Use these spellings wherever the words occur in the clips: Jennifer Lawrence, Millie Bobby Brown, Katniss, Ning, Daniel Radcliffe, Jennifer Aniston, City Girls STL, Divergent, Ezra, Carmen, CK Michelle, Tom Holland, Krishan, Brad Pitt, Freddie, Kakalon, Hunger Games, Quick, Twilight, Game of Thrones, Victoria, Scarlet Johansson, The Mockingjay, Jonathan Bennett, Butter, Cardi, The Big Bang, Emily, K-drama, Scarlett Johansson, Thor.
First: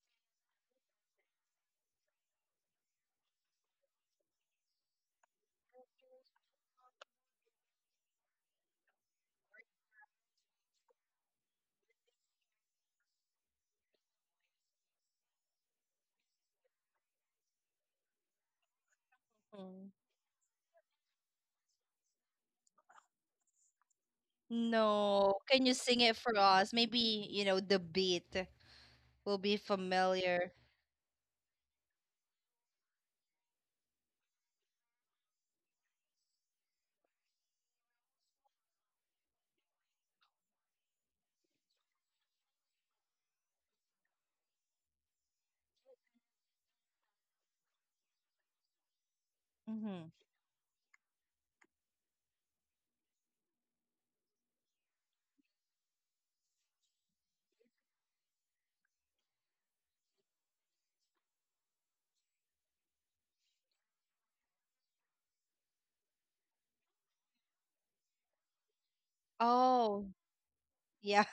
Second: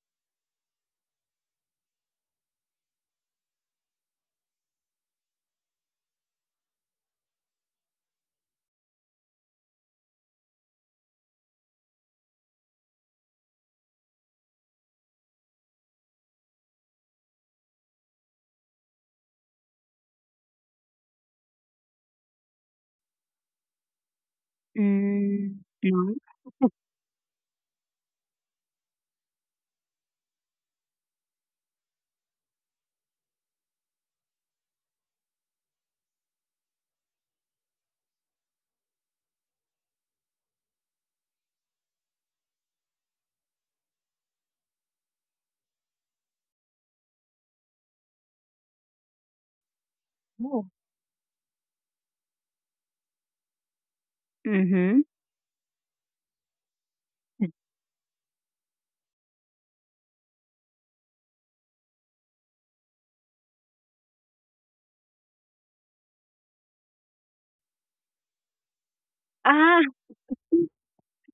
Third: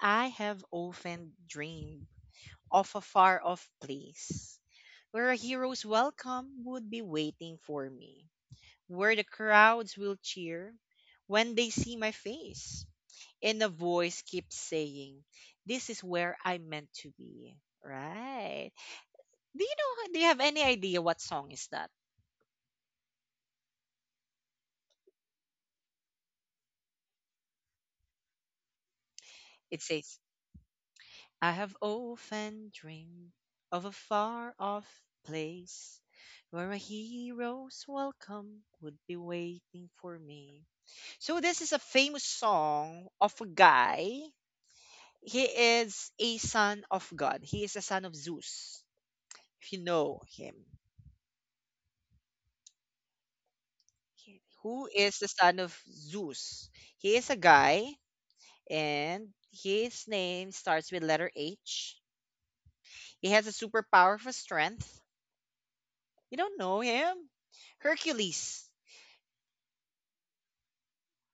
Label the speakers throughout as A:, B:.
A: I have often dreamed of a far off place where a hero's welcome would be waiting for me, where the crowds will cheer when they see my face, and a voice keeps saying, this is where I'm meant to be. Right. Do you
B: Mm.
A: know, do you have any idea what song is that?
B: No.
C: Hm,
B: Can you sing
C: no.
B: it for us? Maybe, you know, the beat will be
A: It says,
B: familiar.
A: I have often dreamed of a far off place where a hero's welcome would be waiting for me. So this is a famous song of a guy. He is a son of God, he is a son of Zeus, if you
B: Mm-hmm.
A: know him.
C: Oh.
A: Who
C: Mhm.
A: is the son of Zeus? He is a guy, and his name starts with letter H. He has a superpower for strength. You don't know him? Hercules.
C: Ah,
B: Oh, yeah.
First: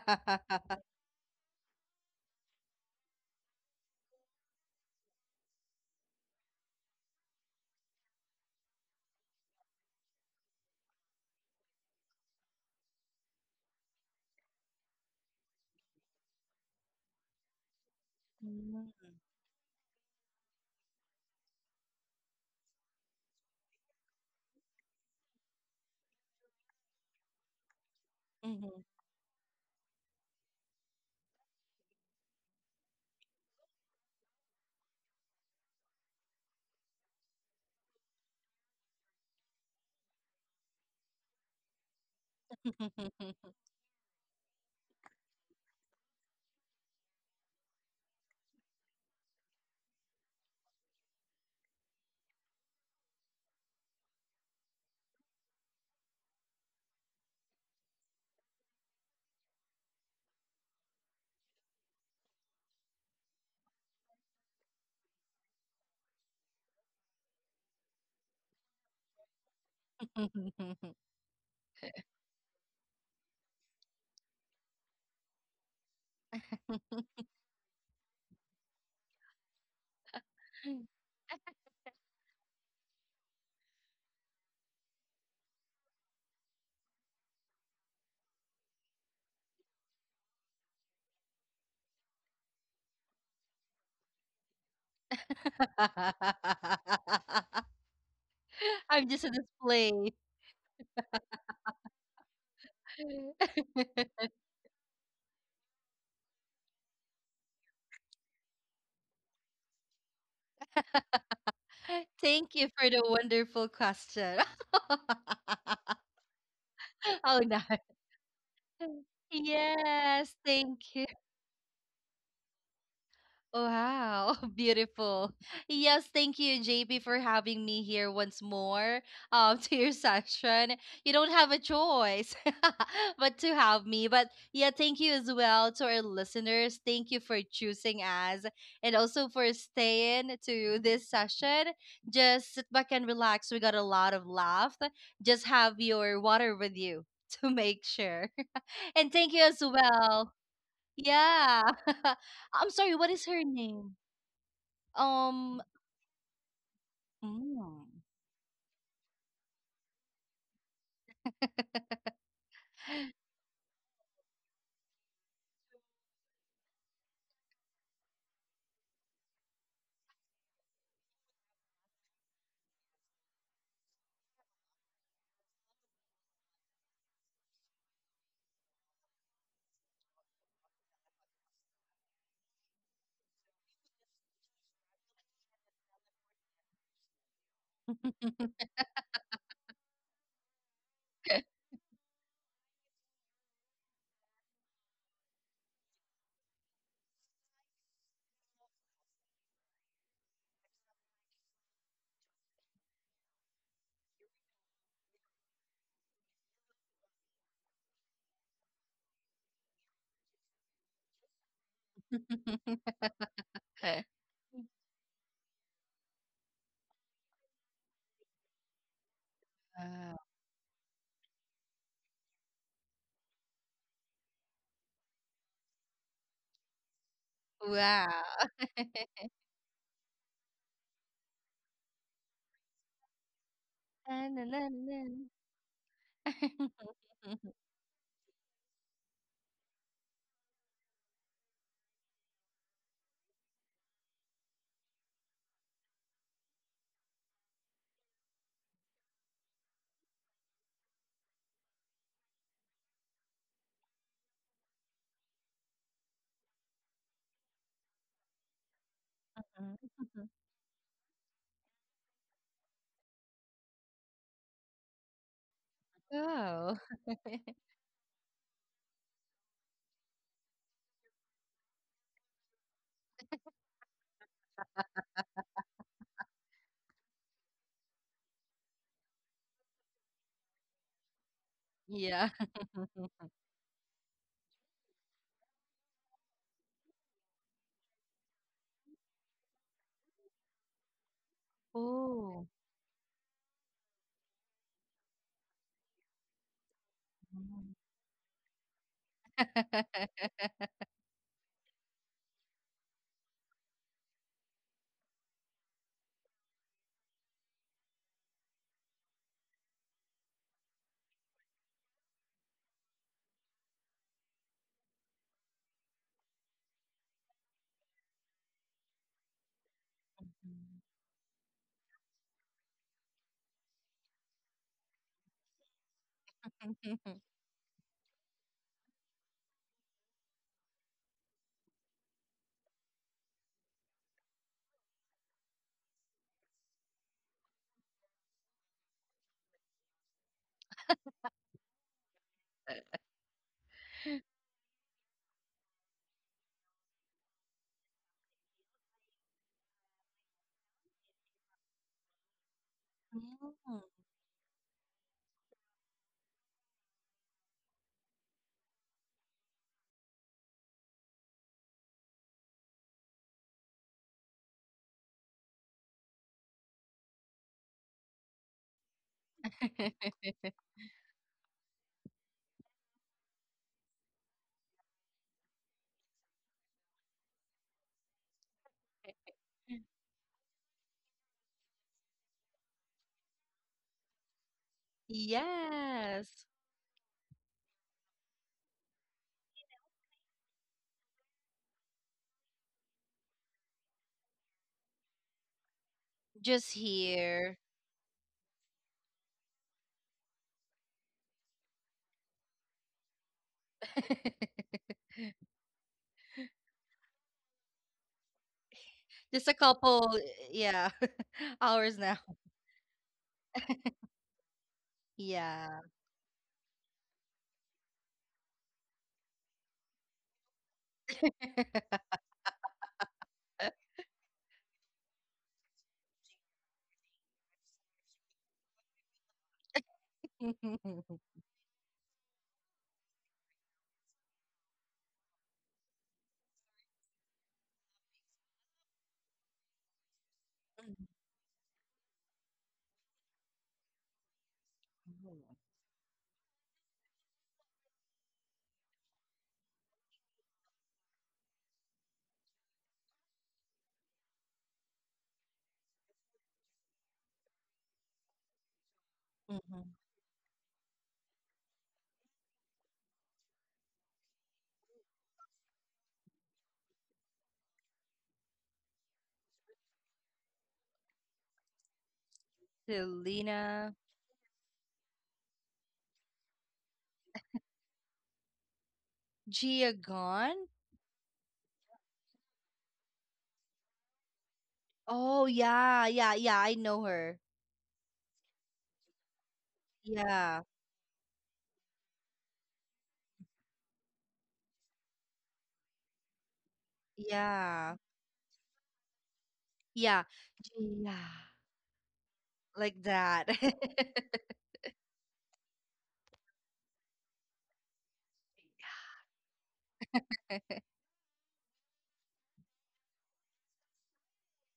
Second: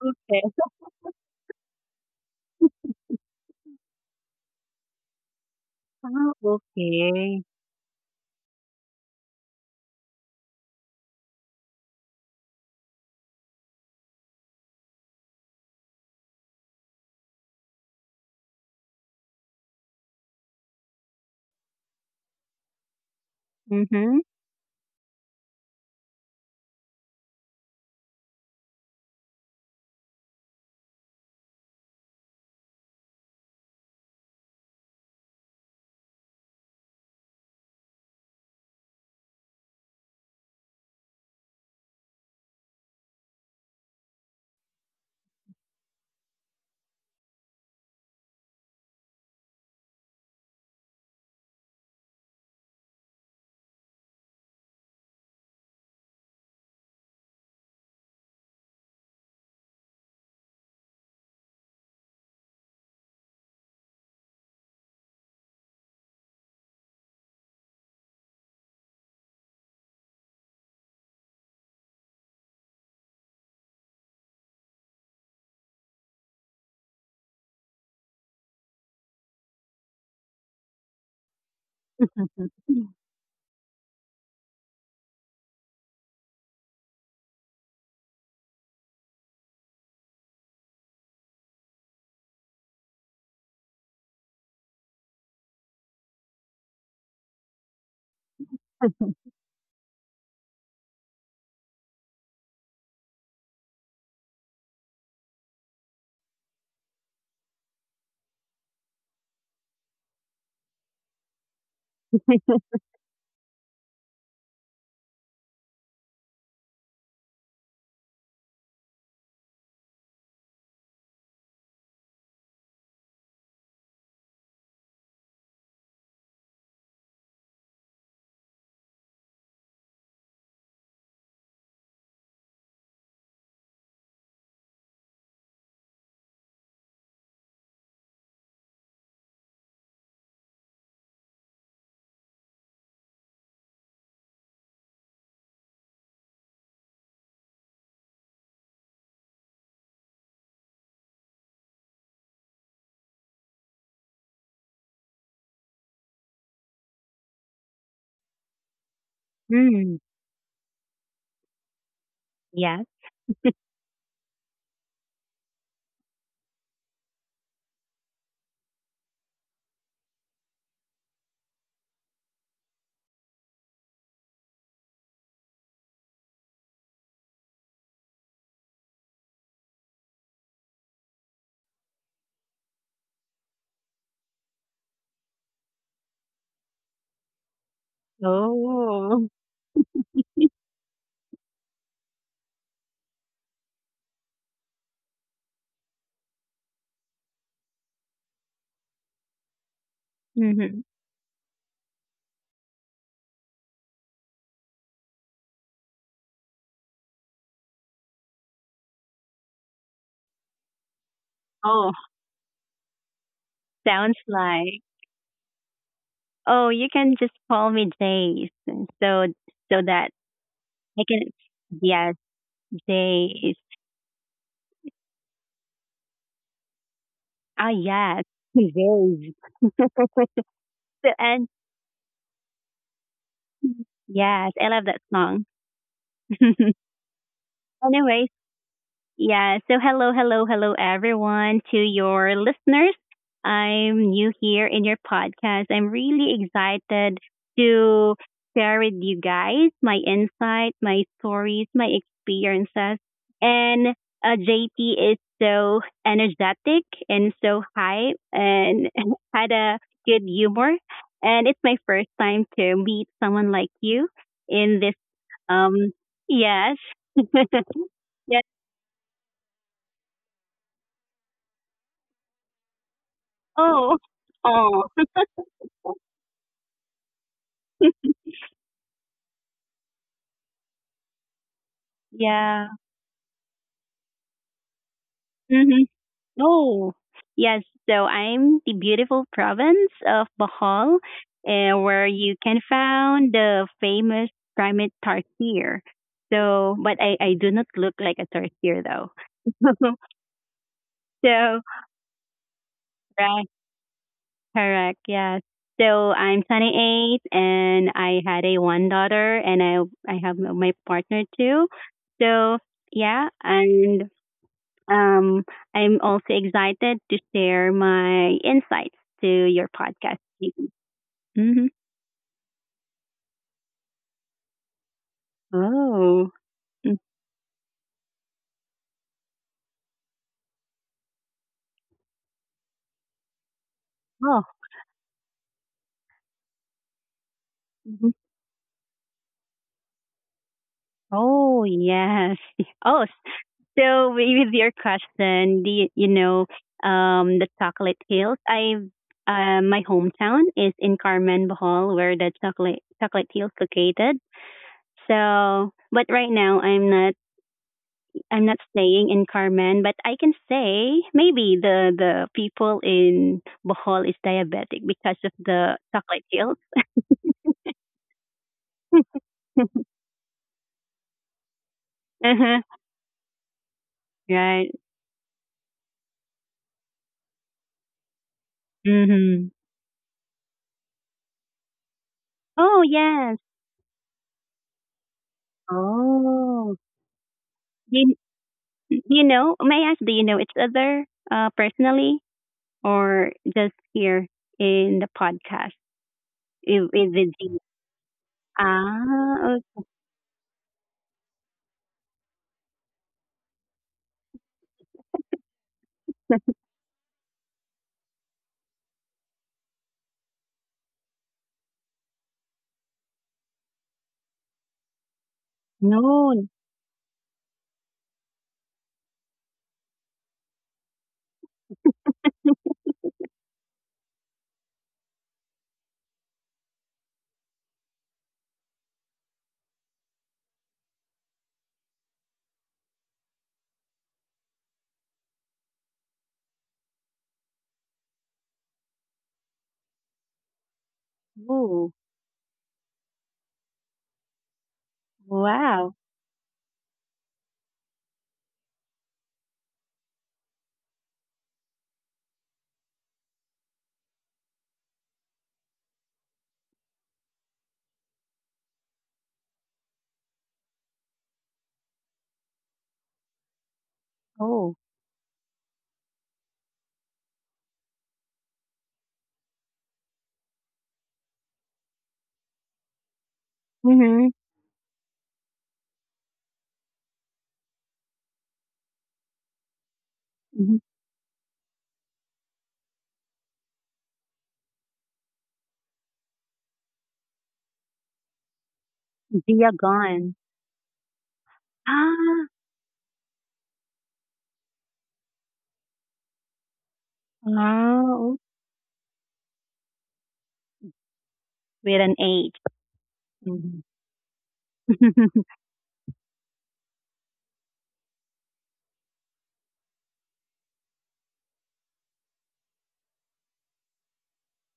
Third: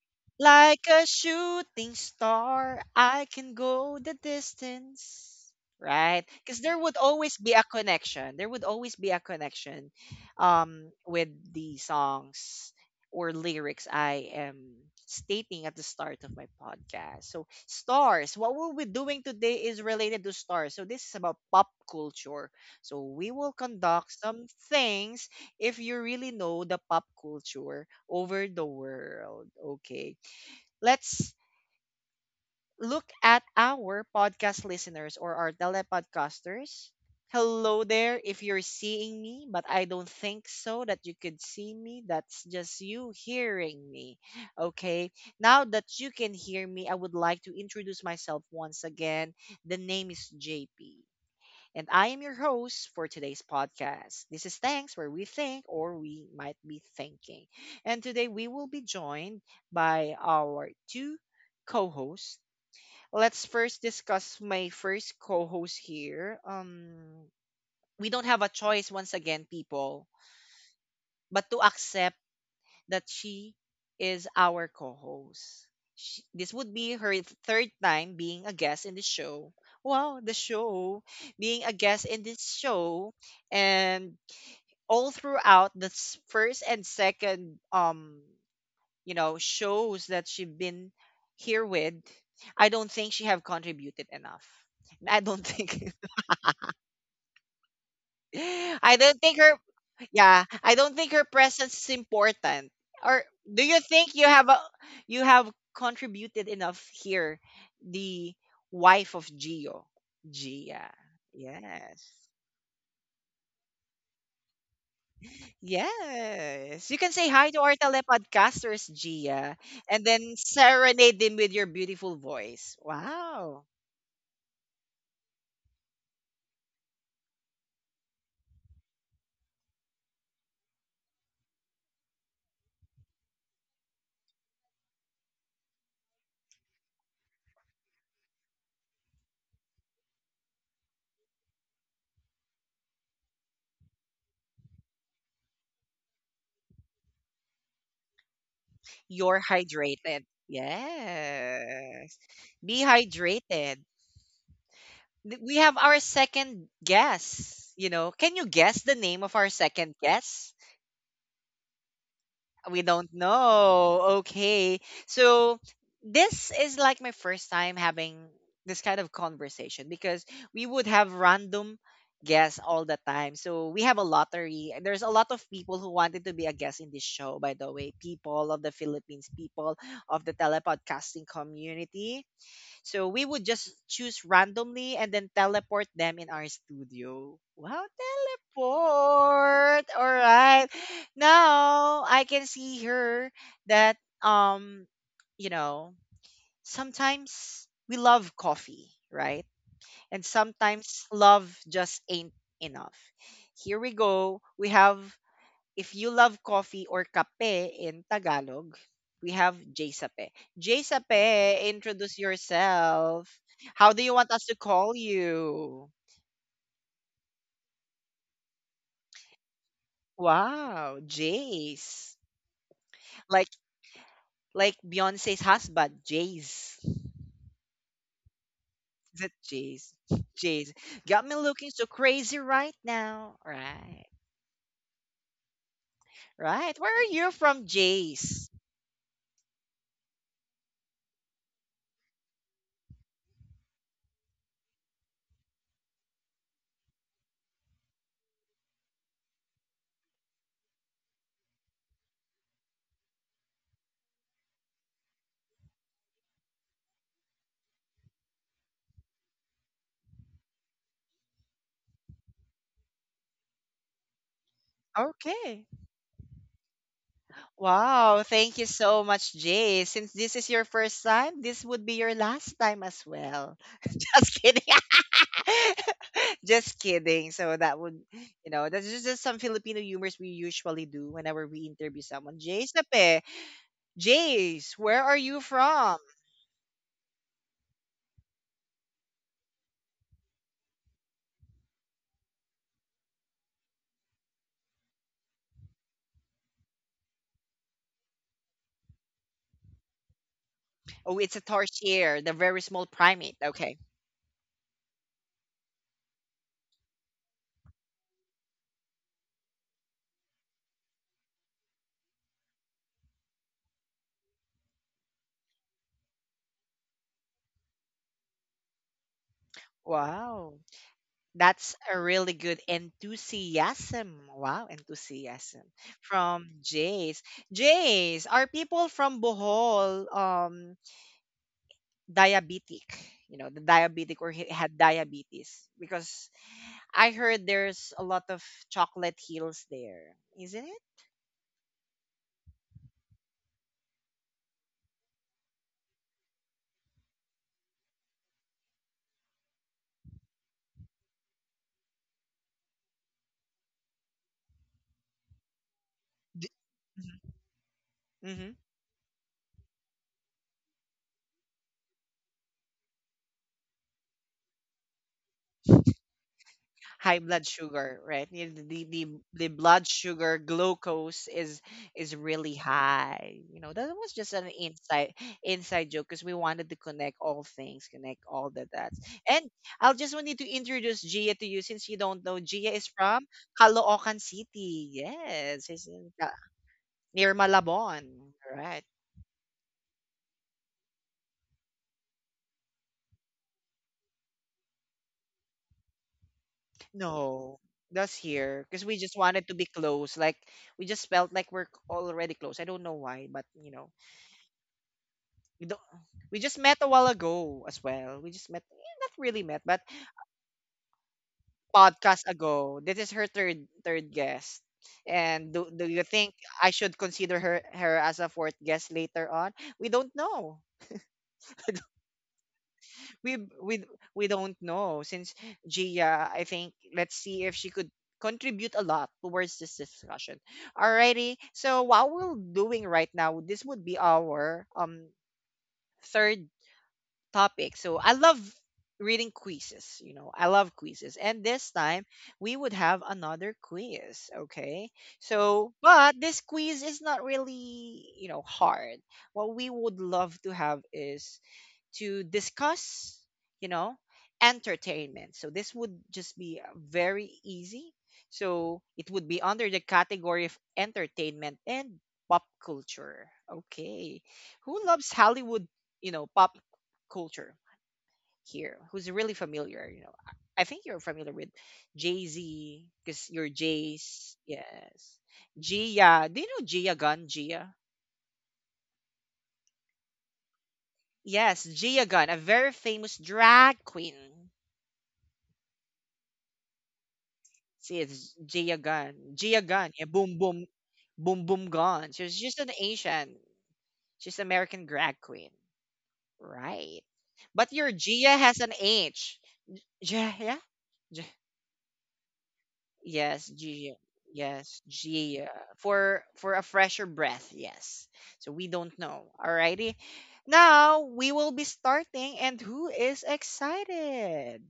C: okay.
A: Like a shooting star, I can go the distance. Right?
C: Ah,
A: Because there would always
C: okay.
A: be a connection. There would always be a connection with the songs or lyrics I am stating at the start of my podcast. So, stars, what we'll
B: Mm,
A: be doing today is related to stars. So this is about pop culture. So we will
C: Mhm.
A: conduct some things if you really know the pop culture over the
B: mhm.
A: world. Okay. Let's look at our podcast listeners or our telepodcasters. Hello there, if you're seeing me, but I don't think so that you could see me. That's just you hearing me. Okay, now that you can hear me, I would like to introduce myself once again. The name is JP. And I am your host for today's podcast. This is Thanks, where we think or we might be thinking. And today we will be joined by our two co hosts. Let's first discuss my first co host here. We don't have a choice once again, people, but to accept that she is our co-host. Sh This would be her third time being a guest in the show. Wow, the show. Being a guest in this show and all throughout the first and second shows that she's been here with, I don't think she have contributed enough. I don't think I
B: I'm
A: don't
B: just a
A: think her
B: display.
A: yeah, I don't think her presence is important. Or do you think you you have contributed enough here? The wife of Gio, Gia. Yes.
B: Thank you for the wonderful question.
A: Yes. You can say
B: Oh,
A: hi
B: no.
A: to our telepodcasters, Gia, and then
B: Yes, thank you.
A: serenade them with your beautiful voice. Wow.
B: Wow, beautiful. Yes, thank you, JP, for having me here once more to your session. You don't have a choice but to have me. But yeah, thank you as well to our listeners. Thank you for choosing us and also for staying to this session. Just sit back and relax. We got a lot of laugh. Just have your water with you to make sure. And thank
A: You're
B: you as
A: hydrated.
B: well. Yeah.
A: Yes.
B: I'm
A: Be
B: sorry, what is her
A: hydrated.
B: name?
A: We
B: Um,
A: have our second guess. You
B: mm.
A: know, can you guess the name of our second
C: Mm,
A: guess? We
C: yes.
A: don't know. Okay. So this is like my first time having this kind of conversation because we would have random guests all the time. So we have a lottery. There's a lot of people who wanted to be a guest in this show, by the way. People of the Philippines, people of the telepodcasting community. So we would just choose randomly and then teleport them in our studio. Wow,
C: Oh.
A: teleport. All right. Now I can see here that you know, sometimes we love coffee, right? And
C: Mhm.
A: sometimes love just ain't enough. Here we go. We have if you love coffee or kape in Tagalog, we have Jsape. Jsape,
C: Oh,
A: introduce yourself. How do you
C: sounds
A: want us to
C: like,
A: call you?
C: "Oh, you can just call me Jace." so so that I
A: Wow,
C: can. Yes,
A: Jace. Like
C: Jace.
A: like Beyonce's husband, Jace.
C: Ah,
B: Wow. Wow.
C: yes.
A: Is
C: Jace.
A: it Jace? Jace.
C: So.
A: Got me
C: And
A: looking so crazy right now. Right.
B: Ah, na,
C: yes,
B: na,
C: I love
B: na,
C: that song.
A: Right. Where are you
B: na.
A: from,
C: Anyways,
A: Jace?
C: yeah, so hello, hello, hello, everyone, to your listeners. I'm new here in your podcast. I'm really excited to share with you guys my insight, my stories, my experiences. And JP is so energetic and so hype and had a good humor. And it's my first time to meet someone like you in this.
A: Okay.
C: Um, yes.
B: Wow.
A: Wow, thank you so much, Jay. Since this is your first time, this would be your last time as well.
C: Oh,
A: Just kidding.
C: oh,
A: Just kidding. So that would, you know, that's just some Filipino humors we usually do whenever we interview
B: Yeah.
A: someone. Jay,
C: yeah.
A: sape, Jace, where are you
C: Mm-hmm.
A: from?
C: Oh, yes. So I'm the beautiful province of Bohol, where you
B: Oh.
C: can find the famous primate tarsier. So, but I do not
B: Mm.
C: look like a tarsier though.
A: Oh, it's a
C: So,
A: tarsier, the very small primate.
C: right,
A: Okay.
C: correct, yes. So I'm 28 and I had a one daughter, and I have my partner too. So yeah. And Um, I'm also excited to share my insights to your podcast.
A: Wow.
C: Mm-hmm.
A: That's a really good enthusiasm. Wow, enthusiasm
C: Oh,
A: from
C: mm,
A: Jace. Jace, are people from Bohol diabetic? You know, the diabetic or
C: oh,
A: had diabetes? Because I heard there's a
C: mhm,
A: lot of chocolate hills there, isn't it?
C: oh, yes. Oh, so with your question, do you, you know, the chocolate hills? I My hometown is in Carmen, Bohol, where the chocolate hills
B: Mm.
C: located. So, but right
A: D-
C: now I'm not I'm
A: Mhm.
C: not staying in Carmen, but I can say maybe the people in Bohol is diabetic because of the chocolate hills.
A: High blood sugar, right? The blood sugar glucose is really
C: Uh-huh.
A: high. You know, that was just an
C: Right.
A: inside joke because we wanted to connect all things, connect all the dots. And
C: Mhm.
A: I'll just wanted to introduce Gia to you since you don't know. Gia
C: Oh,
A: is from
C: yes.
A: Caloocan City. Yes, it's in,
B: Yes.
C: Oh.
A: near
C: Do
A: Malabon.
C: you,
A: Right?
C: do you know? May I ask, do you know each other personally, or just here in the podcast?
B: Just
C: If it's
B: here.
C: the-
A: No. That's here because we just
C: ah,
A: wanted to be
C: oh,
A: close. Like we just felt like we're already close. I don't know why, but you know, we don't we just met a while ago as well. We just met eh, not really
B: Just a
A: met, but
B: couple, eh, yeah, hours now.
A: podcast ago. This is her third guest. And
B: Yeah.
A: do you
C: no,
A: think I should consider her as a fourth guest later on? We don't know. We we don't know since Gia, I think let's see if she could contribute a lot towards this discussion. Alrighty. So what we're doing right now, this would be our third topic. So I love reading quizzes, you know. I love quizzes. And this
C: oh,
A: time we would have another quiz, okay? So,
C: wow,
A: but this quiz is not really, you know, hard. What we would love to have is to discuss, you know, entertainment. So this would just be very easy. So it would be under the
B: Mhm.
A: category of entertainment and pop culture. Okay.
C: oh,
A: Who loves Hollywood, you know, pop culture here? Who's really familiar, you know? I think you're familiar with Jay-Z because you're
B: Selena
C: mhm,
A: Jay's. Yes. Gia. Do you know Gia Gunn? Gia?
B: Gia Gone.
C: mm-hmm.
A: Yes, Gia Gunn, a very famous drag queen.
B: Oh, yeah, yeah, yeah. I know her.
A: See, it's Jia Gunn. Jia
C: Dia
A: Gunn. Yeah,
C: gone,
A: boom,
B: Yeah,
A: boom, boom, boom, gone. So she's
C: ah.
A: just an Asian. She's American drag queen. Right. But
B: yeah,
A: your
C: Wow,
A: Gia has an H.
B: yeah,
A: Yeah, yeah.
B: Gia,
A: J-
C: with an H.
B: like that.
A: yes,
C: Mhm.
A: Gia. Yes, Gia. For a fresher breath, yes. So we don't know. Alrighty. Now we will be starting and who is excited?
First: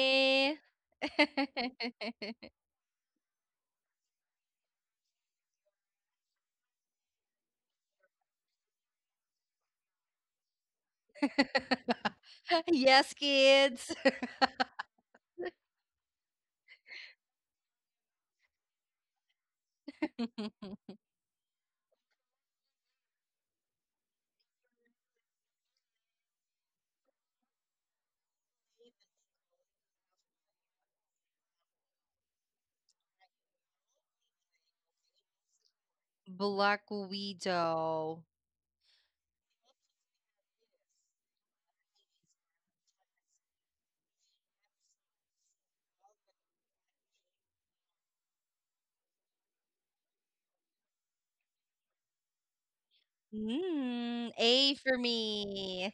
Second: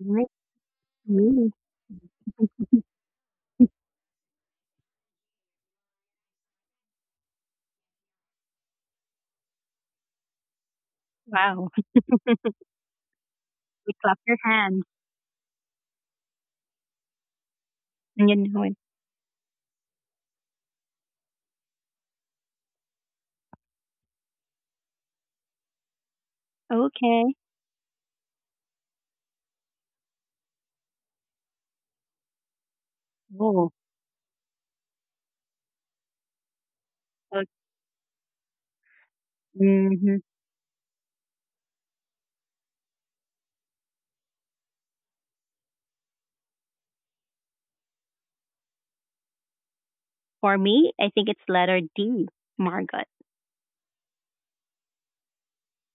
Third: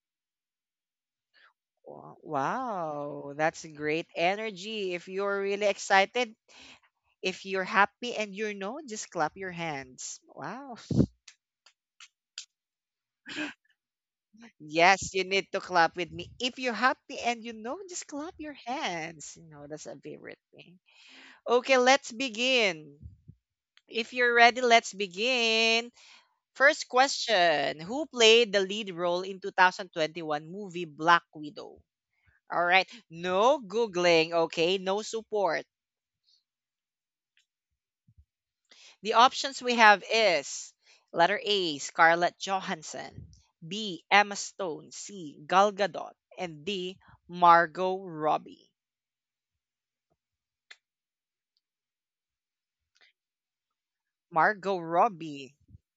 C: Alright, really?
A: Wow, that's great energy. If you're really excited, if you're happy and you're known, just clap your hands. Wow.
C: Wow,
B: Yes,
C: you
B: kids.
C: clap your hands
A: Yes, you need to clap with me. If you're happy and you know, just
C: and
A: clap
C: you
A: your
C: know it.
A: hands. You know, that's a favorite thing. Okay, let's begin. If you're ready, let's begin. First
C: Okay.
A: question. Who played the lead role in 2021 movie Black Widow? All right, no
C: Oh,
A: Googling, okay? No support.
B: Black
C: so,
B: Widow.
A: The options we have
C: mhm.
A: is letter A, Scarlett Johansson, B, Emma Stone, C, Gal Gadot, and D, Margot Robbie.
C: For me, I think it's letter D, Margot.
B: Mm,
A: Margot
B: A for
A: Robbie.
B: me.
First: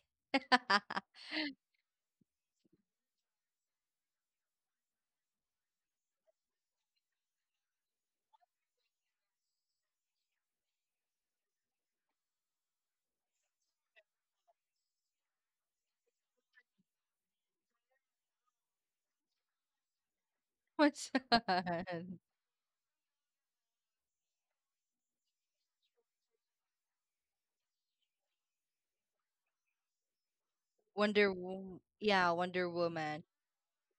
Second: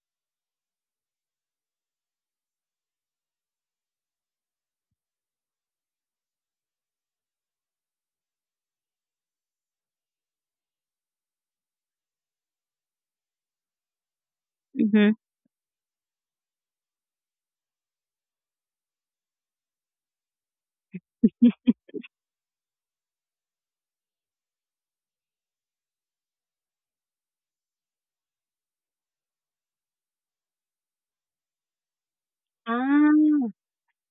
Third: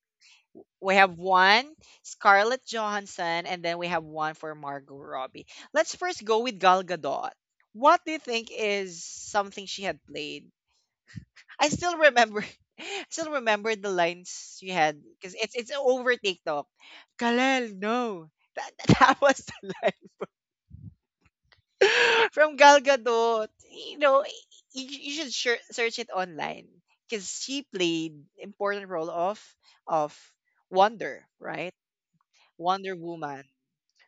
A: We have one Scarlett Johansson, and then we have one for Margot Robbie. Let's first go with Gal Gadot. What do you think is something she had played? I still remember, I still remember the lines she had
C: Hmm.
A: because it's over TikTok. Kalel, no, that, that was the line.
B: What's that?
A: From Gal Gadot. You know, you should sure, search it online because she played important role of Wonder,
B: Wonder
A: right?
B: Wo- yeah, Wonder
A: Wonder
C: Ah,
B: Woman.
A: Woman.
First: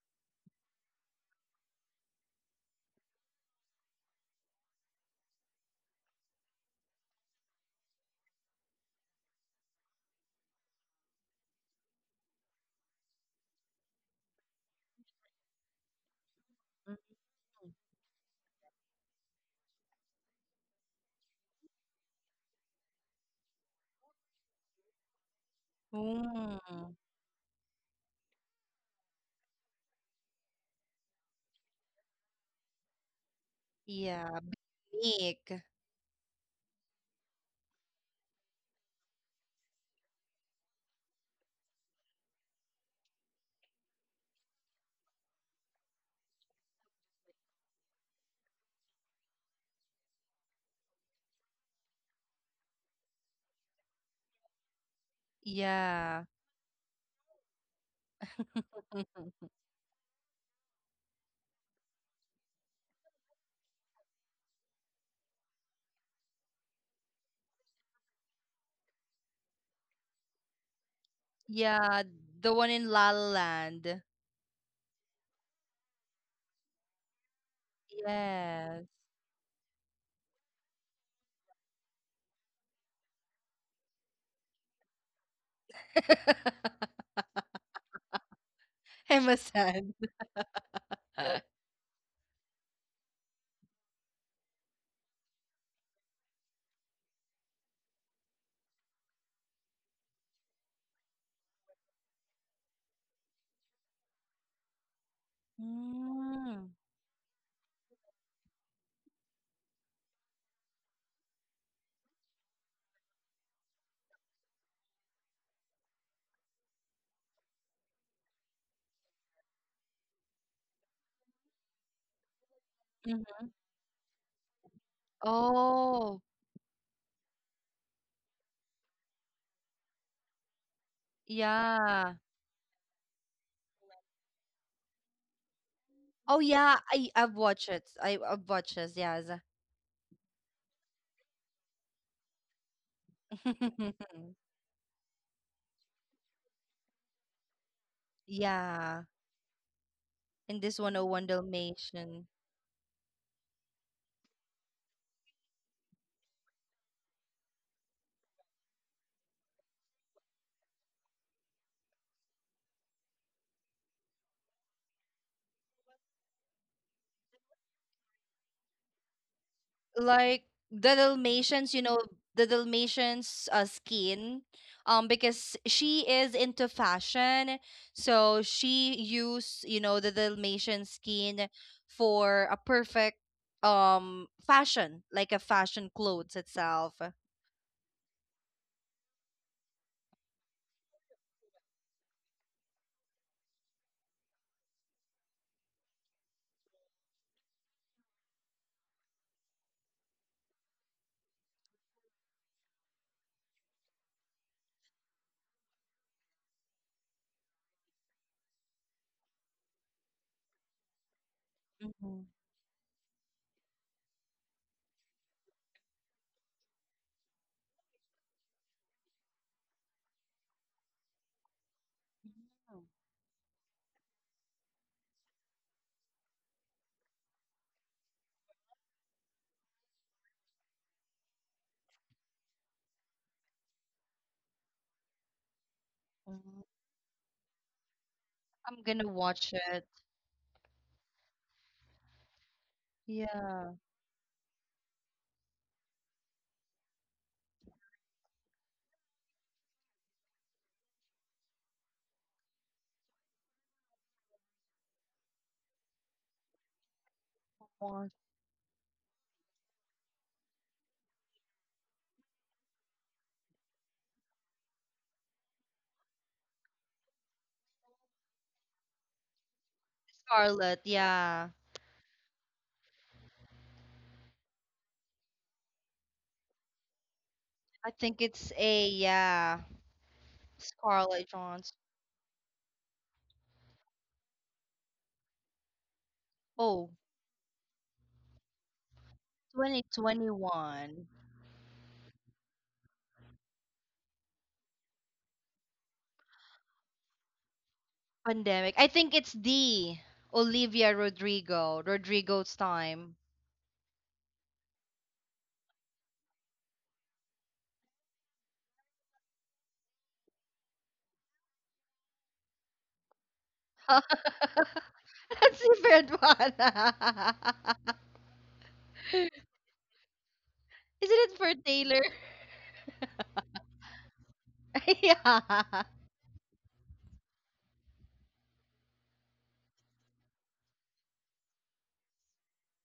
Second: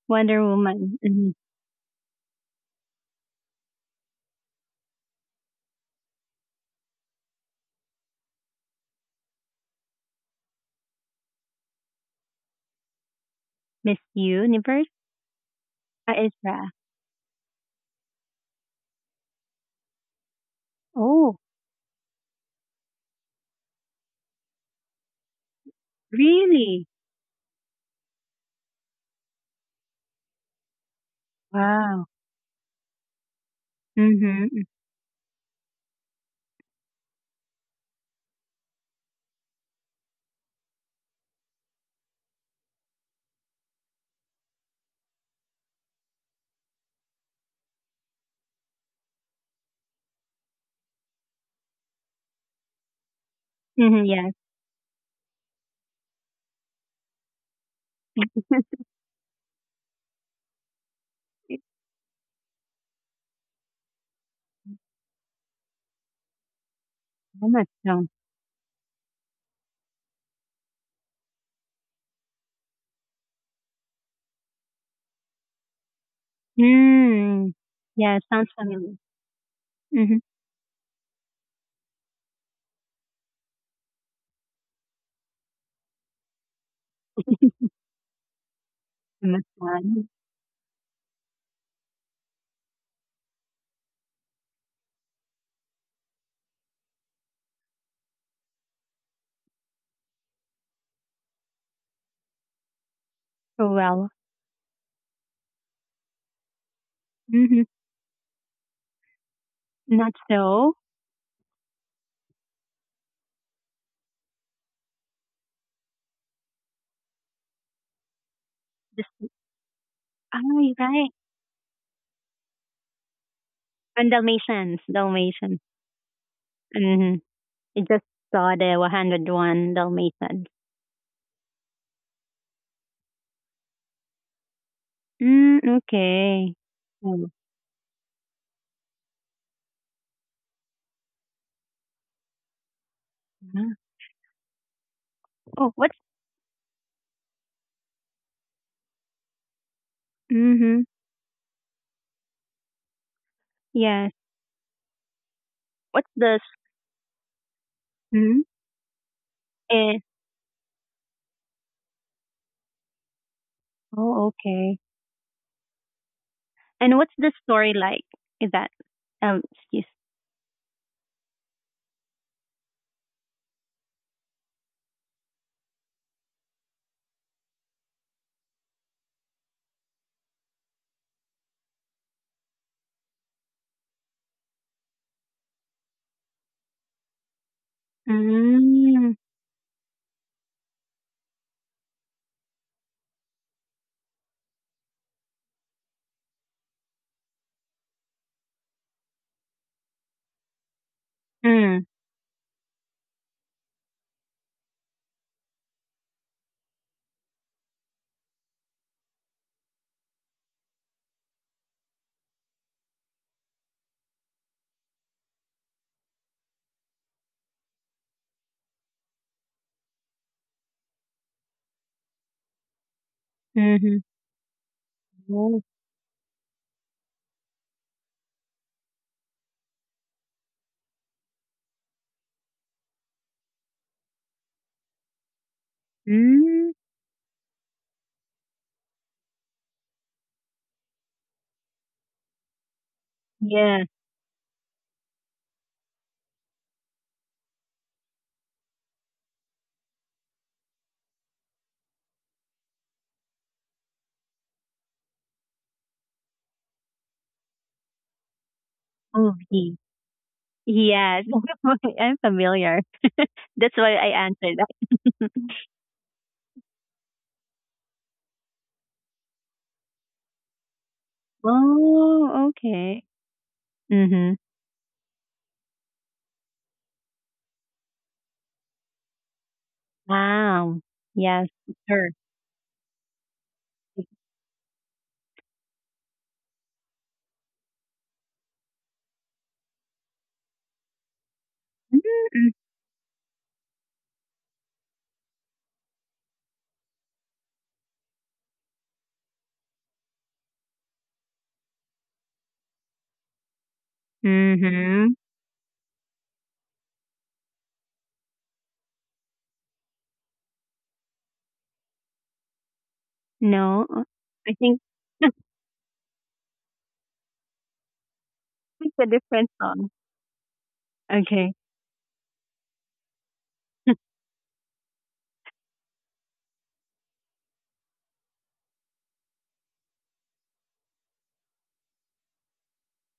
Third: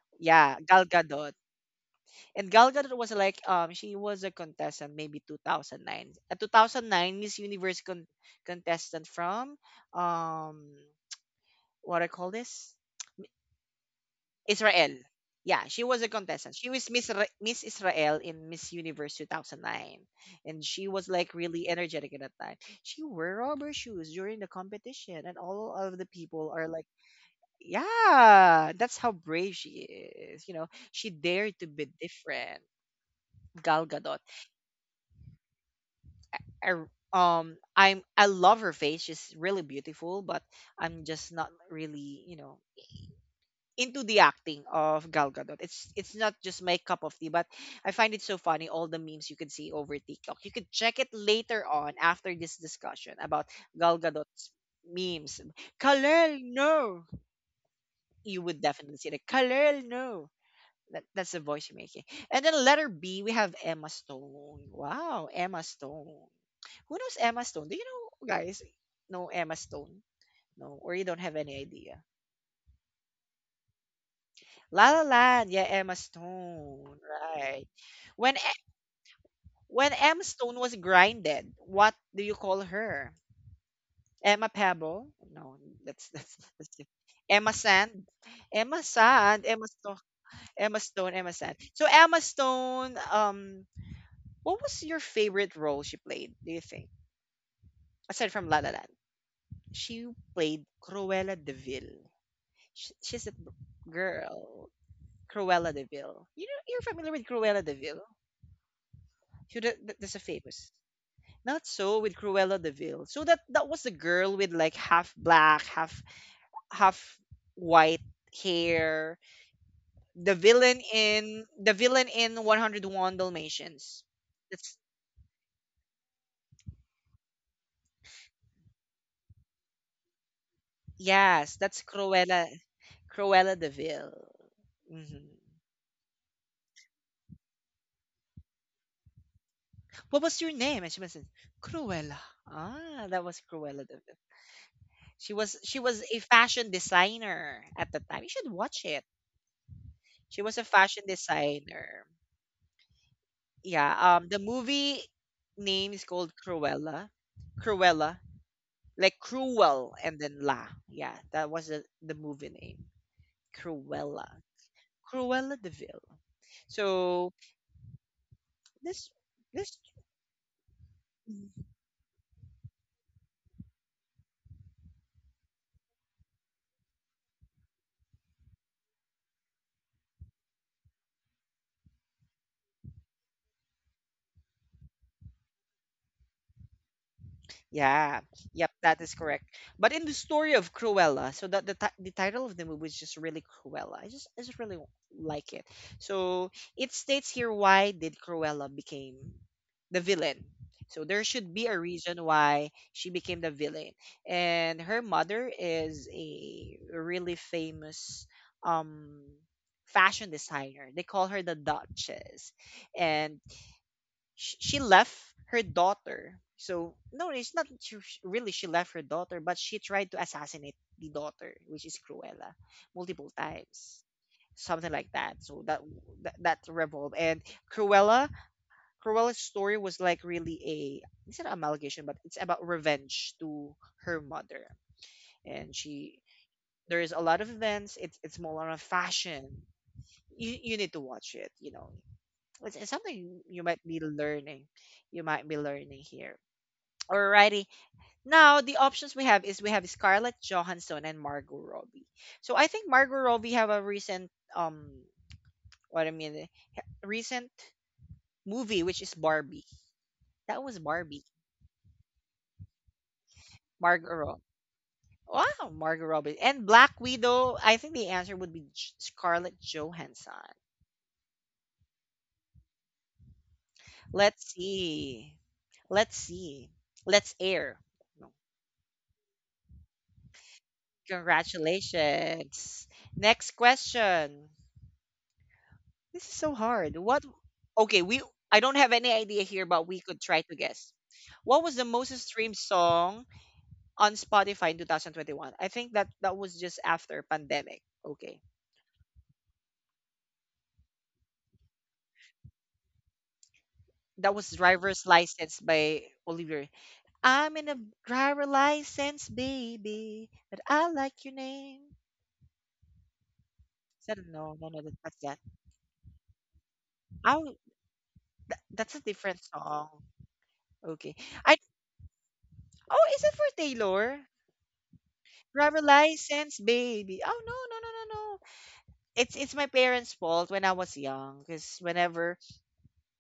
C: Wonder
A: Yeah, Gal
C: Woman, mhm.
A: Gadot. And Gal Gadot was like she was a contestant maybe 2009. A 2009 Miss Universe contestant from um what I call this?
C: Miss Universe,
A: Israel. Yeah, she was a contestant. She
C: Ezra.
A: was Miss Israel in Miss Universe 2009, and she was like
C: Oh,
A: really energetic at that time. She wore rubber shoes during the competition, and all of the people are like,
C: really?
B: Mm,
A: "Yeah, that's how brave she is." You know, she dared to be
C: Wow.
A: different. Gal Gadot.
B: yeah,
C: Mm-hmm.
B: Meek.
A: I, I- I'm I love her face. She's really beautiful, but I'm just not really, you know, into the acting of Gal Gadot. It's not just my cup of tea, but I find it so funny all the memes you can see over TikTok. You can check it later on after this discussion about Gal
C: Mm-hmm. Yes,
A: Gadot's memes. Kalel,
B: Yeah.
A: no, you would definitely see that. Kalel, no. That's the voice you're making. And then letter B, we have Emma Stone. Wow, Emma Stone. Who knows Emma
C: I
A: Stone?
C: must
A: Do you
C: know.
A: know, guys? No Emma Stone? No, or you don't have any idea.
B: Yeah, the one in La La Land.
A: La La Land, yeah, Emma Stone,
C: Mm.
A: right?
C: Yeah,
A: When
C: sounds
A: E-
C: familiar.
B: Yes.
A: when
C: Mm-hmm.
A: Emma Stone was grinded, what do you call her? Emma Pebble? No, that's it. Emma Sand, Emma Sand,
B: Emma
A: Emma Stone,
C: Amazon,
B: Sand.
A: Emma Stone, Emma Sand. So Emma Stone, what was your favorite role she played? Do you think aside from La La Land, she played Cruella De Vil. Sh She's a
C: Cruella.
A: girl, Cruella De Vil. You know,
B: Mm,
A: you're familiar with Cruella
C: Mm-hmm.
A: De Vil? She That that's
C: Not
A: a famous.
C: so?
A: Not so with Cruella De Vil. So that that was the girl with like half black, half white hair.
C: Oh, you're right.
A: The villain in 101
B: mhm.
A: Dalmatians.
C: And
A: That's
C: Dalmatians, Dalmatians.
B: Oh,
C: Hmm. I just saw the 101 Dalmatians.
A: Yes, that's
B: yeah.
A: Cruella De Vil. Hmm
C: Mm,
B: Oh,
C: okay.
B: yeah, I've
C: Oh,
B: watched it. I've watched it, yes.
A: What was your name? And she was like, Cruella. Ah, that was
C: yeah.
A: Cruella De Vil.
C: Oh
A: She
C: what's,
A: was a fashion designer at the time. You should watch
B: Yeah.
A: it. She
B: In
A: was a
B: this
C: mm-hmm,
A: fashion
B: 101
A: designer.
B: Dalmatian.
A: Yeah,
C: yes.
A: the movie name is
C: What's
A: called
C: the,
A: Cruella. Cruella,
C: mm,
A: like cruel
C: eh,
A: and then la. Yeah, that was the movie name. Cruella.
C: oh, okay.
A: Cruella De Vil.
C: And what's the
A: So
C: story like? Is that,
A: this this,
C: excuse.
B: Like the Dalmatians, you know, the Dalmatians skin because she is into fashion. So she used, you know, the Dalmatian skin for a perfect fashion, like a fashion clothes itself.
A: yeah, yep, that is
C: Mm,
A: correct. But in the story of Cruella, so that the title of the movie is just really Cruella. I just really like it. So it states here, why did Cruella became the villain. So there should be a
C: mm,
A: reason why she became the villain. And her mother is a really famous um fashion designer. They call her the
B: Mhm.
A: Duchess. And she left her daughter. So no, it's not really she left her daughter, but she tried to assassinate the daughter, which is Cruella,
B: Oh,
A: multiple
C: mm-hmm.
A: times, something like that.
C: Oh,
A: So that revolved. And Cruella, Cruella's story was like really a, it's not amalgamation, but it's about revenge to her mother. And she,
B: Mhm.
C: mm,
A: there is a lot of events. It's more on
B: I'm
A: a
B: gonna watch
A: fashion.
B: it.
A: You need to watch it. You know, it's something you
B: Yeah.
A: might
C: yeah,
A: be learning you might be learning here. Alrighty. Now the options we have is we have Scarlett Johansson and Margot Robbie. So I think Margot Robbie have a recent what I mean, recent
B: Watch.
A: movie, which is Barbie.
C: movie.
A: That was
C: Yes,
A: Barbie.
C: I'm familiar. That's why
A: Margot
C: I
A: Robbie.
C: answered.
A: Wow, Margot Robbie and Black Widow. I think the answer would be Scarlett Johansson.
B: Scarlet, yeah.
C: Oh, okay. Mhm.
A: Let's see. Let's see. Let's air.
B: I think
A: No.
B: it's a yeah.
C: Wow.
B: Scarlet
C: Yes,
B: Johansson.
C: sure.
A: Congratulations. Next question. This is so
B: Oh,
A: hard. What? Okay, we. I don't have any idea here, but we could try to guess.
B: 2021
A: What was the most
C: Mhm.
A: streamed song on Spotify in 2021? I think that that was just after pandemic. Okay,
B: pandemic. I think it's the Olivia Rodrigo, Rodrigo's time.
A: that was "Driver's
C: Mhm.
A: License" by Oliver. I'm in a driver license, baby, but I like your name.
C: No,
A: Is that
C: I
A: no, no,
C: think
A: no, that's that.
B: That's different one.
A: Oh,
C: it's
A: that's a
C: a
A: different
C: different song.
A: song.
B: Isn't
A: Okay,
B: it for
C: Okay.
A: I.
B: Taylor?
A: Oh, is it for Taylor? Driver
B: yeah.
A: license, baby. Oh no, no, no, no, no. It's my parents' fault when I was young, because whenever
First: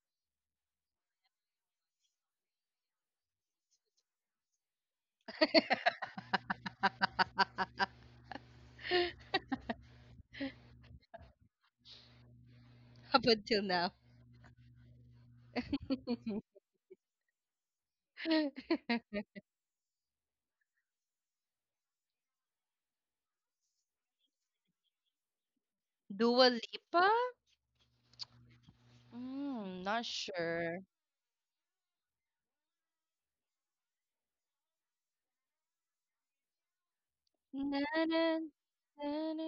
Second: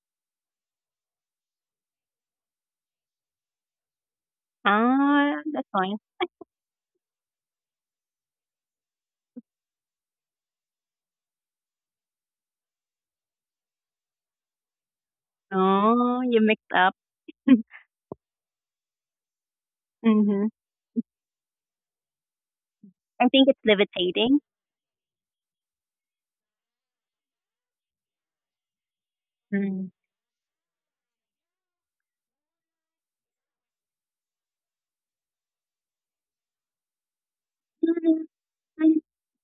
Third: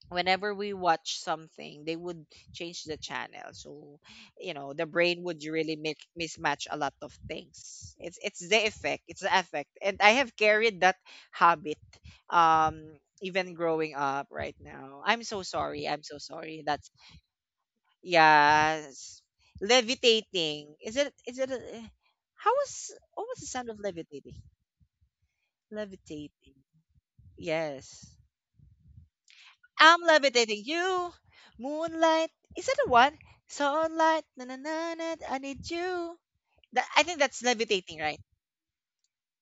A: whenever we watch something, they would change the channel. So, you know, the brain
C: Ah,
A: would
C: that's
A: really
C: fine.
A: make mismatch a lot of things. It's the effect. It's the effect. And I have carried that habit, um
B: Up
A: even
B: until now.
A: growing up right now. I'm so sorry. I'm
C: Oh,
A: so
C: you
A: sorry.
C: mixed up.
A: That's yes.
C: Mhm.
A: Levitating. Is it a, how was
C: I
A: what was
C: think
A: the
C: it's
A: sound of
C: levitating.
A: levitating?
B: Dua
A: Levitating.
B: Lipa?
A: Yes.
B: Mm,
C: Mm.
B: not
A: I'm levitating
B: sure.
A: you. Moonlight. Is that the one? Sunlight. Na na na na. I need you. That, I think that's
B: Na,
A: levitating, right?
B: na, na, na.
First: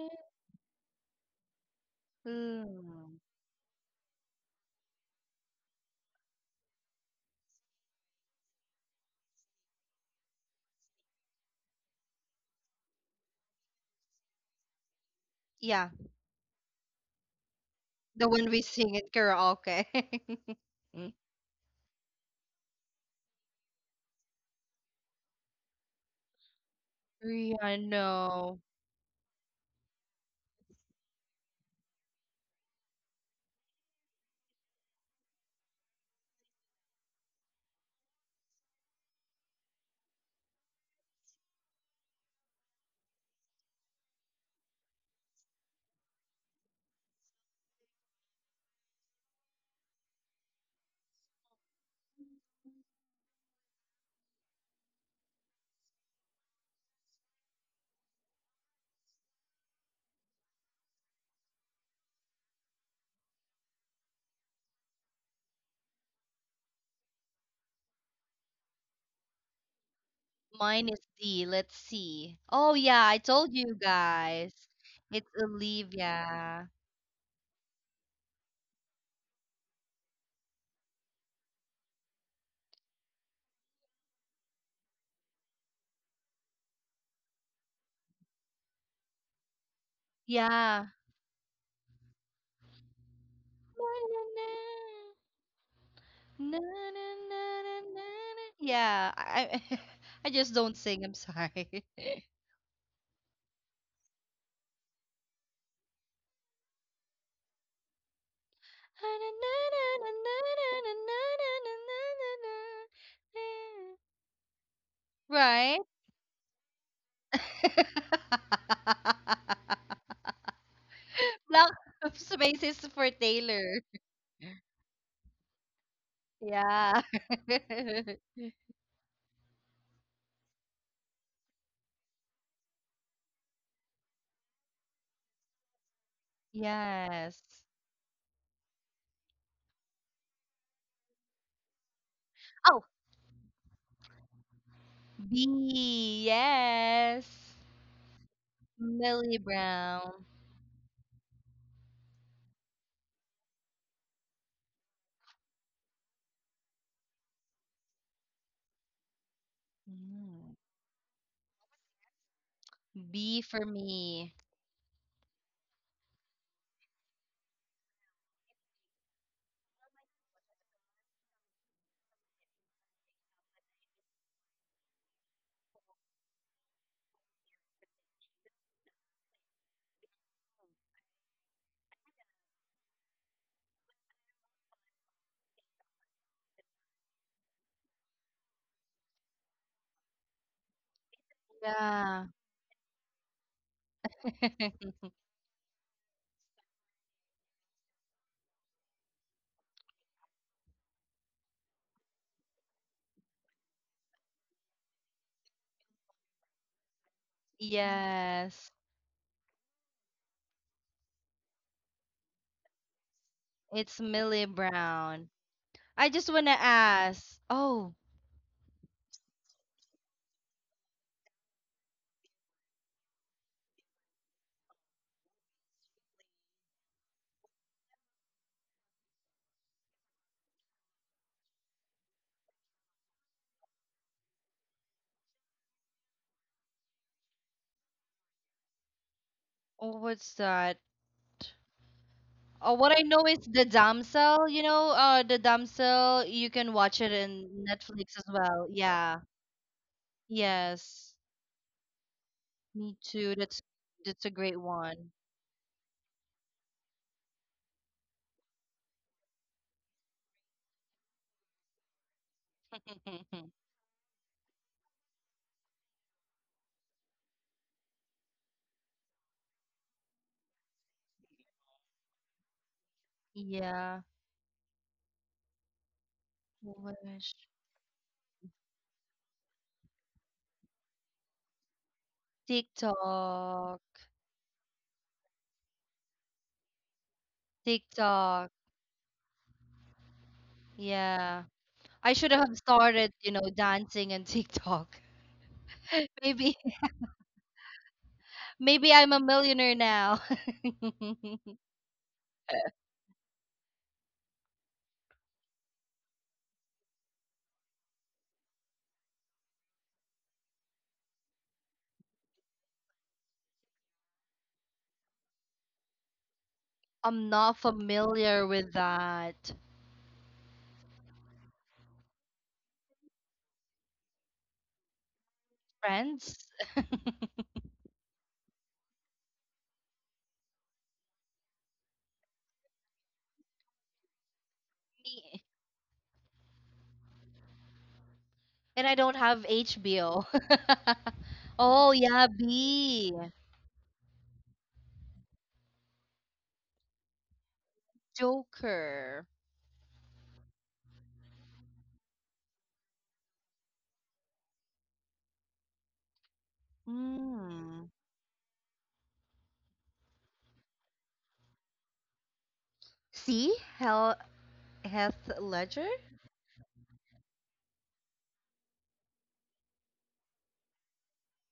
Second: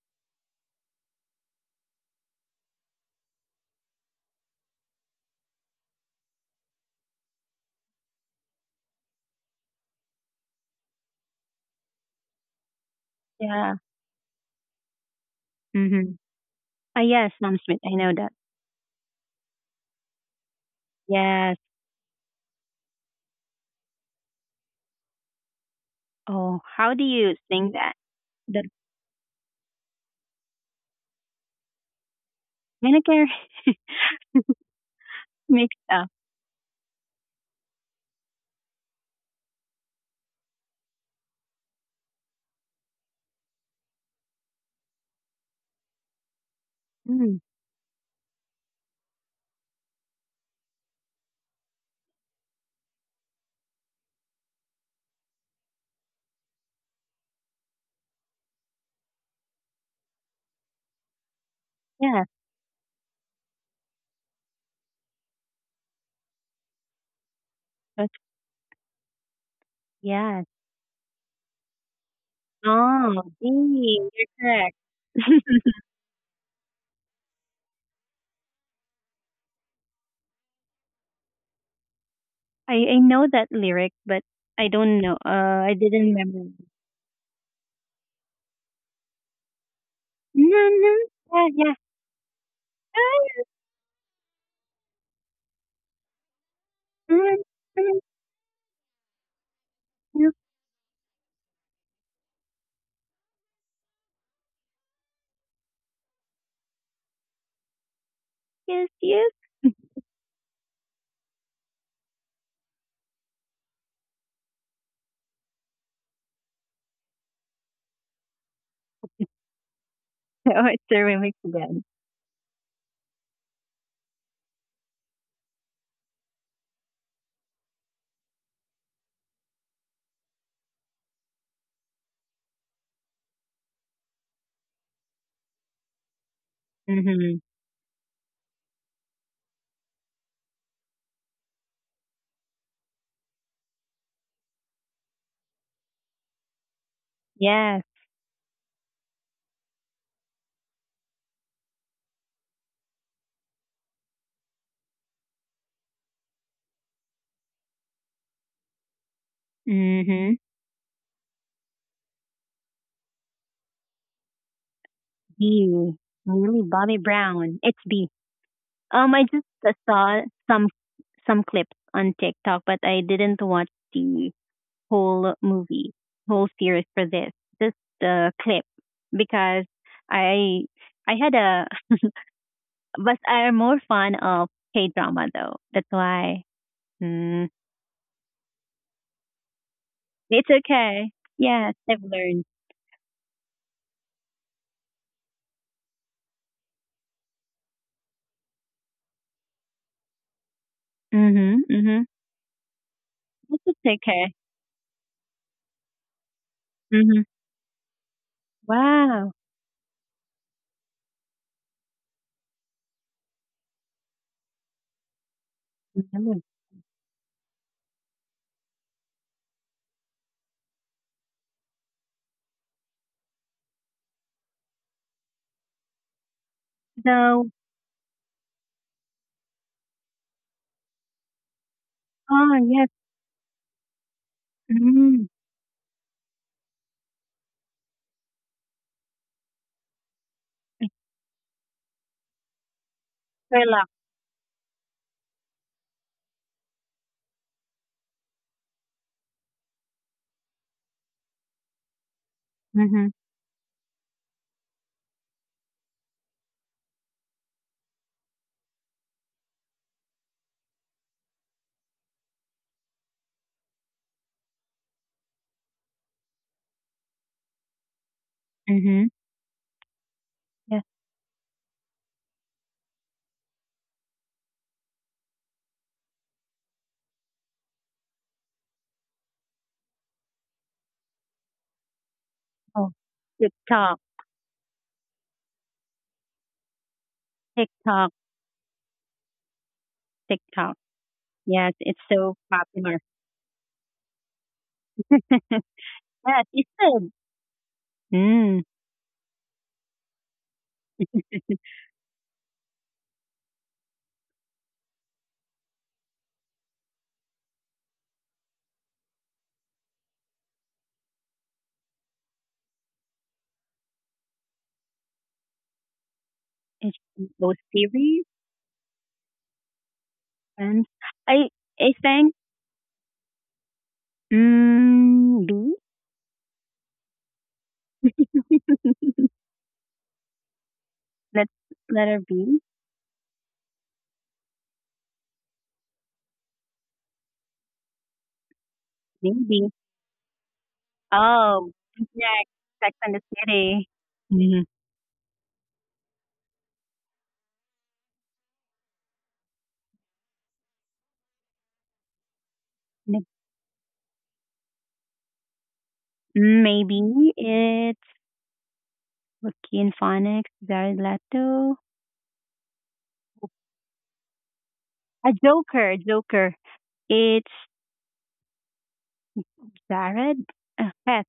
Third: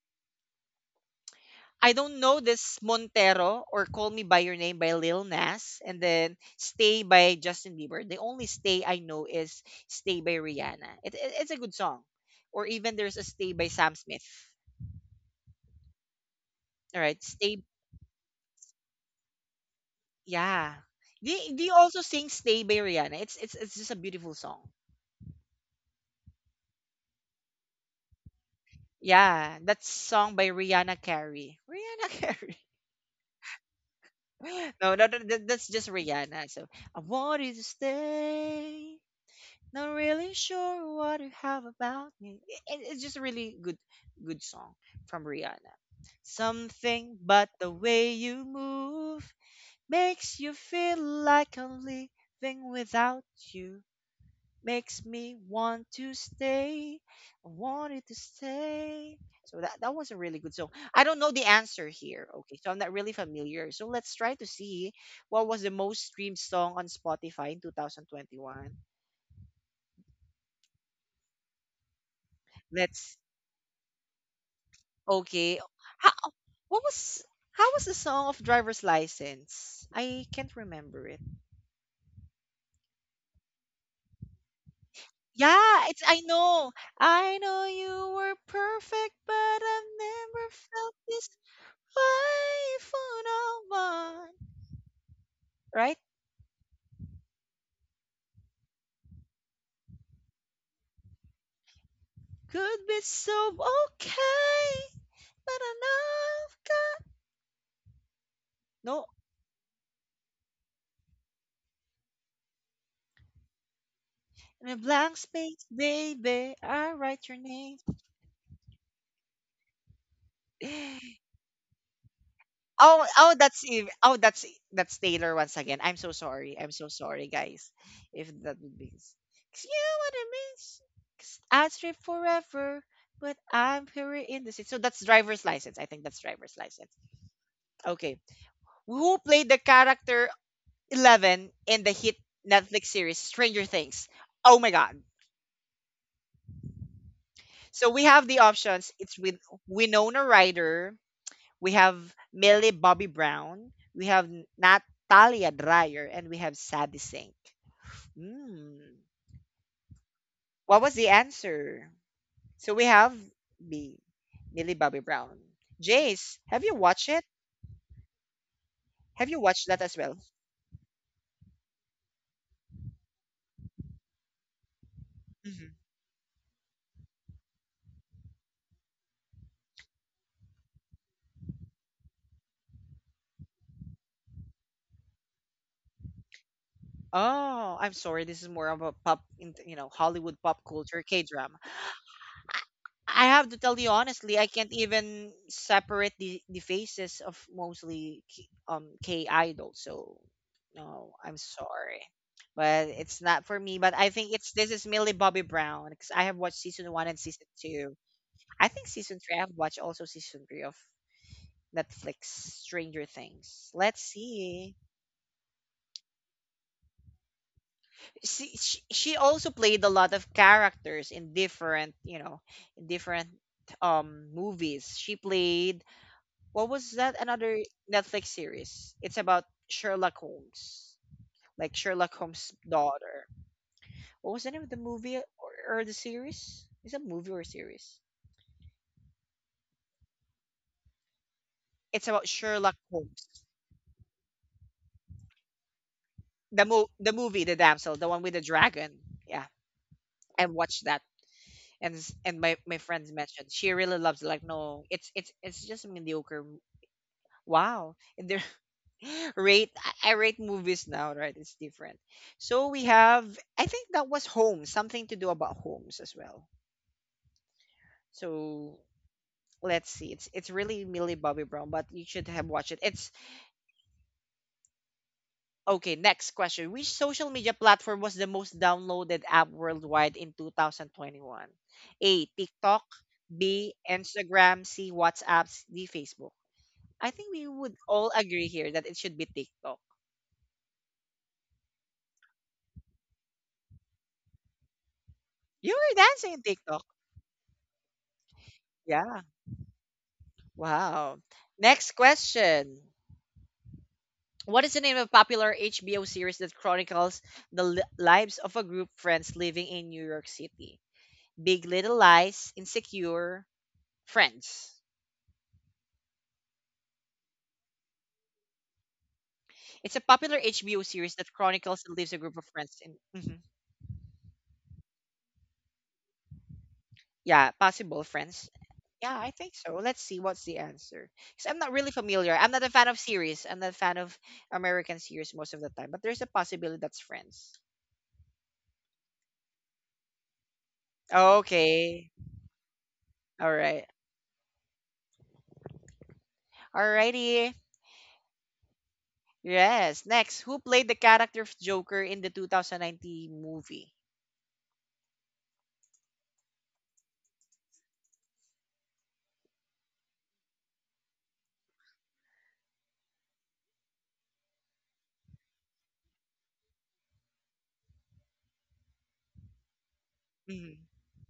A: I don't know this
B: Mm.
A: Montero or Call Me by Your Name by Lil Nas, and then Stay by Justin Bieber. The only Stay I know is Stay by Rihanna. It's a good song. Or even there's a Stay by
C: Yeah.
A: Sam Smith.
B: Yeah,
C: Mhm.
A: All
C: Ah,
A: right,
C: yes, Mom
A: Stay.
C: Smith. I know
B: the
C: that.
B: one we sing in karaoke.
A: Yeah. Do, you-
C: Yes.
A: do you also sing Stay by Rihanna? It's just a beautiful song.
C: Oh, how do you sing that?
B: Rihanna.
C: The
A: Yeah, that's song by Rihanna Carey. Rihanna Carey.
C: vinegar.
A: No, no, no, that's
C: Mixed
A: just
C: up.
A: Rihanna. So I wanted to stay. Not really sure what you have about me. It's just really good, good song from Rihanna. Something
C: Mm.
A: but the way you move makes you feel like I'm living without you, makes me want to stay. I wanted to stay. So that was a really good song. I don't know the answer
C: Yes.
A: here. Okay, so I'm not really familiar. So let's try to see what was the most streamed song on Spotify in
C: That's,
A: 2021.
C: yes.
B: Mine is D. Let's see. Oh, yeah,
C: Oh,
B: I
A: Let's
B: told you
C: dang, you're
B: guys.
C: correct.
B: It's
A: okay. How,
B: Olivia.
A: what was, how was the song of Driver's License? I can't remember it.
C: I know that lyric, but I don't know. I
A: Yeah, it's
C: didn't
A: I
C: remember.
A: know. I know you were perfect, but I've never
B: Yeah.
C: No, no,
A: felt this
C: yeah, yeah.
A: life on
C: Ah,
A: our mind, right?
B: Na, na, na, na,
C: ah,
B: na, na,
C: ah,
B: na. Yeah, I I just
C: yes,
B: don't sing. I'm sorry.
A: Could be so okay, but I know I've got
C: yes,
A: no
C: yes.
A: in a blank
B: Right?
A: space, baby. I write your name.
C: Oh, it's the remix
B: Lack of
C: again.
B: spaces for
A: Oh, oh,
B: Taylor.
A: that's Eve. Oh, that's e, that's Taylor once again. I'm so sorry.
B: Yeah.
A: I'm so sorry, guys. If that would be, 'cause you what it means. 'Cause I strip forever, but I'm here in the city. So that's driver's license. I think that's driver's license.
B: Yes.
C: Mm-hmm.
A: Okay, who played the character 11 in the hit
B: Oh.
A: Netflix series Stranger Things? Oh my god.
B: B, yes.
C: Yes.
A: So we have the options.
B: Millie
A: It's with
B: Brown.
A: Winona Ryder, we have Millie Bobby Brown, we have Natalia Dreyer, and we have Sadie Sink. Hmm.
B: Mm.
C: Mm-hmm.
A: What was the answer? So we
B: B
A: have
B: for me.
A: B, Millie Bobby Brown.
C: B.
A: Jace,
C: Really,
A: have you
C: Bobby
A: watched it?
C: Brown. It's B. I
A: Have you
C: just
A: watched that as well?
C: saw some some clips on TikTok, but I didn't watch the whole
A: Hmm.
C: movie, whole series for this clip because I I had a- but I'm more fan of K drama though. That's why, mm,
A: Oh, I'm sorry. This is more of a pop, you know, Hollywood
C: it's
A: pop culture
C: okay.
A: K drama.
C: Yes,
B: Yeah.
C: I've learned.
A: I have to tell you honestly, I can't even separate the faces of mostly K idols. So no, I'm
C: Mhm, mhm.
A: sorry, but it's not for me.
C: It's
A: But I think
C: okay.
A: it's this is Millie Bobby Brown because I have watched season one and
C: Mhm.
A: season two.
B: Yes,
A: I think season
C: Wow.
A: three. I've watched also season three of Netflix Stranger
B: it's
A: Things. Let's
B: Millie
A: see.
B: Brown. I just want to
C: Mhm.
B: ask. Oh,
A: She also played a lot of characters in different you know in different movies. She played, what was that?
C: So,
A: Another Netflix series. It's about Sherlock Holmes, like Sherlock
C: oh,
A: Holmes'
C: yes.
A: daughter. What was the name of the movie,
C: Mhm.
A: or the series? Is it a movie or a series?
B: oh, what's that?
A: It's about
B: Oh, what I
A: Sherlock
B: know is the
A: Holmes.
C: Thriller.
B: damsel. You know, the damsel. You can watch
A: The
B: it
A: mo- the
B: in
A: movie, the
B: Netflix as
A: damsel, the one
B: well.
A: with the
B: Yeah.
A: dragon. Yeah, and
B: Yes.
A: watched that. And my,
B: Me
A: my
B: too.
A: friends
C: Mhm,
B: That's
A: mentioned she
B: that's a
A: really loves
B: great
A: it. Like
B: one.
A: no, it's just mediocre. Wow, and there rate I rate movies now, right? It's different. So we have, I think that was Homes, something to do about Homes as well. So
C: mhm.
A: let's see. It's
C: Yes.
A: really Millie Bobby Brown, but you should have watched it. It's
B: Yeah.
A: okay, next question. Which
B: Wish.
A: social media platform was the most downloaded app worldwide in 2021? A TikTok,
C: Oh,
B: TikTok.
A: B
C: TikTok,
A: Instagram, C WhatsApp, D Facebook. I think we would all
C: TikTok,
B: TikTok.
A: agree here that it should be TikTok.
C: TikTok.
B: Yeah.
C: Yes,
B: I should
C: it's
B: have
C: so
B: started, you
C: popular.
B: know, dancing and TikTok.
A: You
C: Yes,
A: were
B: Maybe
A: dancing
C: it's
A: TikTok.
C: good.
B: maybe
C: Mm,
B: I'm a
A: Yeah.
B: millionaire now.
A: Wow. Next question. What is the name of popular HBO series that chronicles the lives of a group of friends living in New York City? Big Little Lies, Insecure, Friends.
B: I'm
C: it's
B: not
C: those
B: familiar
C: series,
B: with that.
A: It's a popular HBO
C: and
A: series that
C: I
A: chronicles
C: I
A: and lives a
C: think
A: group of friends in. Mhm.
C: mm, B.
B: Friends?
A: Yeah, possible friends. Yeah, I think so. Let's see what's the answer. 'Cause
C: Let's
A: I'm not really
C: let her
A: familiar. I'm
C: be.
A: not a fan of series. I'm not a fan of American
B: Me.
A: series most of the time. But there's a possibility that's Friends.
B: And I don't have
C: Maybe.
B: HBO. Oh,
C: Oh,
B: yeah,
A: Okay.
C: next,
B: B.
C: Sex and the
A: All right.
C: City. Hmm.
A: Alrighty.
B: Joker.
A: Yes. Next, who played the character of Joker in the
C: ne-
A: 2019 movie?
C: Maybe
B: Mm.
C: it's Joaquin Phoenix, Jared Leto,
B: See? Hell Heath
C: a
B: Ledger?
C: Joker. It's Jared.
A: Mhm.
C: Pet.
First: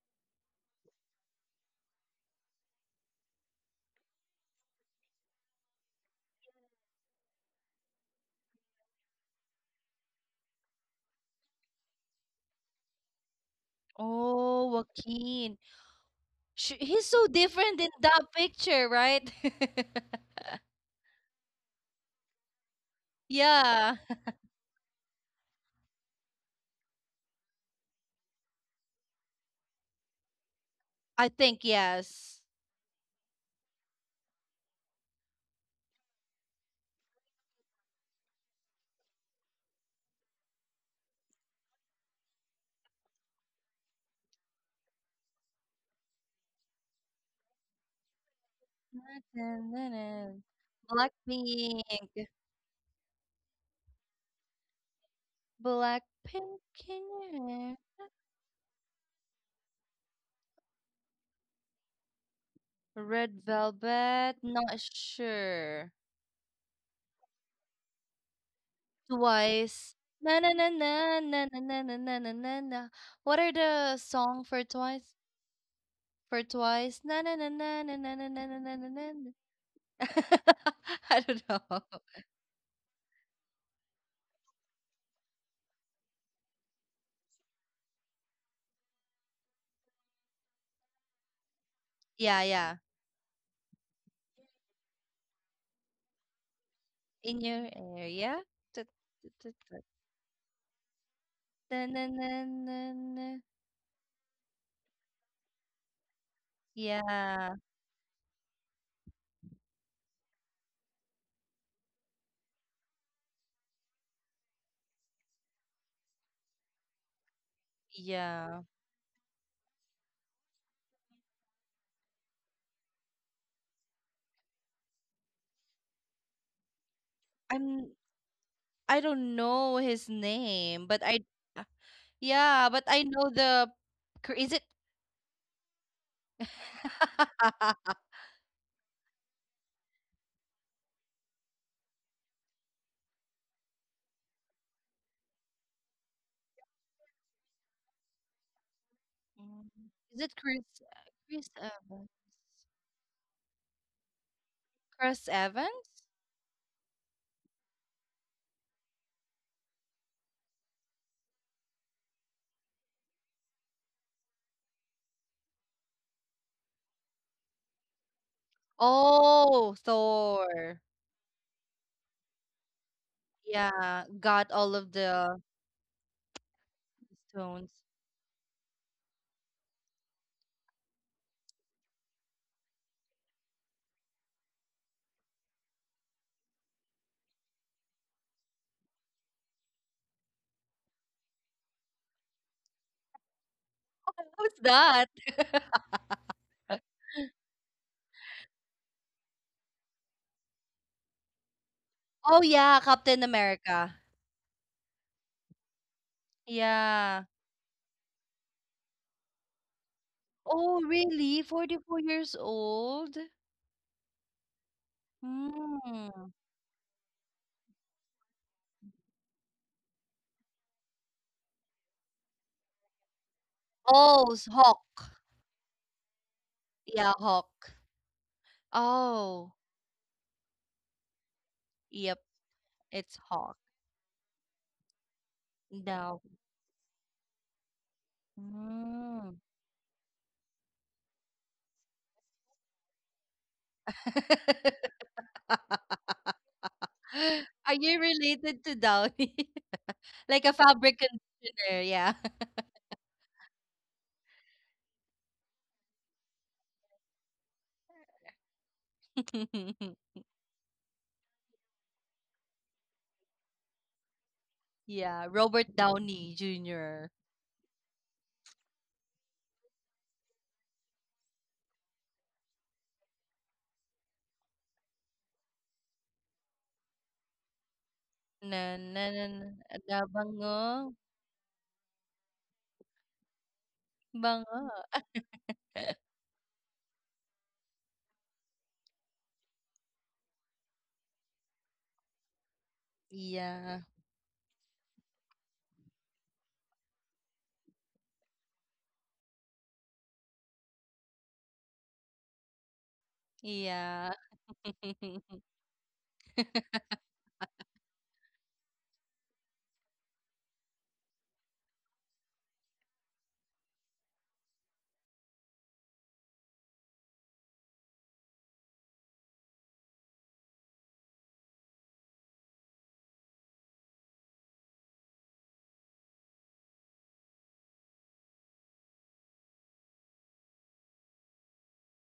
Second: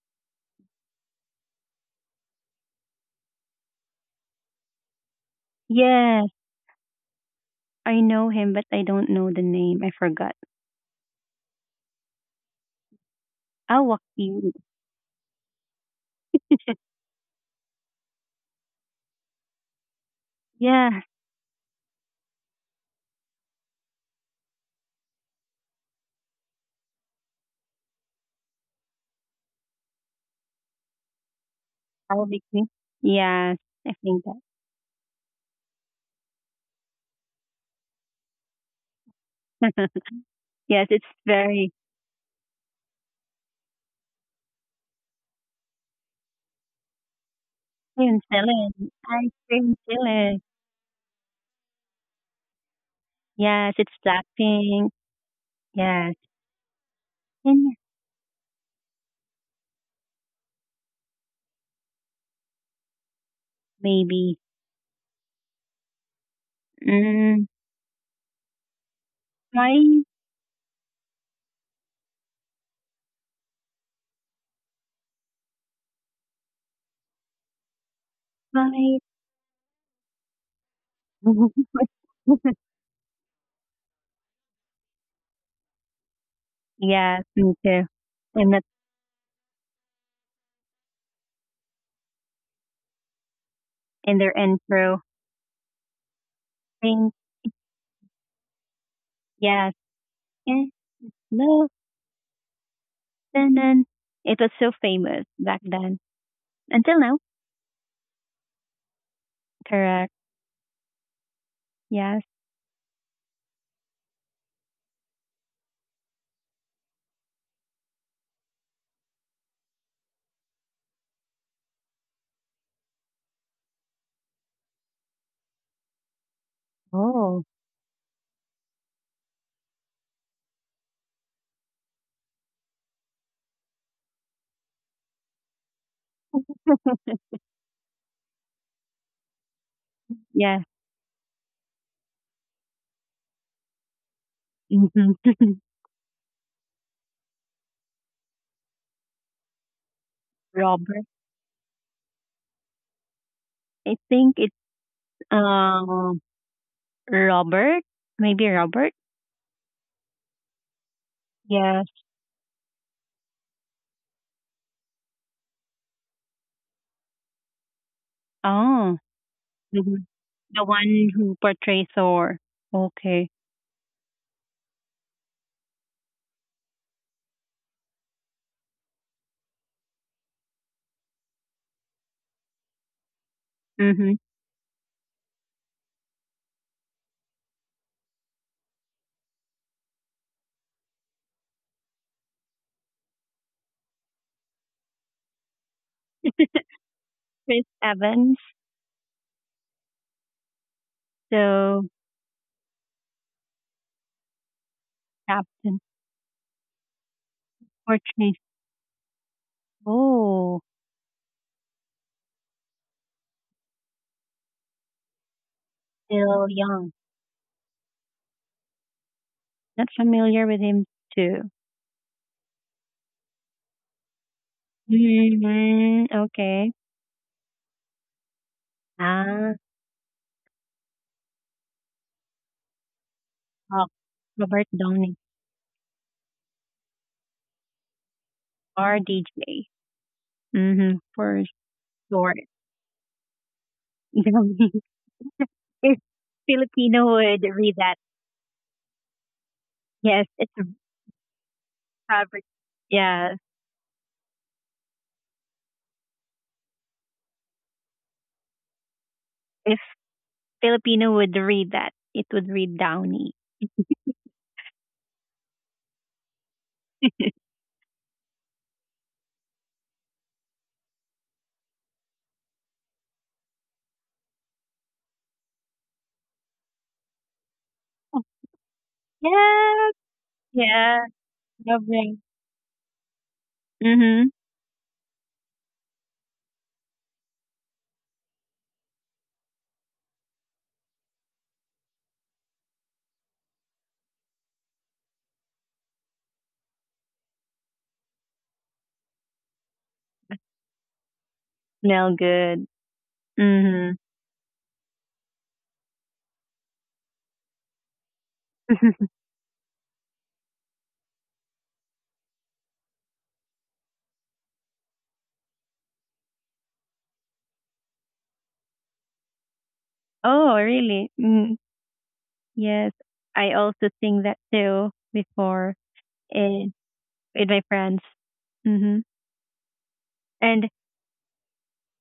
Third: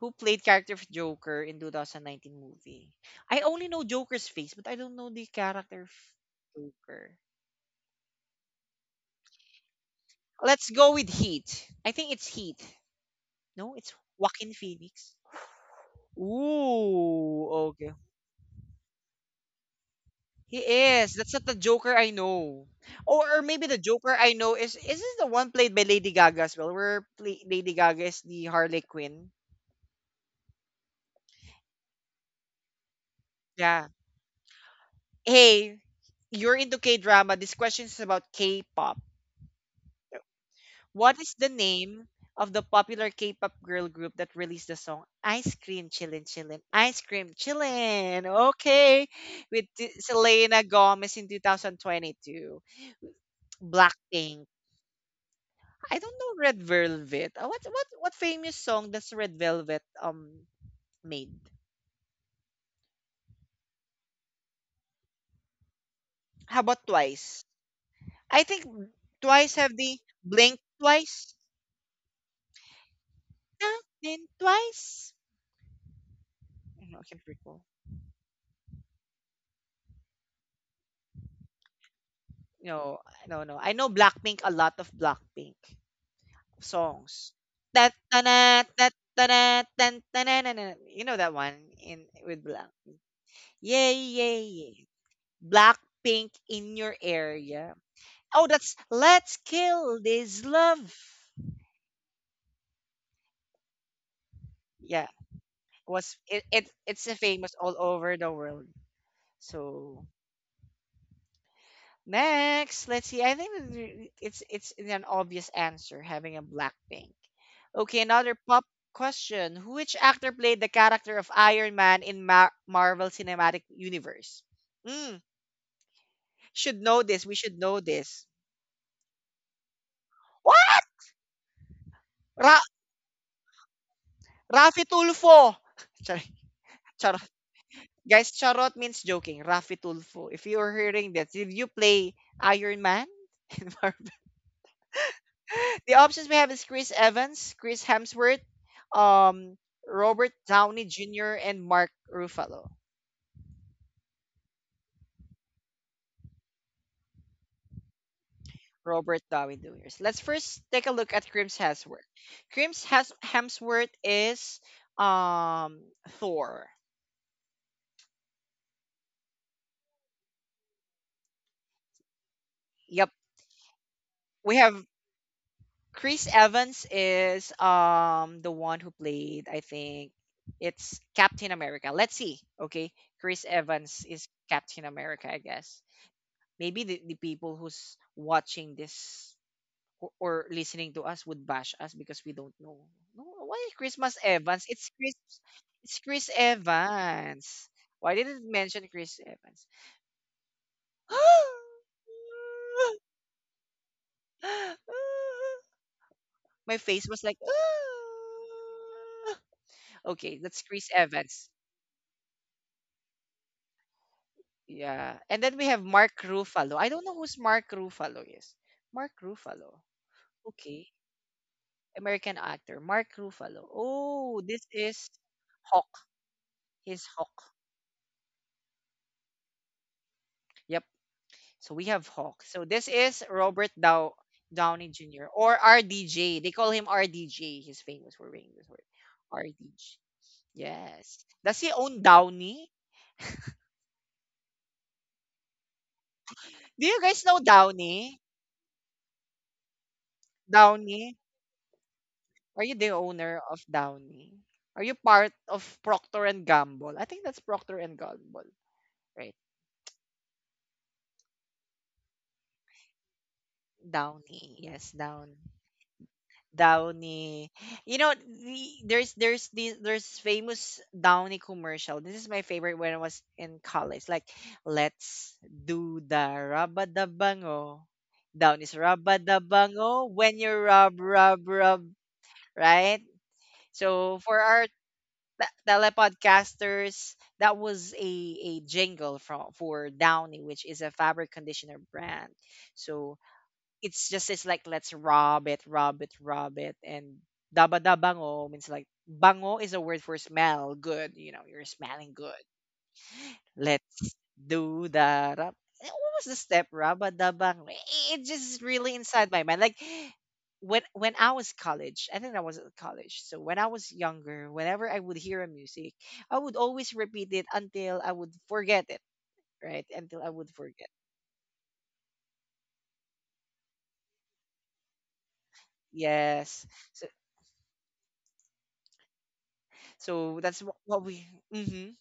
A: Who played character of Joker in 2019 movie? I only know Joker's face, but I don't know the character of
C: Yes,
A: Joker.
C: I know him, but I don't know the name. I forgot.
A: Let's go with Heat. I think it's Heat. No,
C: Oh,
A: it's Joaquin
C: Joaquin.
B: Oh,
A: Phoenix.
B: Joaquin. Sh he's so
A: Ooh,
B: different
A: okay.
B: in that picture, right?
A: He
C: Yeah,
A: is. That's not the Joker I know. Or maybe the
B: Yeah,
A: Joker I know is this the one played by Lady Gaga as well, where play, Lady Gaga is the Harley Quinn?
B: I think
C: I'll be.
B: yes.
C: Yes,
A: Yeah.
C: I think
A: Hey, you're into K drama. This question is about K pop.
C: that. Yes, it's
A: What is the
C: very
A: name of the popular K pop girl group that released the song Ice Cream Chillin' Chillin'? Ice Cream
C: Green
A: Chillin'.
C: Chili.
A: Okay.
C: Ice
A: With
B: Blackpink,
C: cream Chili.
A: Selena Gomez in 2022.
C: Yes, it's
A: Blackpink.
C: Blackpink.
A: I
C: Yes,
A: don't know
B: Blackpink
A: Red
B: in your
A: Velvet. What
C: and
B: hair.
C: yes,
A: what famous song does Red Velvet made?
B: Red Velvet,
C: maybe.
B: not sure.
A: How about Twice?
C: Mm,
A: I think Twice have
B: Twice.
A: the
C: bye,
B: Na na na
A: Blink
B: na na
A: Twice.
B: na na na na na na na. What are the
A: Nothing
B: song for Twice?
A: Twice.
B: For Twice,
A: You know, I
B: na na
A: can't
B: na
A: recall.
B: na na na na na na na na,
C: bye.
B: na. I don't know.
A: No, I don't know. I know Blackpink, a lot of Blackpink
C: Yes,
A: songs.
C: me too.
A: That
C: In the,
A: that that you know that one in
B: Yeah,
A: with
B: yeah.
A: Black. Yay,
C: in their
A: yay, yay.
C: intro,
A: Blackpink in your
C: Pink.
B: In your
A: area.
B: area?
A: Oh,
B: Tut,
A: that's
B: tut,
A: Let's
B: tut, tut.
C: Yes,
A: Kill This
C: and
A: Love.
B: Na,
C: love,
B: na, na, na, na.
C: and then it was so
A: Yeah,
C: famous back then.
A: was it, it
C: Until
A: it's a
C: now,
B: Yeah,
A: famous all over the world. So
C: correct? Yes.
A: next, let's see. I think that it's an obvious answer having a Blackpink. Okay, another
B: yeah.
A: pop question. Which actor played the character of Iron Man in Marvel Cinematic Universe? Mm, should know this. We
C: Oh,
A: should
B: I'm
A: know this.
B: I don't know his name, but
A: What?
B: I uh, yeah,
A: Ra-
B: but I know the Chr- is it
A: Rafi Tulfo. Sorry, charot. Guys, charot means joking. Rafi Tulfo. If you
C: yes.
A: are hearing that, did you play Iron Man? The options we have is Chris Evans, Chris Hemsworth, um,
B: Mm. Is it
A: Robert
B: Chris
A: Downey
C: Robert.
A: Jr.,
B: Chris
A: and Mark
B: Evans?
A: Ruffalo.
C: I think it's
B: Chris Evans?
C: um Robert. Maybe Robert.
A: Robert Downey Jr. Let's first take a look at Chris
C: Yes.
A: Hemsworth. Chris Hemsworth is um Thor.
C: Oh,
B: Oh,
C: the one the
B: Thor.
C: one who portrays Thor.
A: Yep.
C: Okay.
B: Yeah, got
A: We
B: all of
A: have
B: the
A: Chris Evans is
B: stones.
A: the one who played, I think it's Captain America. Let's see. Okay. Chris Evans
C: Mm-hmm.
A: is Captain America, I guess. Maybe the people who's watching this or listening to us would bash us because we don't know. No, why Christmas
B: Who's
A: Evans?
B: that?
A: It's Chris, it's Chris
C: Chris
A: Evans. Why did
C: Evans,
A: it mention Chris Evans?
C: the
B: Oh, yeah, Captain America.
C: captain,
A: My
B: Yeah.
A: face was like
C: portrays.
A: "Ah." Okay,
C: Oh,
B: Oh,
A: that's Chris
B: really?
A: Evans.
B: 44 years old?
A: Yeah. And then we have
B: Hmm.
A: Mark
C: still young.
A: Ruffalo. I don't know who's Mark Ruffalo is. Mark
C: Not
A: Ruffalo.
C: familiar with him
A: Okay.
C: too.
A: American actor. Mark Ruffalo.
B: Oh, it's
A: Oh, this
B: Hawk.
A: is Hawk.
C: Hmm. Okay.
B: Yeah,
A: He's
B: Hawk.
A: Hawk.
B: Oh,
C: Ah,
A: Yep. So we
B: yep,
A: have Hawk. So this
B: it's
A: is
B: Hawk.
A: Robert
C: oh,
A: Dow-
C: Robert
A: Downey
C: Downey,
A: Jr. or
B: Down.
A: RDJ. They call him RDJ. He's famous for being this word.
B: Mm.
C: RDJ.
A: RDJ.
C: Mm-hmm.
A: Yes.
C: For
A: Does he own
C: short.
A: Downey?
C: If
A: Do you
C: Filipino
A: guys know
C: would
B: Are
C: read
B: you
C: that,
A: Downey?
B: related to Downey?
C: yes,
B: Like a
C: it's
B: fabric
A: Downey?
B: conditioner, yeah.
C: Robert.
A: Are you the
C: Yeah,
A: owner of Downey? Are you part of Procter and Gamble? I think that's Procter and Gamble, right?
C: if Filipino would read that, it would read Downey.
A: Downey. Yes,
B: Yeah,
A: Downey.
B: Robert Downey Jr.
C: Yes,
A: Downy. You know, there's there's famous Downy commercial. This is my favorite when I was in college. Like, let's do the rubba da bango.
B: Na
A: Downy's is
B: na na
A: rubba
B: na
A: da
B: na-
A: bango when
B: bango,
A: you rub
C: yeah,
A: rub rub,
C: lovely.
A: right? So
C: Mhm.
A: for
B: bango.
A: our telepodcasters, that was a jingle from for Downy, which is a fabric conditioner brand. So
B: Yeah,
A: it's like let's rub it, rub it, rub it, and daba dabango means like bango is a word for smell, good. You know, you're smelling
C: Smell
A: good.
C: good.
B: yeah.
C: Mhm.
A: Let's do the rub. What was the step? Raba dabango. It just really inside my mind. Like when I was college, I think I was at college. So when I was younger, whenever I would hear a music, I would always repeat it until I would forget it. Right? Until I would
C: Oh,
A: forget.
C: really? Mm, yes. I also sing that too before, eh,
A: Yes. So
C: with my friends. Mm-hmm.
A: so that's
C: And,
A: what, what we. Mhm.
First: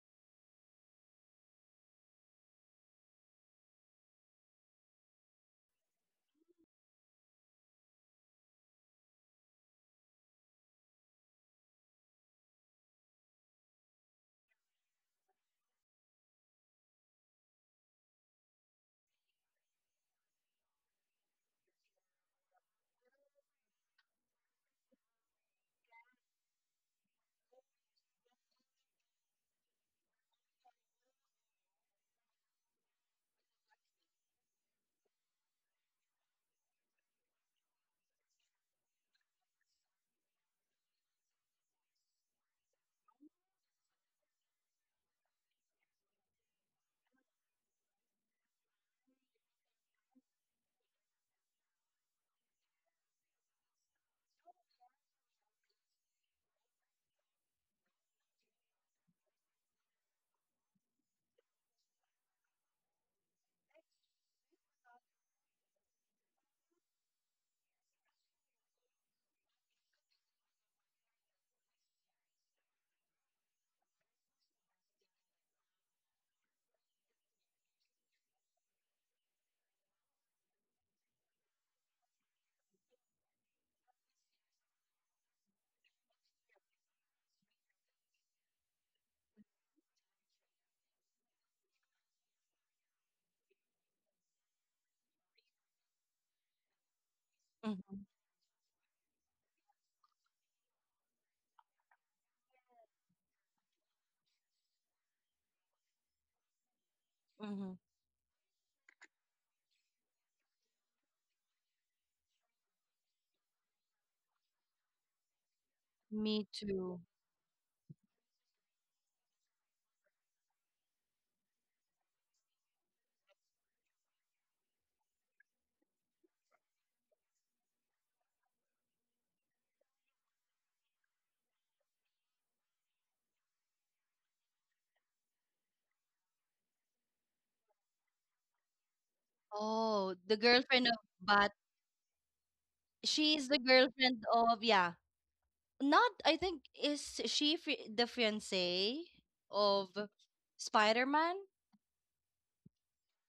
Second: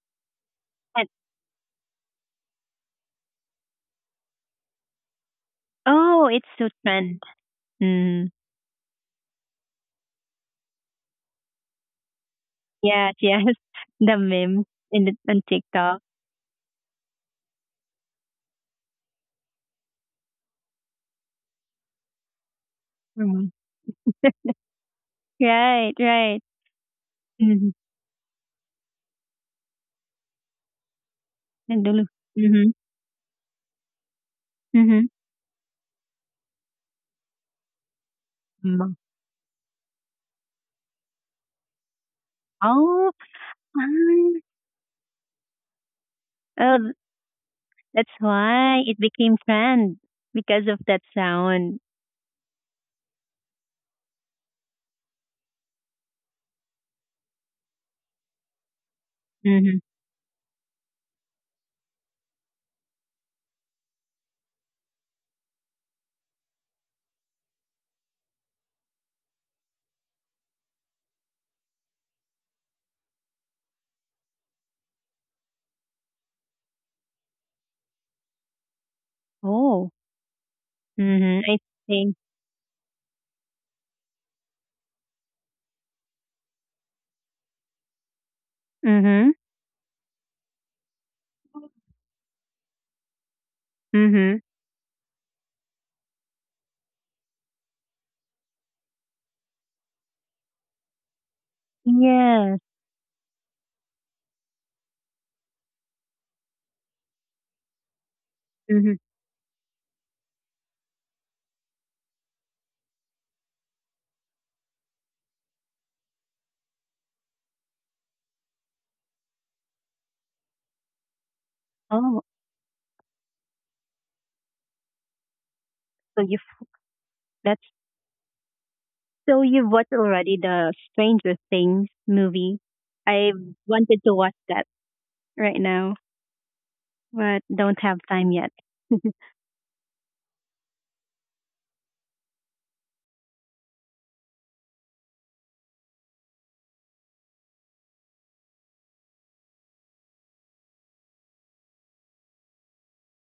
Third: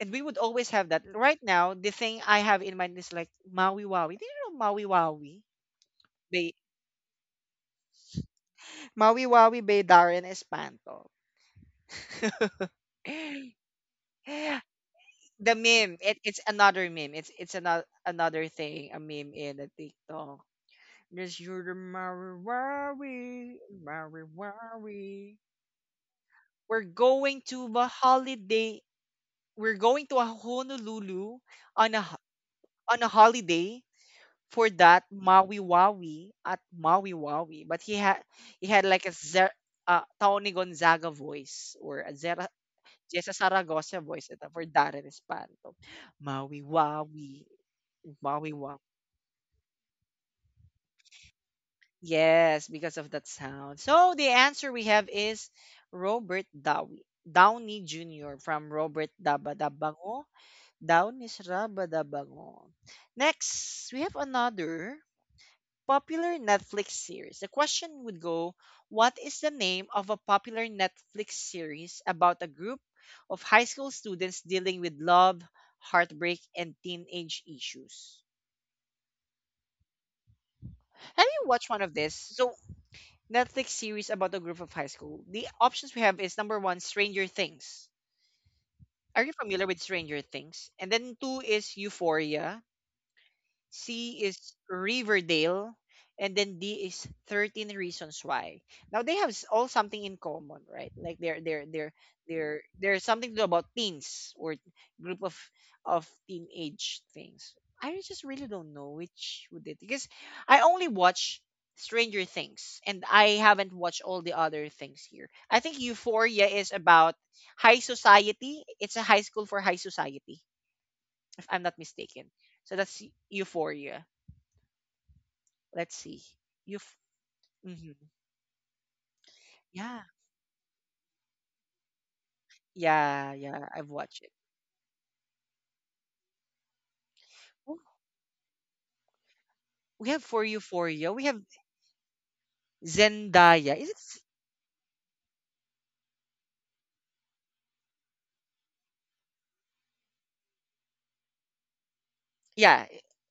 A: And we would always have that.
C: and,
A: Right now, the thing I have in mind is like Maui Wawi. Do you know Maui Wawi?
C: oh, it's
A: By
C: so trend. Mm.
A: Maui Wawi by Darren Espanto.
C: Yes, yes. The memes in the, on
A: The meme.
C: TikTok.
A: It's another meme. It's another thing. A meme in a TikTok. This you're the Maui
C: Mm.
A: Wawi, Maui Wawi.
C: Right, right.
A: We're going to
C: Mm-hmm.
A: a holiday. We're going to a Honolulu on a ho-
C: Mm-hmm.
A: on a holiday for that Maui Wawi at Maui Wawi. But he had
C: Mm-hmm.
A: like a Zer, Tony Gonzaga voice or a Zera,
C: Oh,
A: Jessa Saragossa voice
C: fun.
A: ito, for Darren Espanto. Maui
C: Oh,
A: Wawi.
C: that's
A: Maui Wawi.
C: why it became trend because of that sound.
A: Yes, because of that sound. So the answer we have is Robert Downey, Downey Jr. from Robert
C: Mm-hmm.
A: Dabadabango. Down is Rabadabango. Next, we have another popular Netflix series. The question would go: what is the name of a popular Netflix series about a group of high school students dealing with love, heartbreak, and teenage issues?
C: Oh.
A: Have you
C: Mm-hmm. I
A: watched one of this?
C: see.
A: So, Netflix series about a group of high school. The options we have is number one, Stranger Things. Are you
C: Mm-hmm.
A: familiar with Stranger Things? And then two is Euphoria. C
C: Mm-hmm.
A: is Riverdale, and then D is 13 Reasons Why. Now they have all something in common, right? Like they're
C: Yes.
A: there's something to do about teens or group of teenage things.
B: Hmm.
A: I just really don't know
C: Mm-hmm.
A: which would it because I only watch Stranger Things and I haven't watched all the other things here. I think Euphoria
B: Me
A: is
B: too.
A: about high society. It's a high school for high society, if I'm not
C: Oh.
A: mistaken. So that's Euphoria. Let's see.
C: So you have
A: You
C: that's
A: mm-hmm.
C: so you've watched
A: Yeah.
C: already the Stranger Things movie.
A: Yeah,
C: I
A: yeah, I've
C: wanted to
A: watched it.
C: watch that right now, but
A: Oh,
C: don't have time yet.
A: we
B: Oh,
A: have
B: the
A: for
B: girlfriend of
A: Euphoria. We have
B: Bat. She is the
A: Zendaya. Is it?
B: girlfriend of yeah. Not I think is she fi- the fiance of Spider-Man
A: Yeah,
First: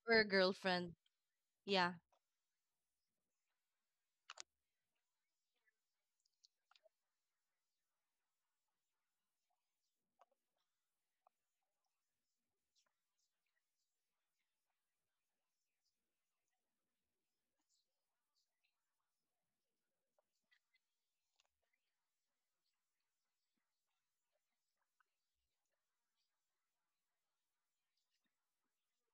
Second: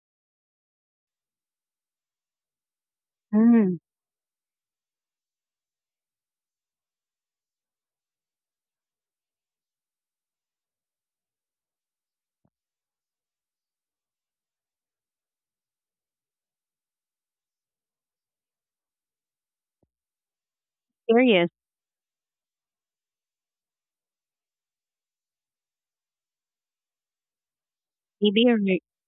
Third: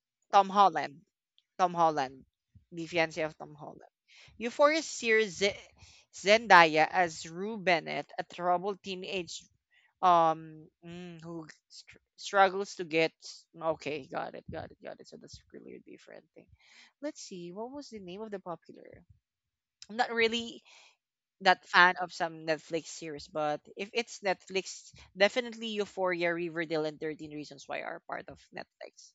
B: or
A: Tom
B: girlfriend?
A: Holland. Tom
B: Yeah.
A: Holland. The fiancé of Tom
C: Mm,
A: Holland. Euphoria series Zendaya as Rue Bennett, a troubled teenage who struggles to get. Okay, got it. So that's really a different thing. Let's see. What was the name of the popular? I'm not really
C: curious.
A: that fan of some Netflix series, but if it's Netflix, definitely Euphoria, Riverdale, and 13 Reasons Why are part of
C: Maybe, or are
A: Netflix.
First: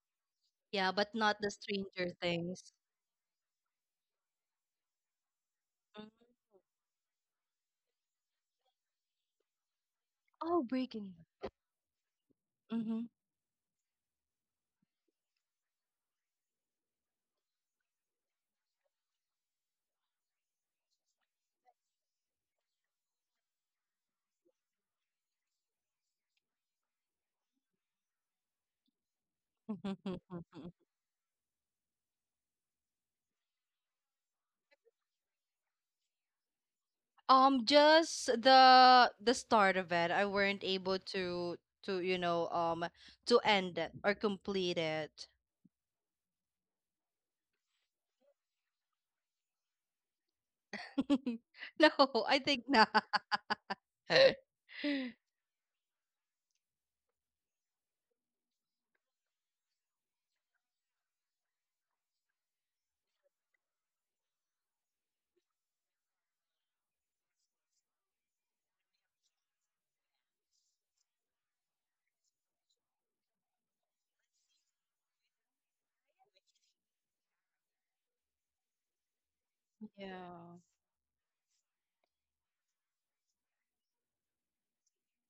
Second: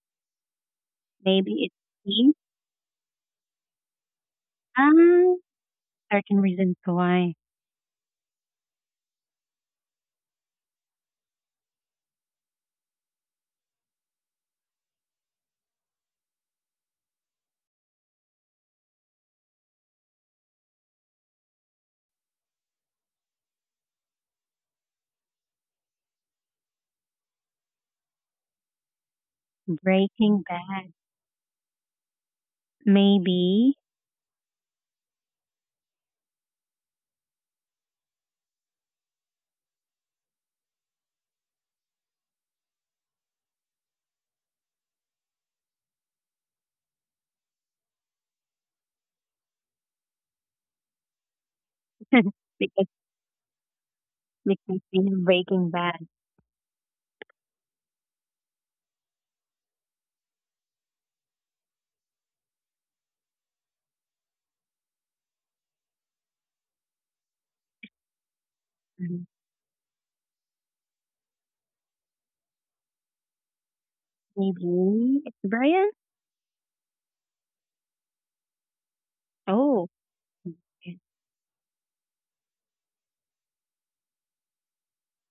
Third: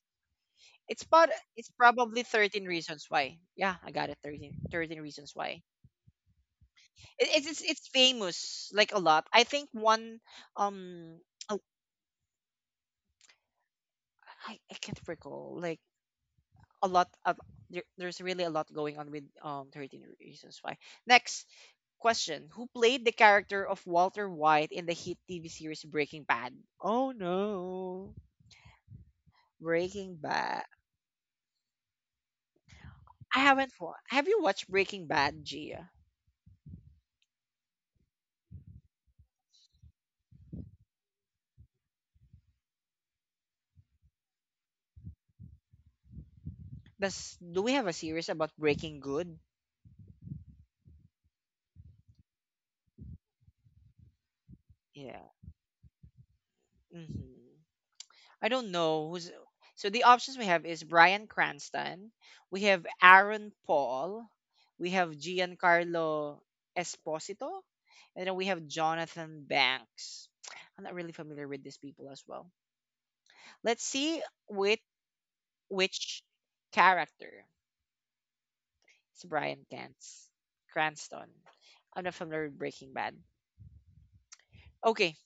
B: Yeah,
A: It's
B: but
A: part.
B: not the
C: maybe
A: It's
C: it's
B: Stranger
A: probably
C: me.
A: 13
B: Things.
A: Reasons Why. Yeah, I got it. 13 Reasons
C: Um,
A: Why.
B: Mhm.
C: Certain reasons
A: It,
C: why
A: it's famous like a lot. I think one
B: Oh, Breaking.
A: um oh,
B: Mhm.
A: I can't recall like a lot of there's really a lot going on with 13 Reasons Why. Next question, who played the character of Walter White in the hit TV series Breaking Bad? Oh no. Breaking
C: Breaking
A: Bad.
C: Bad.
A: I
C: Maybe
A: haven't wa- Have you watched Breaking Bad, Gia?
B: Just the start of it. I weren't able to you know to end it or complete it.
A: Does do we have a series about Breaking Good?
B: No, I think
C: because
B: not.
C: McMuffin,
A: Yeah.
C: Breaking Bad,
A: Hmm. I don't know who's. So the options we have is Brian Cranston, we have Aaron Paul, we have Giancarlo Esposito, and then we have
C: and
A: Jonathan Banks. I'm not really familiar with these people as well. Let's see with
C: maybe it's Brian.
A: which character is Brian
C: Oh,
B: Yeah,
A: Cans
C: it's
A: Cranston. I'm not familiar with Breaking Bad. Okay,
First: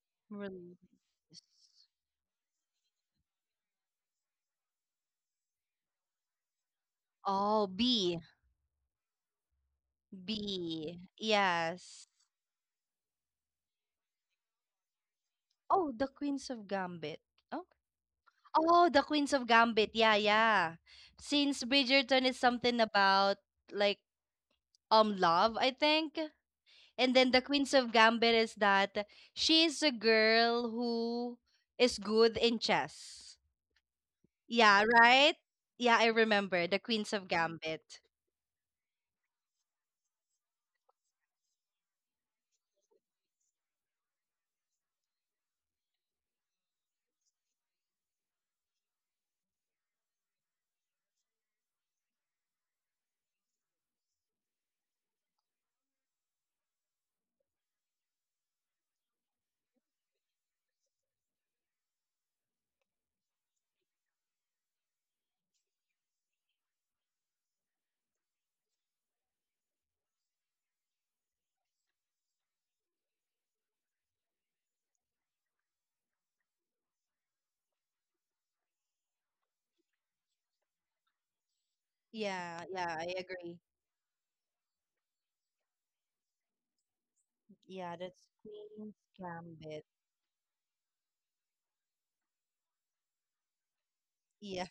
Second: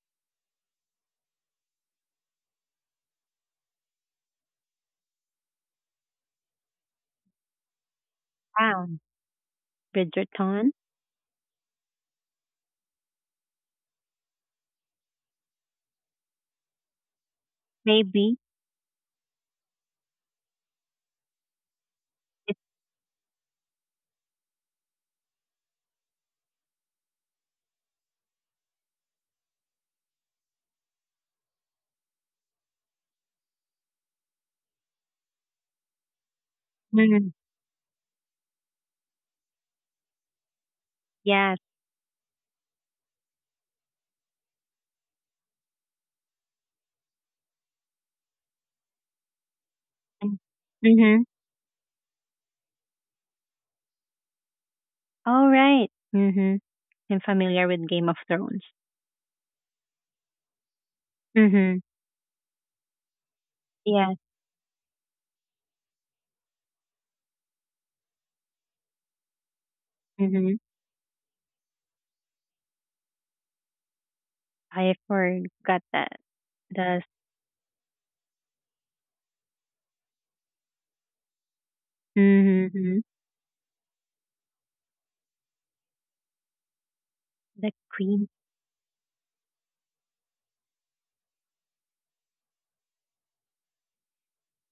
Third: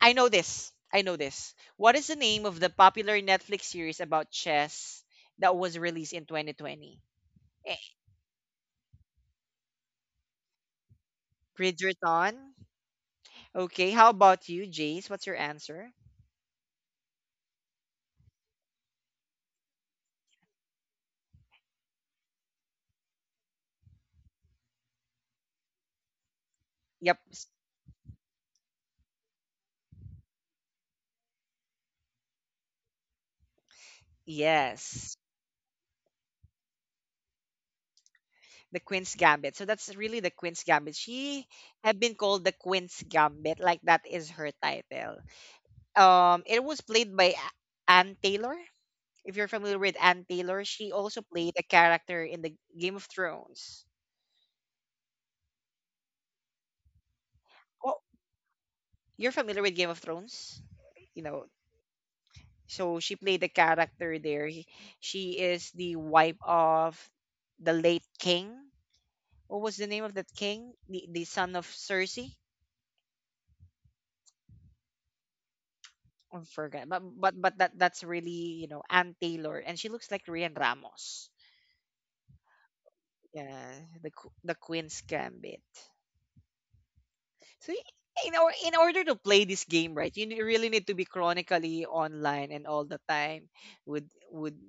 A: I know this.
B: really.
A: I know this. What is the name of the popular Netflix series about chess that was released in 2020?
B: Oh,
A: Eh,
B: B.
C: Brown, Bridgerton.
B: B. Yes.
A: Bridgerton. Okay, how about you, Jace? What's your answer?
B: Oh, the Queens of Gambit. Oh,
C: Maybe
B: oh, the Queens of Gambit. Yeah, yeah. Since Bridgerton is
C: it's
B: something about like love, I think. And
A: Yep.
B: then the Queens of Gambit is that she is a girl who is good in chess. Yeah,
A: Yes.
B: right? Yeah, I remember the Queens of
C: mm,
B: Gambit.
A: The Queen's Gambit. So that's really the Queen's Gambit. She
C: yes.
A: had been called the Queen's Gambit, like that is her title. It was played by Anne Taylor. If you're familiar with Anne Taylor, she
C: Mm-hmm.
A: also played a character in the Game of Thrones.
C: All right. Mm-hmm. I'm familiar with
A: Oh,
C: Game of Thrones.
A: you're familiar with Game of Thrones? You know,
C: Mm-hmm.
A: so she played the
C: Yes.
A: character there. She is the wife of the late king. What was the name of that
C: Mm-hmm.
A: king? The son of Cersei?
C: I forgot that.
A: I forgot.
C: The
A: But, but that that's really, you know, Anne Taylor and she looks like Rian Ramos.
B: Yeah, yeah,
C: mm-hmm.
B: I agree.
A: Yeah, the Queen's Gambit. So
C: The
B: Yeah, that's
C: Queen.
A: in or in
B: Queen's
A: order to play this
B: Gambit.
A: game right, you really need to be chronically online and all the time would
B: Yeah.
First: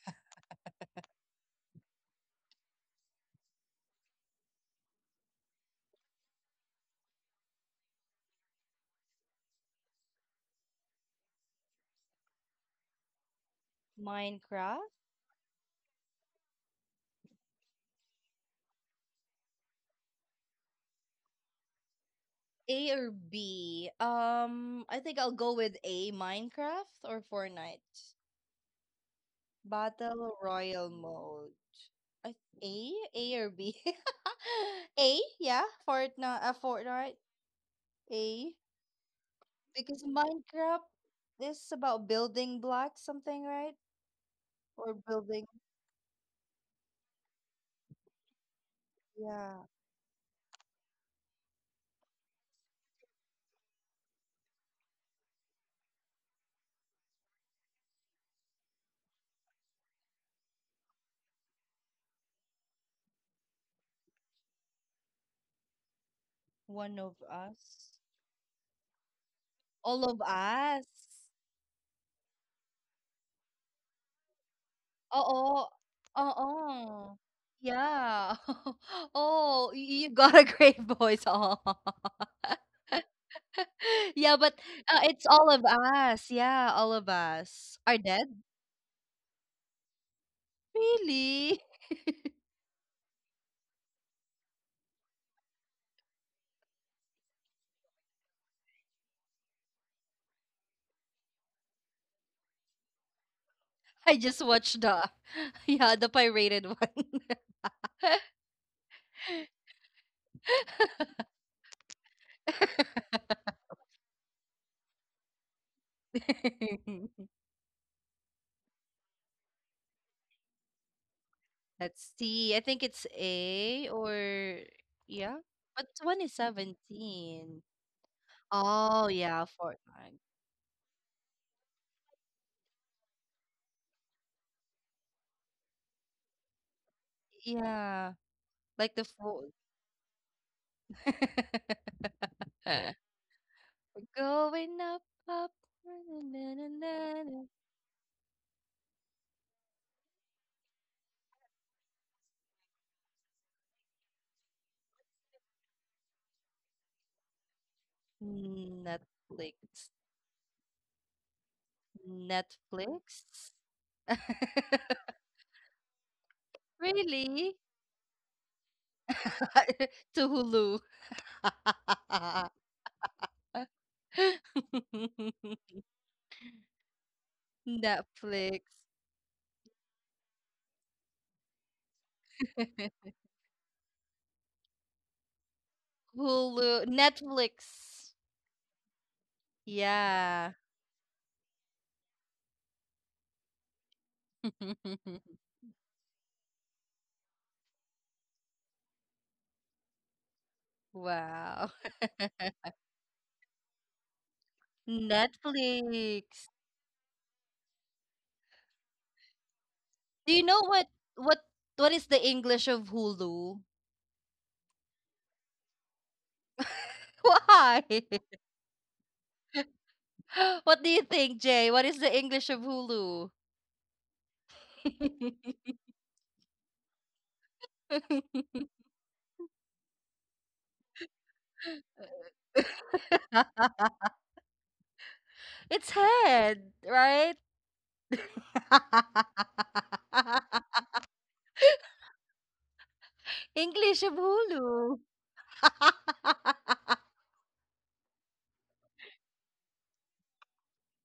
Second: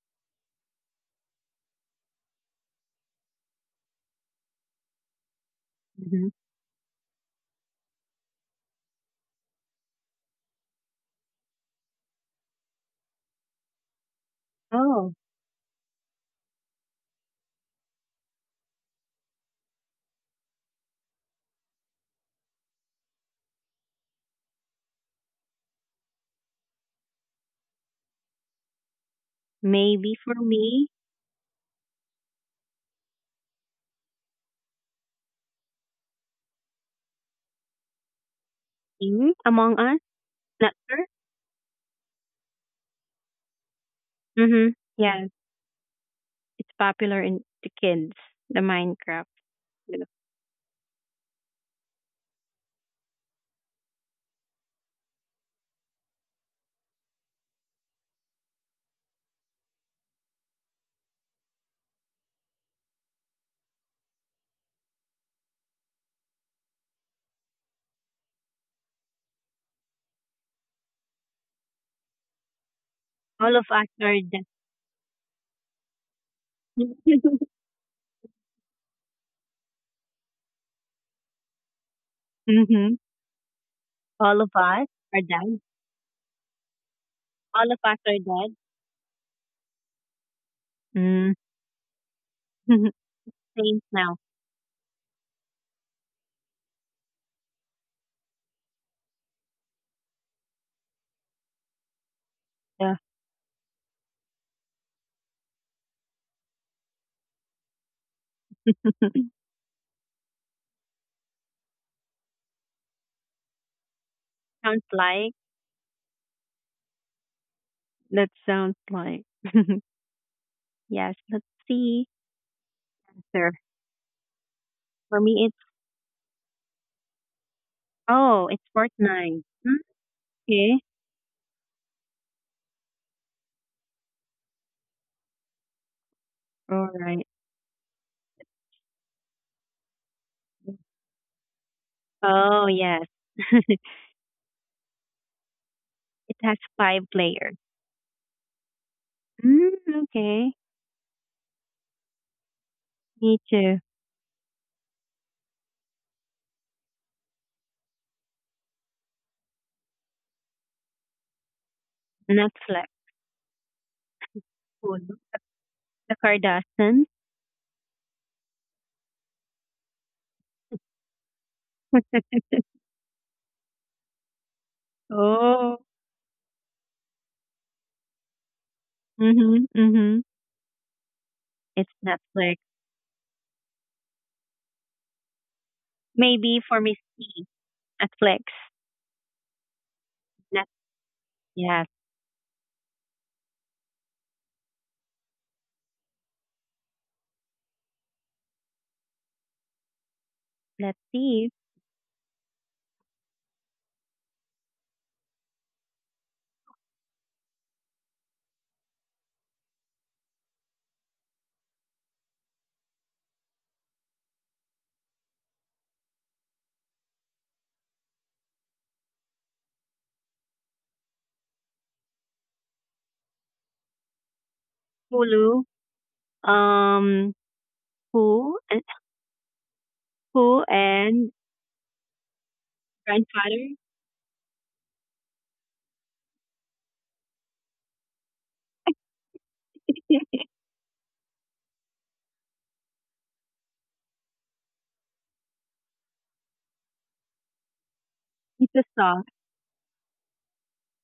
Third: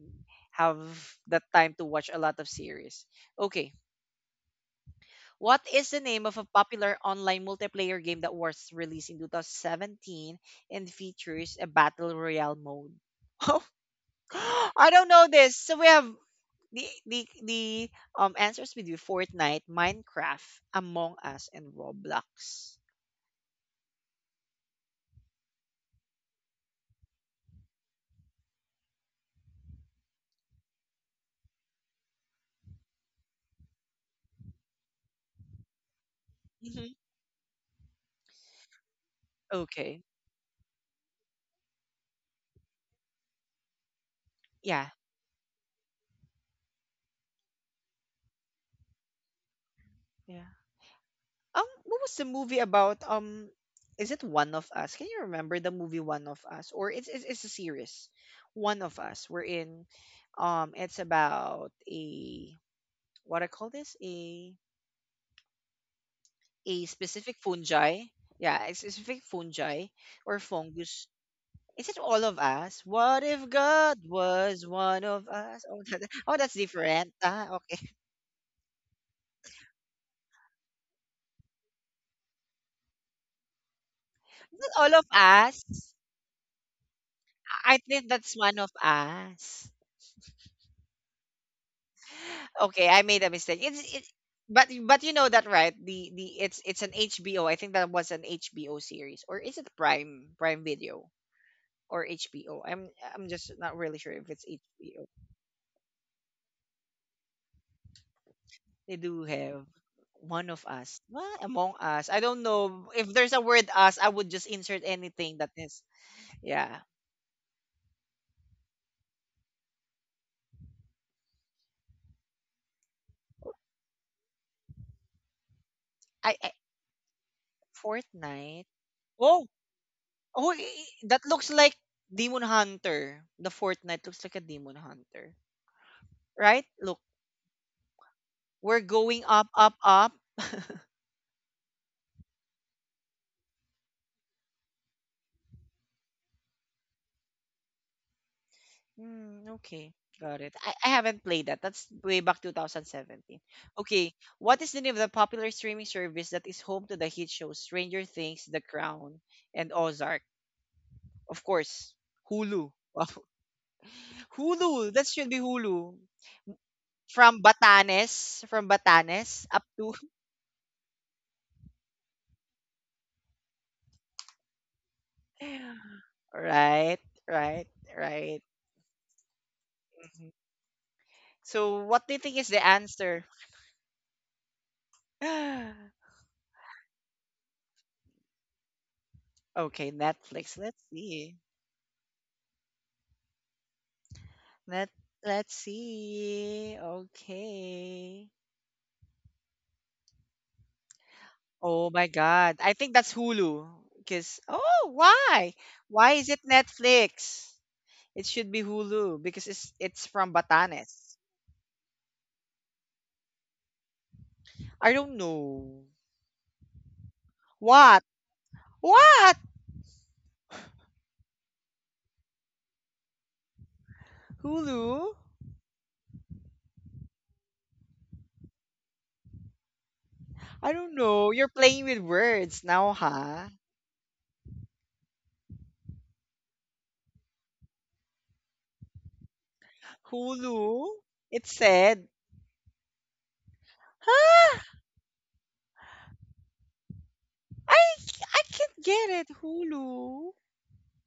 A: have that time to watch a lot of series. Okay, what is the name
C: Mm-hmm.
A: of a popular online multiplayer game that was released in 2017 and features a battle royale mode? Oh,
B: Minecraft?
A: I don't
C: Oh,
A: know this. So we have the answers with you Fortnite, Minecraft, Among Us, and Roblox.
B: A or B? I think I'll go with A, Minecraft or Fortnite.
C: maybe for
B: Battle
C: me,
B: Royal mode. I A? A or B? A, yeah. Fortnite,
A: Hmm.
B: Fortnite. A.
C: King Among Us.
B: Because
A: Okay.
C: Not
B: Minecraft
C: sure.
B: is about building blocks, something, right?
C: Mm-hmm.
A: Yeah.
B: Or
C: Yes,
B: building,
C: it's popular in the kids. The Minecraft.
B: yeah.
A: Yeah. What was the movie about? Is it One of Us? Can you remember the movie One of Us? Or it's a series, One of Us. We're in. It's about a what I call this a
B: One of
A: specific
B: us.
A: fungi. Yeah, a specific fungi
B: All of
A: or
B: us.
A: fungus. Is it all of us? What if
C: All of us
A: God
C: are dead.
A: was one of us?
B: Oo.
A: Oh, that, oh
B: Oo.
A: that's different. Ah, okay.
B: Yeah. Oh, you got a great voice. Aw.
C: Hmm.
B: Yeah,
C: All of
B: but,
A: Is it
C: us
A: all of
C: are
B: it's all
C: dead.
A: us?
B: of us. Yeah, all of
C: All
A: I
B: us
C: of
B: are
C: us
A: think
C: are
B: dead?
A: that's one
C: dead.
A: of us.
C: Mm.
B: Really?
A: Okay, I made a mistake.
C: Saints now.
A: But you know that right? The It's an HBO. I think that was an HBO series, or is it Prime Video or HBO? I'm
C: Yeah,
A: I'm just not really sure
B: I
A: if
B: just
A: it's
B: watched
A: HBO.
B: the yeah, the pirated one.
A: They do have one of us, what among us. I don't know if there's a word us. I would just insert
C: sounds
A: anything
C: like,
A: that is. Yeah,
C: that sounds like. Yes, let's
B: Let's
C: see.
B: see. I think it's
C: Sir,
B: A or
C: for
B: yeah.
C: me, it's,
B: But one is
A: I
B: 17.
C: oh,
A: Fortnite.
C: it's
B: Oh, yeah,
A: Oh
C: Fortnite. Hmm,
B: Fortnite.
A: oh,
C: okay.
A: that looks like Demon Hunter. The Fortnite looks like a Demon Hunter, right?
C: All right.
B: Yeah,
A: We're
B: like the
A: going up,
B: full.
A: up, up.
C: Oh,
B: We're
C: yes.
B: going up, up.
C: It has five
B: Na-na-na-na.
C: players.
A: Hmm,
C: Mm,
A: okay, got it.
C: okay.
A: I haven't played that. That's way back 2017.
C: Me too.
A: Okay, what is the name of the popular streaming service that is home to the hit shows Stranger Things, The Crown, and
B: Netflix.
A: Ozark? Of course, Hulu.
C: Netflix,
A: Wow.
B: Netflix?
A: Hulu, that
C: Hulu,
A: should be Hulu.
C: the Kardashians.
B: Really?
A: From Batanes up to
B: To Hulu.
C: Oh.
A: right, right, right.
B: Netflix.
C: Mm-hmm, mm-hmm.
A: Mhm. So
C: It's
A: what do you think is
C: Netflix.
A: the answer? okay,
C: Maybe for
B: Hulu.
C: Miss T,
B: Netflix.
C: Netflix.
B: Yeah.
A: Netflix.
C: Net,
A: Let's see.
C: yes.
A: Let let's see. Okay.
C: Let's see.
B: Wow.
A: Oh my God. I think that's Hulu. Because oh, why? Why is it
B: Netflix.
A: Netflix? It should be Hulu because it's from
B: Do you know
A: Batanes.
B: what what is the English of Hulu?
A: I don't know.
B: Why?
A: What? What?
B: What do you think, Jay? What is the English of Hulu?
A: Hulu?
C: Hulu. Um, who and who
A: I don't know.
C: and
A: You're playing with words now, huh?
C: Grandfather.
B: It's head, right?
A: Hulu? It said.
B: English of
A: Huh?
B: Hulu.
A: I
C: It's
A: can't
C: a
A: get it.
C: song.
A: Hulu.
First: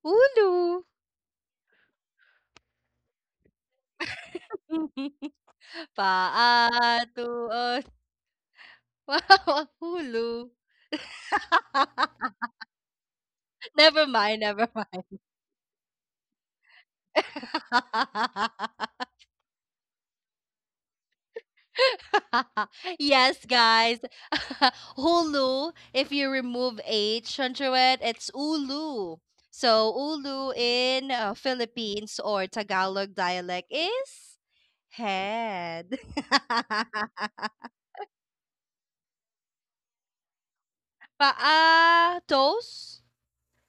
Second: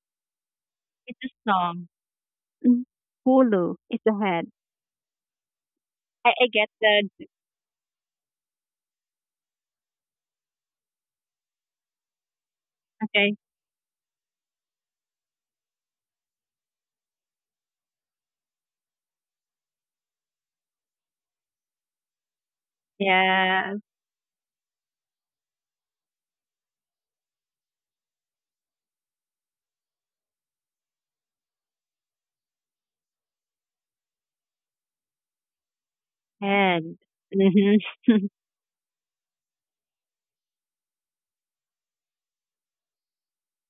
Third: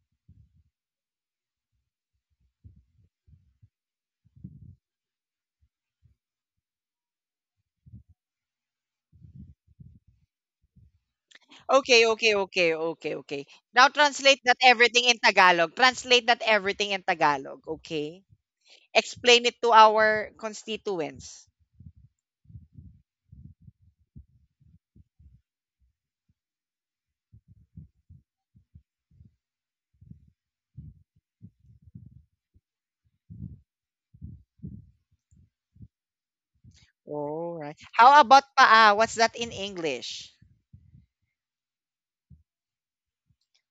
B: Hulu.
C: It's a song. Mm. Hulu. It's a head. I get
B: Paa
C: the
B: to Hulu.
C: okay.
A: Okay. Now
B: Never
A: translate
B: mind,
A: that
B: never mind.
A: everything in Tagalog. Translate that everything in Tagalog, okay? Explain it to our constituents.
B: Yes,
C: Yeah.
B: guys. Hulu, if you remove H under it, it's Ulu. So, Ulu in Philippines or Tagalog dialect is head.
C: Head.
A: All right.
C: Hmm.
A: How about paa? What's that in English?
B: Paa, toes?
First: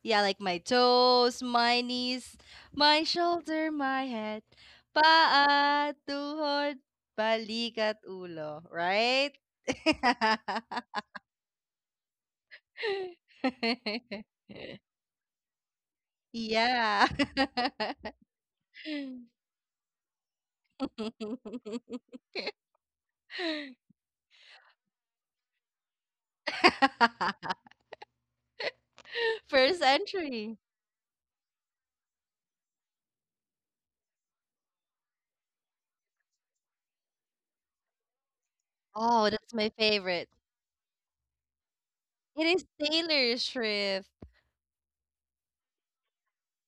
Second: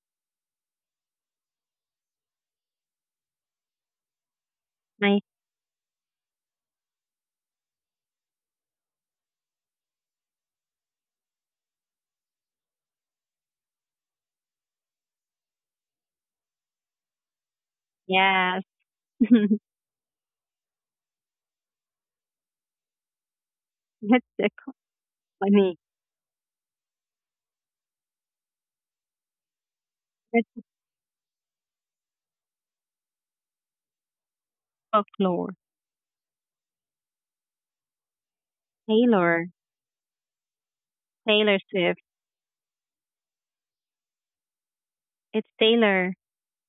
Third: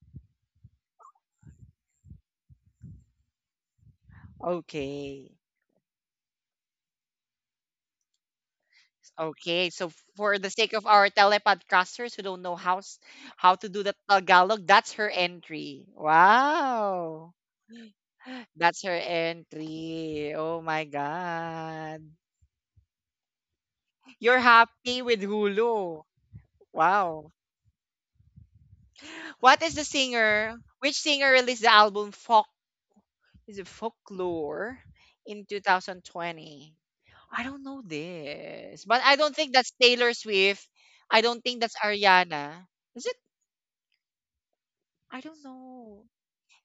B: Yeah, like my toes, my knees, my shoulder, my head,
C: My
A: Okay.
B: paa, tuhod, balikat, ulo, right?
A: Okay, so for the sake of our telepodcasters who don't know how to do the Tagalog, that's her entry.
B: yeah.
A: Wow.
C: yes.
A: That's her entry. Oh my god.
C: That's
A: You're
C: the
A: happy with
C: company.
A: Hulu. Wow. What is
B: First
A: the
C: That's
B: entry.
A: singer? Which singer released the album Folk, is it Folklore, in
C: folklore.
A: 2020? I don't know this, but I
B: Oh,
A: don't
C: Taylor.
B: that's
A: think
B: my
A: that's Taylor
B: favorite.
A: Swift. I don't
C: Taylor
A: think that's
C: Swift.
B: It is
A: Ariana. Is it?
B: Taylor Swift.
A: I don't
C: It's
A: know.
C: Taylor.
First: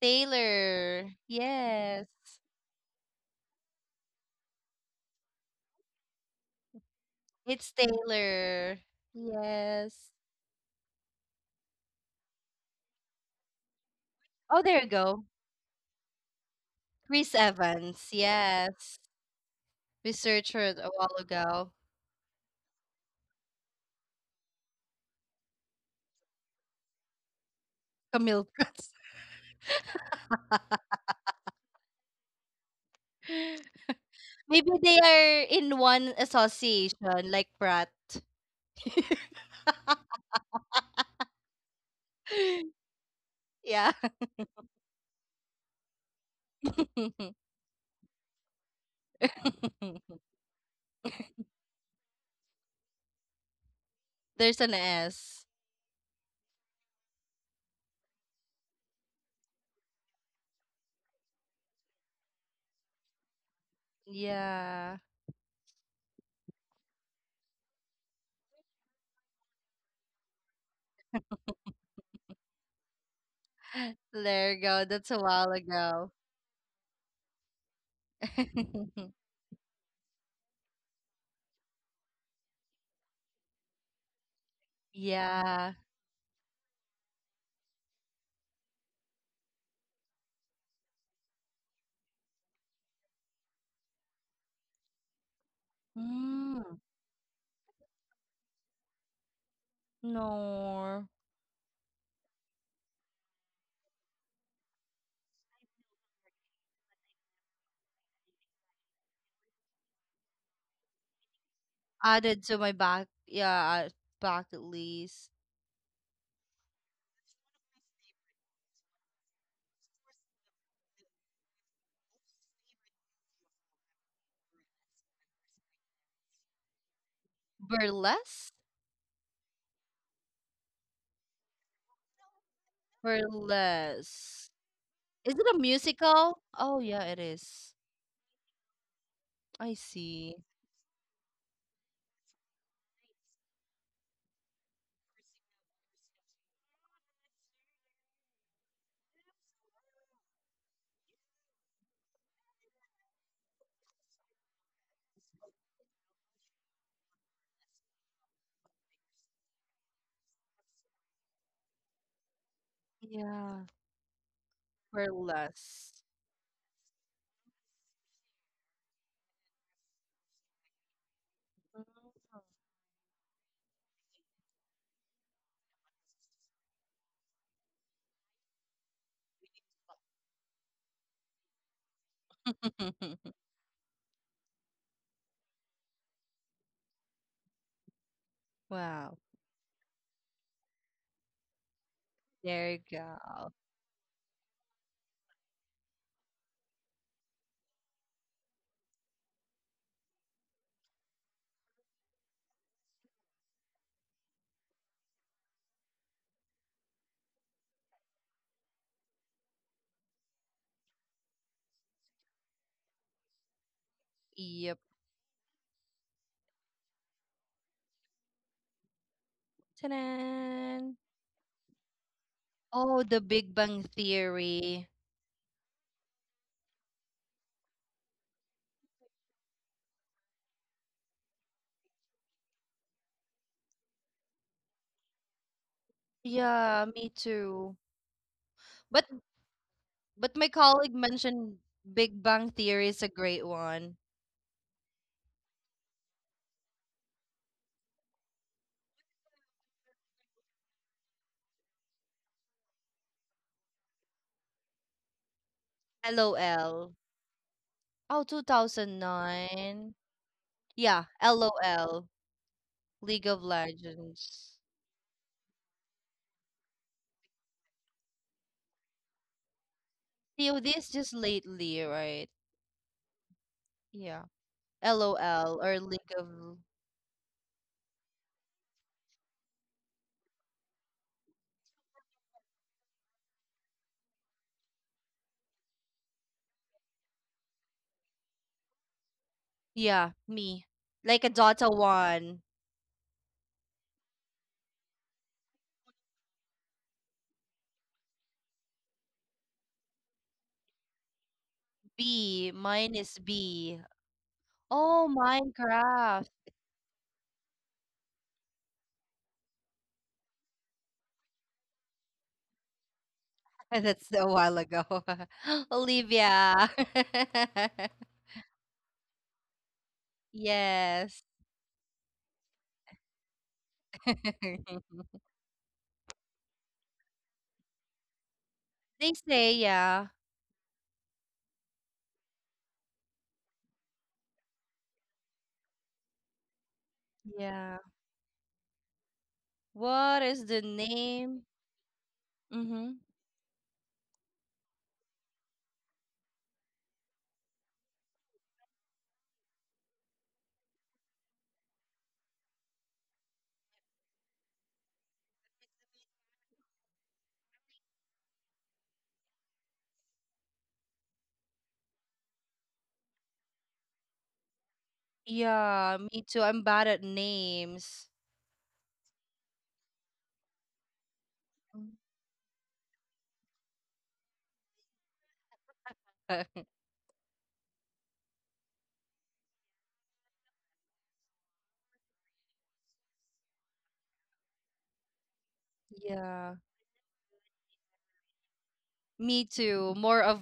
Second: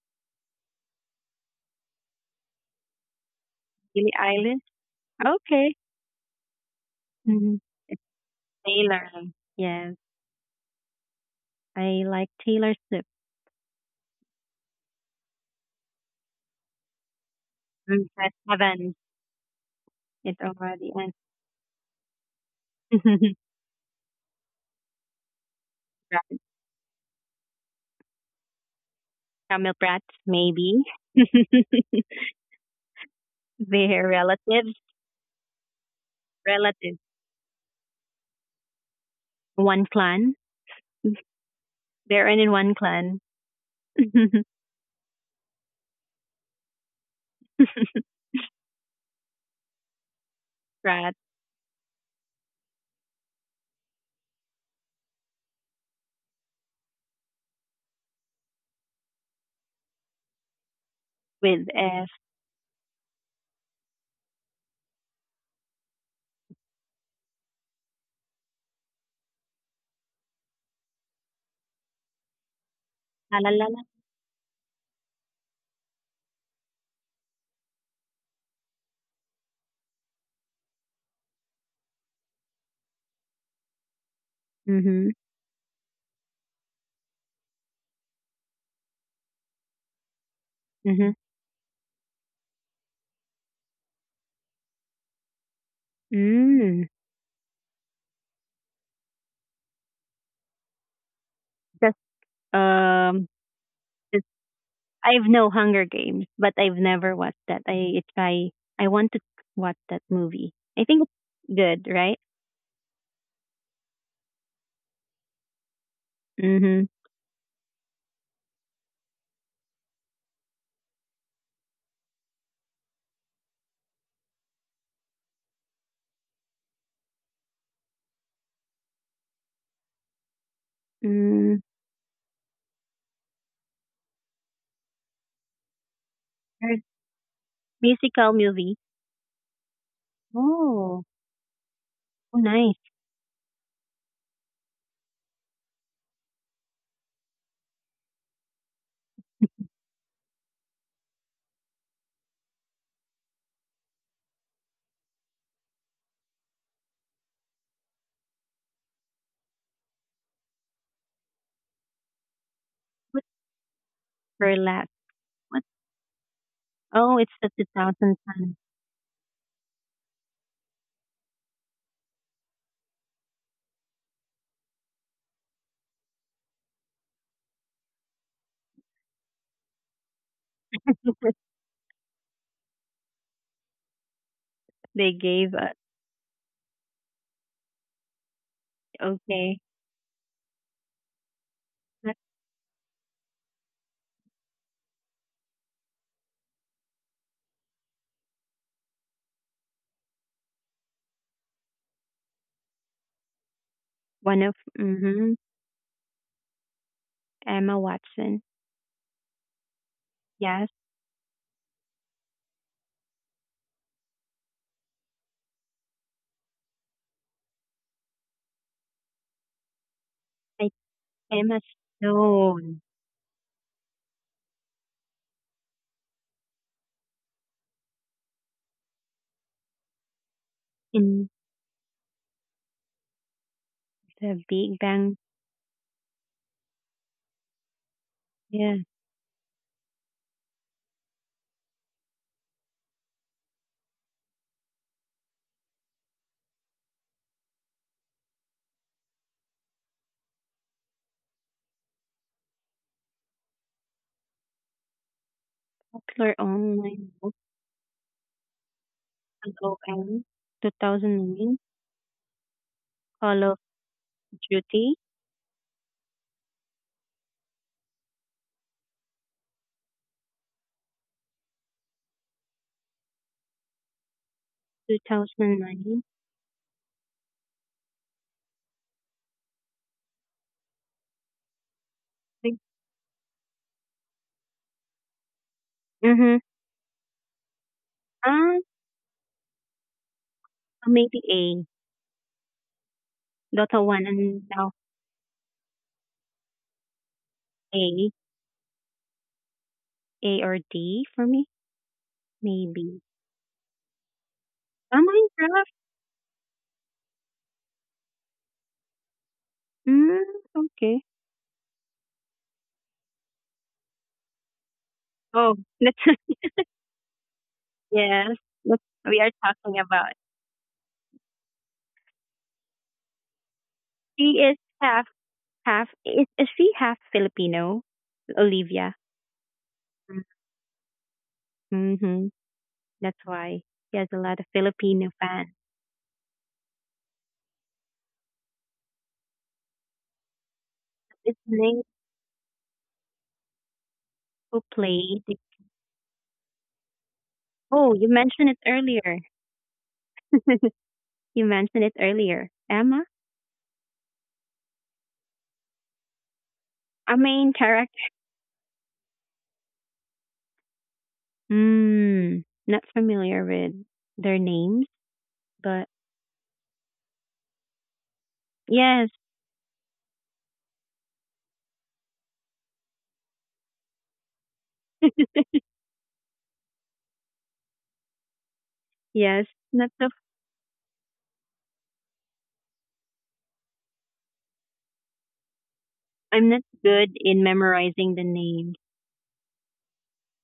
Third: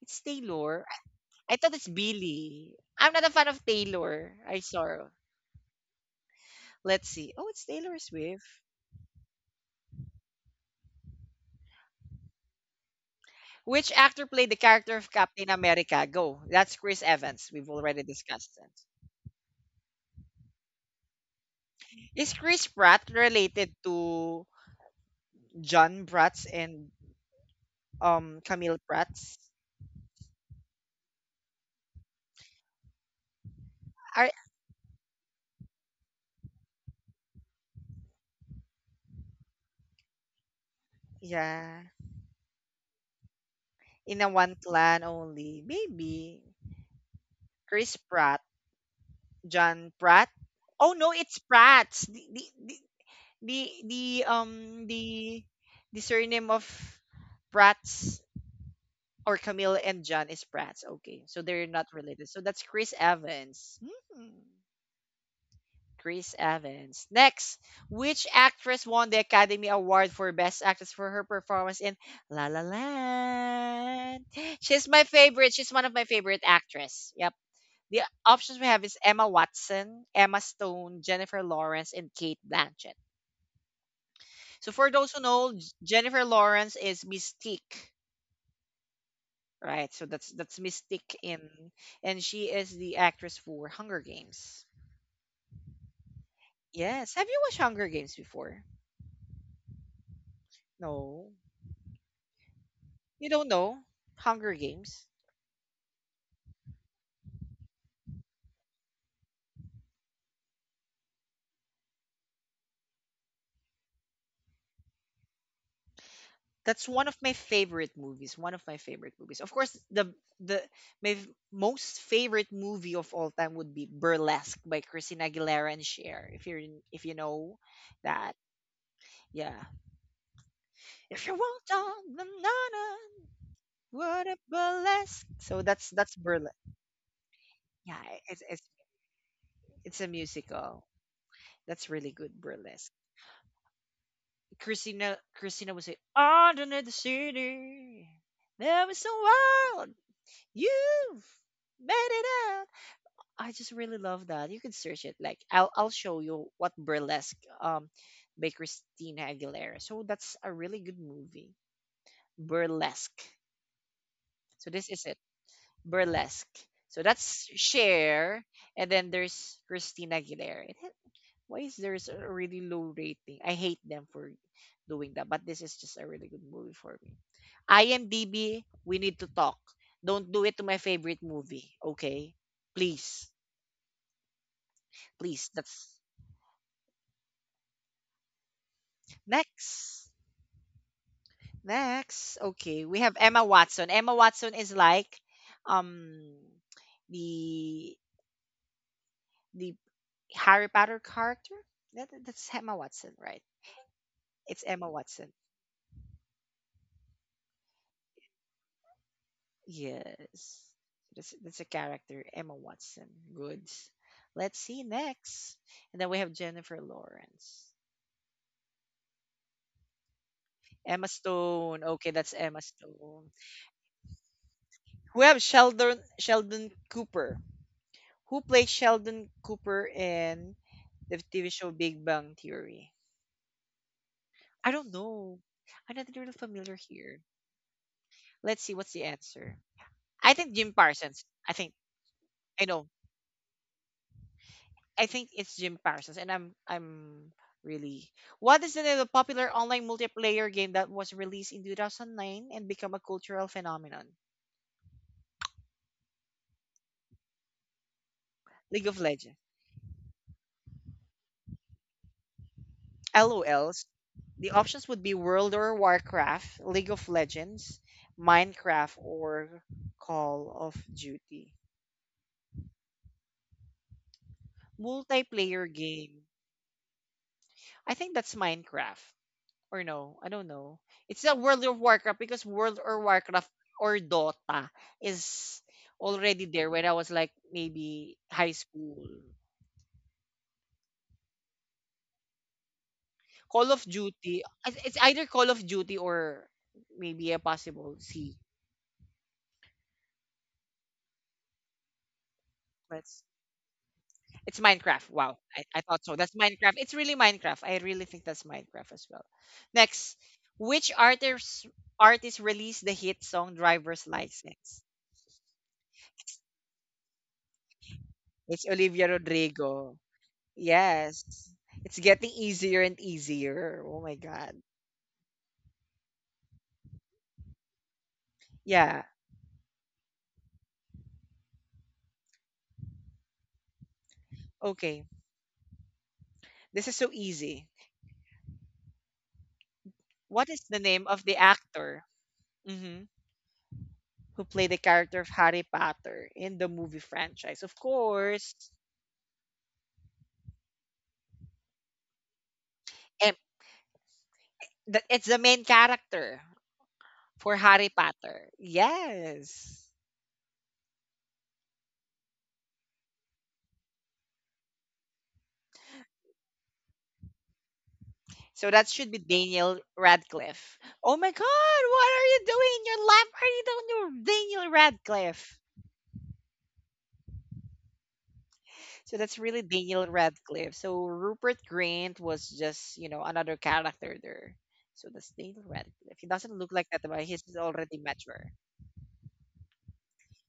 A: It's Taylor.
B: Taylor.
A: I thought it's
B: Yes.
A: Billy. I'm not a fan of
C: Billie
A: Taylor. I
C: Eilish.
A: saw.
C: Okay.
A: Let's see. Oh,
C: Hmm.
A: it's
B: It's
A: Taylor Swift.
B: Taylor.
C: Taylor. Yes,
B: Yes.
C: I like Taylor Swift.
A: Which actor played the
B: Oh, there you
A: character of
B: go.
A: Captain America? Go. That's Chris
B: Chris
A: Evans. We've already
C: Mm,
B: Evans.
C: I
A: discussed that.
C: haven't.
B: Yes. We
C: It
B: searched her a
C: already
B: while
C: ends.
B: ago.
A: Is Chris Pratt related to John
C: Brat,
A: Bratz and
B: Camille
A: Camille
B: Pratt.
A: Bratz
C: Camel Brats, maybe. They're
A: are
B: Maybe
C: relatives.
B: they are in one
C: Relatives.
B: association, like Pratt.
C: One clan.
A: yeah
C: They're in one clan.
B: yeah.
A: in a one clan only. Maybe Chris Pratt, John Pratt. Oh no,
C: Brats
A: it's Pratts. The, the
B: There's an
A: um the
B: S.
A: the surname of Bratz or Camille and John is Bratz. Okay, so they're
C: with
A: not
C: F.
A: related. So that's Chris Evans. Hmm.
B: Yeah.
A: Chris Evans. Next, which actress won the Academy Award for Best Actress for her performance in La La
C: La la la la.
A: Land?
B: There you go.
A: She's my
B: That's a
A: favorite.
B: while
A: She's one of my
B: ago.
A: favorite actress. Yep. The options we have is Emma Watson, Emma Stone, Jennifer Lawrence, and Kate Blanchett. So for
C: Mm-hmm.
A: those who know,
B: yeah.
A: Jennifer Lawrence is Mystique, right? So that's
C: Hmm.
A: Mystique in, and she is the actress for Hunger Games.
B: Mm,
C: Mm.
A: Yes. Have you watched Hunger Games before?
B: no.
A: No.
C: Just,
A: You
C: um,
A: don't know
C: just,
A: Hunger Games?
C: I've no Hunger Games, but I've never watched that. I try, I want to watch that movie. I think it's good, right?
B: Added to my back yeah bucket list.
C: Mm-hmm.
A: That's one of my favorite movies. One of my favorite movies. Of course, the most favorite movie of all time would be Burlesque by Christina Aguilera and Cher. If you know that,
B: Burlesque?
A: yeah. If you
C: Mm.
A: want on the nana, what a
B: Burlesque.
A: burlesque.
B: Is it
A: So
B: a
A: that's
B: musical?
A: burlesque.
B: Oh, yeah, it is.
A: Yeah, i-
C: Musical
A: it's it's
C: movie.
B: I
A: it's a
B: see.
A: musical.
C: Oh,
A: That's really good
C: oh, nice.
A: burlesque. Christina would say, "Underneath the city, there was so wild." You've made it out. I just really love that. You can search it. Like I'll show you what burlesque by Christina Aguilera. So that's a really good movie. Burlesque.
C: What's
B: Yeah.
C: her
A: So
C: last?
A: this is it.
C: What?
B: Burlesque.
A: Burlesque. So
C: Oh, it's
A: that's
C: the
A: Cher,
C: 2010
A: and then there's Christina Aguilera. Why is there's a really low rating? I hate them for doing that, but this is just a really good movie for me. IMDb, we need to talk. Don't do it to my favorite movie, okay? Please,
C: they
A: please.
C: gave us.
A: That's
B: Wow.
C: Okay,
A: next.
C: that's
A: Next, okay,
B: There you
A: we have Emma
B: go.
A: Watson. Emma Watson is like, um, the the Harry Potter character. That's Emma Watson, right?
C: one of
A: It's Emma
C: mm-hmm,
A: Watson.
C: Emma Watson.
A: Yes.
C: Yes,
A: That's a character, Emma Watson. Goods. Let's see
B: Yep.
A: next. And then we have Jennifer Lawrence.
B: Ta-da.
C: I
A: Emma
C: Emma
A: Stone. Okay, that's Emma
C: Stone
B: Oh,
A: Stone.
B: The Big Bang Theory.
A: We have Sheldon Cooper. Who plays Sheldon Cooper in the
C: in
A: TV show Big Bang Theory?
C: The
A: I
C: Big
A: don't
C: Bang.
A: know. I'm not really familiar
B: Yeah, me
A: here.
B: too.
A: Let's see
C: Yeah,
A: what's the
B: But
A: answer. I
B: but
A: think
B: my
A: Jim
B: colleague
A: Parsons. I
B: mentioned
A: think
B: Big Bang
A: I know.
B: Theory is a great one.
A: I think it's Jim Parsons, and I'm really. What is the name of the popular online multiplayer game that was released in 2009 and become a cultural phenomenon?
C: popular
B: LOL.
C: online book.
B: Oh,
A: League of Legends.
B: 2009.
C: LOL.
B: Yeah,
C: 2009.
B: LOL. League
C: Call
B: of
C: of
A: LOLs. The
B: Legends.
A: options
C: Duty.
A: would be World or Warcraft, League of Legends, Minecraft, or Call of
B: COD this just
A: Duty.
B: lately, right? Yeah. LOL
A: Multiplayer
B: or
C: 2009.
B: League
A: game.
B: of
A: I think that's Minecraft. Or no, I don't know. It's a World of Warcraft because World of Warcraft or Dota is
C: Mm-hmm.
A: already there when I was like maybe high
C: Ah,
A: school.
B: Yeah, me.
C: maybe
B: Like a
C: A.
B: Dota 1.
A: Call of
C: Dota 1
A: Duty,
C: and now
A: it's either Call of Duty or maybe a possible
C: A.
A: C.
C: A or D for me.
B: B, mine
C: Maybe.
B: is
A: That's
B: B.
A: It's
C: Ah,
A: Minecraft.
B: Oh,
A: Wow, I,
C: Minecraft?
A: I thought so. That's
B: Minecraft.
A: Minecraft. It's really Minecraft. I really think that's Minecraft as well. Next,
C: Mm,
A: which
C: okay.
A: artist released the hit song "Driver's
B: That's a while
A: License"?
B: ago.
C: Oh, that's
B: Olivia.
C: yes.
A: It's
C: That's
A: Olivia
C: we are talking
A: Rodrigo.
C: about.
A: Yes.
B: Yes.
A: It's getting easier and easier. Oh my
C: She
A: God.
C: is half, half. Is she half Filipino, Olivia?
A: Yeah.
B: They say, yeah.
C: Mm-hmm. That's why she has a lot of
A: Okay.
C: Filipino fans.
A: This is so easy.
B: Yeah. What is
A: What is
B: the
A: the name of the
C: It's
B: name?
C: Ning
A: actor,
B: Mm-hmm.
A: mhm, who
C: who
A: played the character
C: played.
A: of Harry Potter in the movie franchise? Of
C: Oh, you mentioned
A: course.
C: it earlier. You mentioned it earlier. Emma,
A: Em- It's the main character
C: a main
A: for Harry
C: character.
A: Potter. Yes.
C: Hmm. Not familiar with their names, but
B: Yeah, me too. I'm bad at names.
A: So that should
C: yes,
A: be Daniel Radcliffe. Oh my God.
B: Mm.
A: What are you doing in your life? Are you doing your Daniel Radcliffe? So that's
C: yes.
A: really
C: Not
A: Daniel
C: so
A: Radcliffe. So Rupert Grint was just another character there. So that's Daniel Radcliffe. He doesn't
C: I'm
B: Yeah.
C: not
A: look like that,
C: good
A: but he's
C: in
A: already
C: memorizing the
A: mature.
C: names.
B: Me too. More of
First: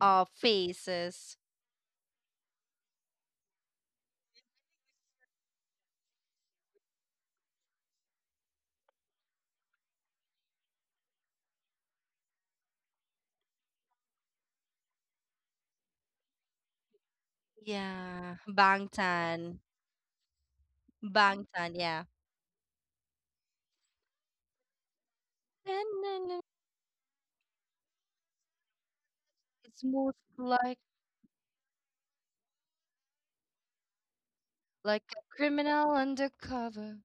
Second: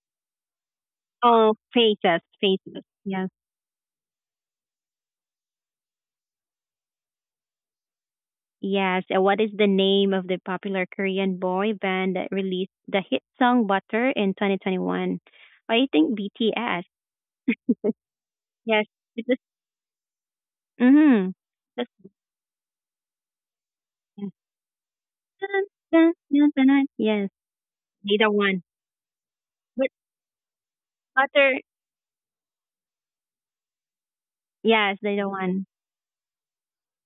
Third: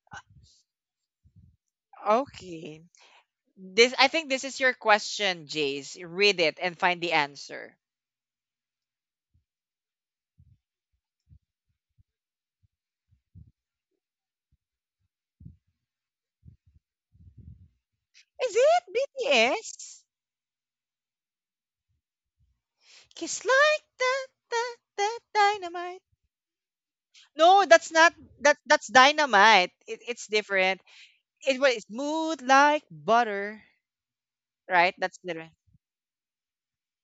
B: faces.
C: Oh, faces,
A: Okay.
C: faces. Yes.
A: This I think this is your question, Jace. Read it and find the answer.
C: Yes. And what is the name of the popular Korean boy band that released the hit song Butter in 2021? I think BTS.
B: Yeah.
A: Is it
C: Yes. It was,
B: Bangtan.
A: BTS?
C: mm-hmm.
B: Bangtan,
C: That's,
B: yeah.
A: Kiss like that,
C: yes.
A: that, that
C: Dun, dun,
B: Na,
A: dynamite.
B: na,
C: dun,
B: na.
C: dun, dun. Yes.
A: No, that's not
C: They the
A: that,
C: one.
A: that's dynamite.
B: It's
C: But
A: It,
B: more
A: it's different. It
C: Butter,
A: was smooth like butter, right?
C: yes,
B: like
C: they
B: a
A: That's
C: the
A: the
C: one.
B: criminal undercover.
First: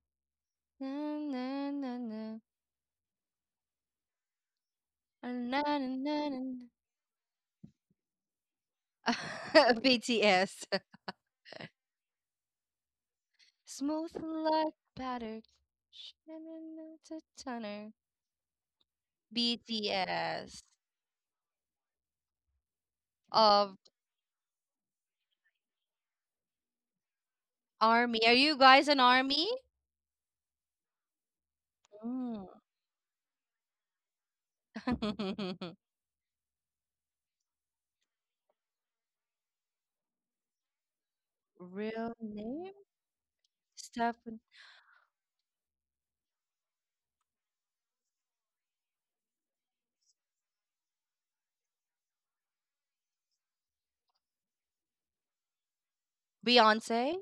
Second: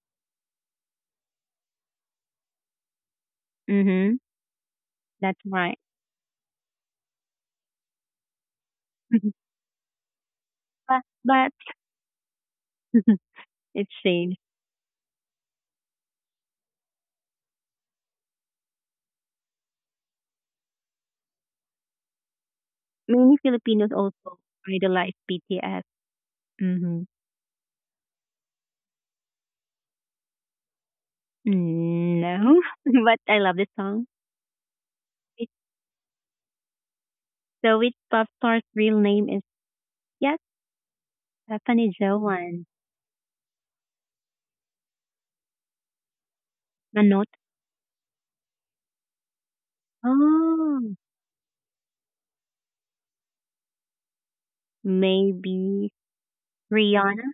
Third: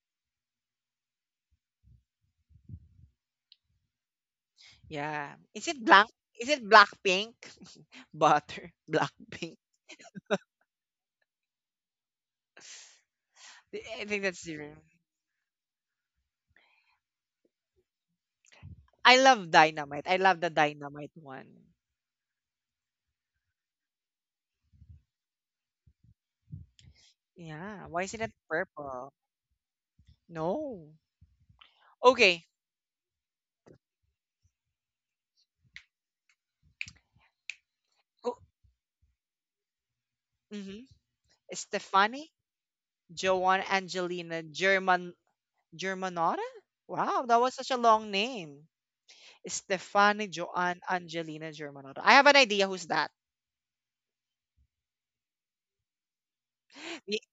B: Na na na na,
C: Mm-hmm.
A: Yeah.
B: ah,
C: That's
B: na
A: Is
C: right.
B: na
A: it black?
B: na na na.
A: Is it Blackpink? Butter. Blackpink.
B: BTS.
C: But it's
A: I think
C: strange.
B: Smooth
A: that's zero.
B: like butter. Shanana to Tanner.
A: I love Dynamite. I love the
B: BTS
A: Dynamite one.
C: Many Filipinos
B: of
C: also idolize BTS. Mm-hmm.
A: Yeah. Why is it not
B: Army. Are you guys an
A: purple?
B: Army?
A: No.
C: Mm,
A: Okay.
B: Mm.
C: no, but I love this song. It's so it's pop
A: Who
C: star's real name is yes,
A: hmm
C: Stephanie
B: Real
A: Stefani,
C: Joan
B: name?
A: Joanne, Angelina,
B: Stefan.
A: Germanotta? Wow,
C: Manot.
A: that was such a long name. Stefani, Joanne,
C: Oh,
A: Angelina, Germanotta. I have an idea who's
C: maybe
A: that.
B: Beyonce?
C: Rihanna.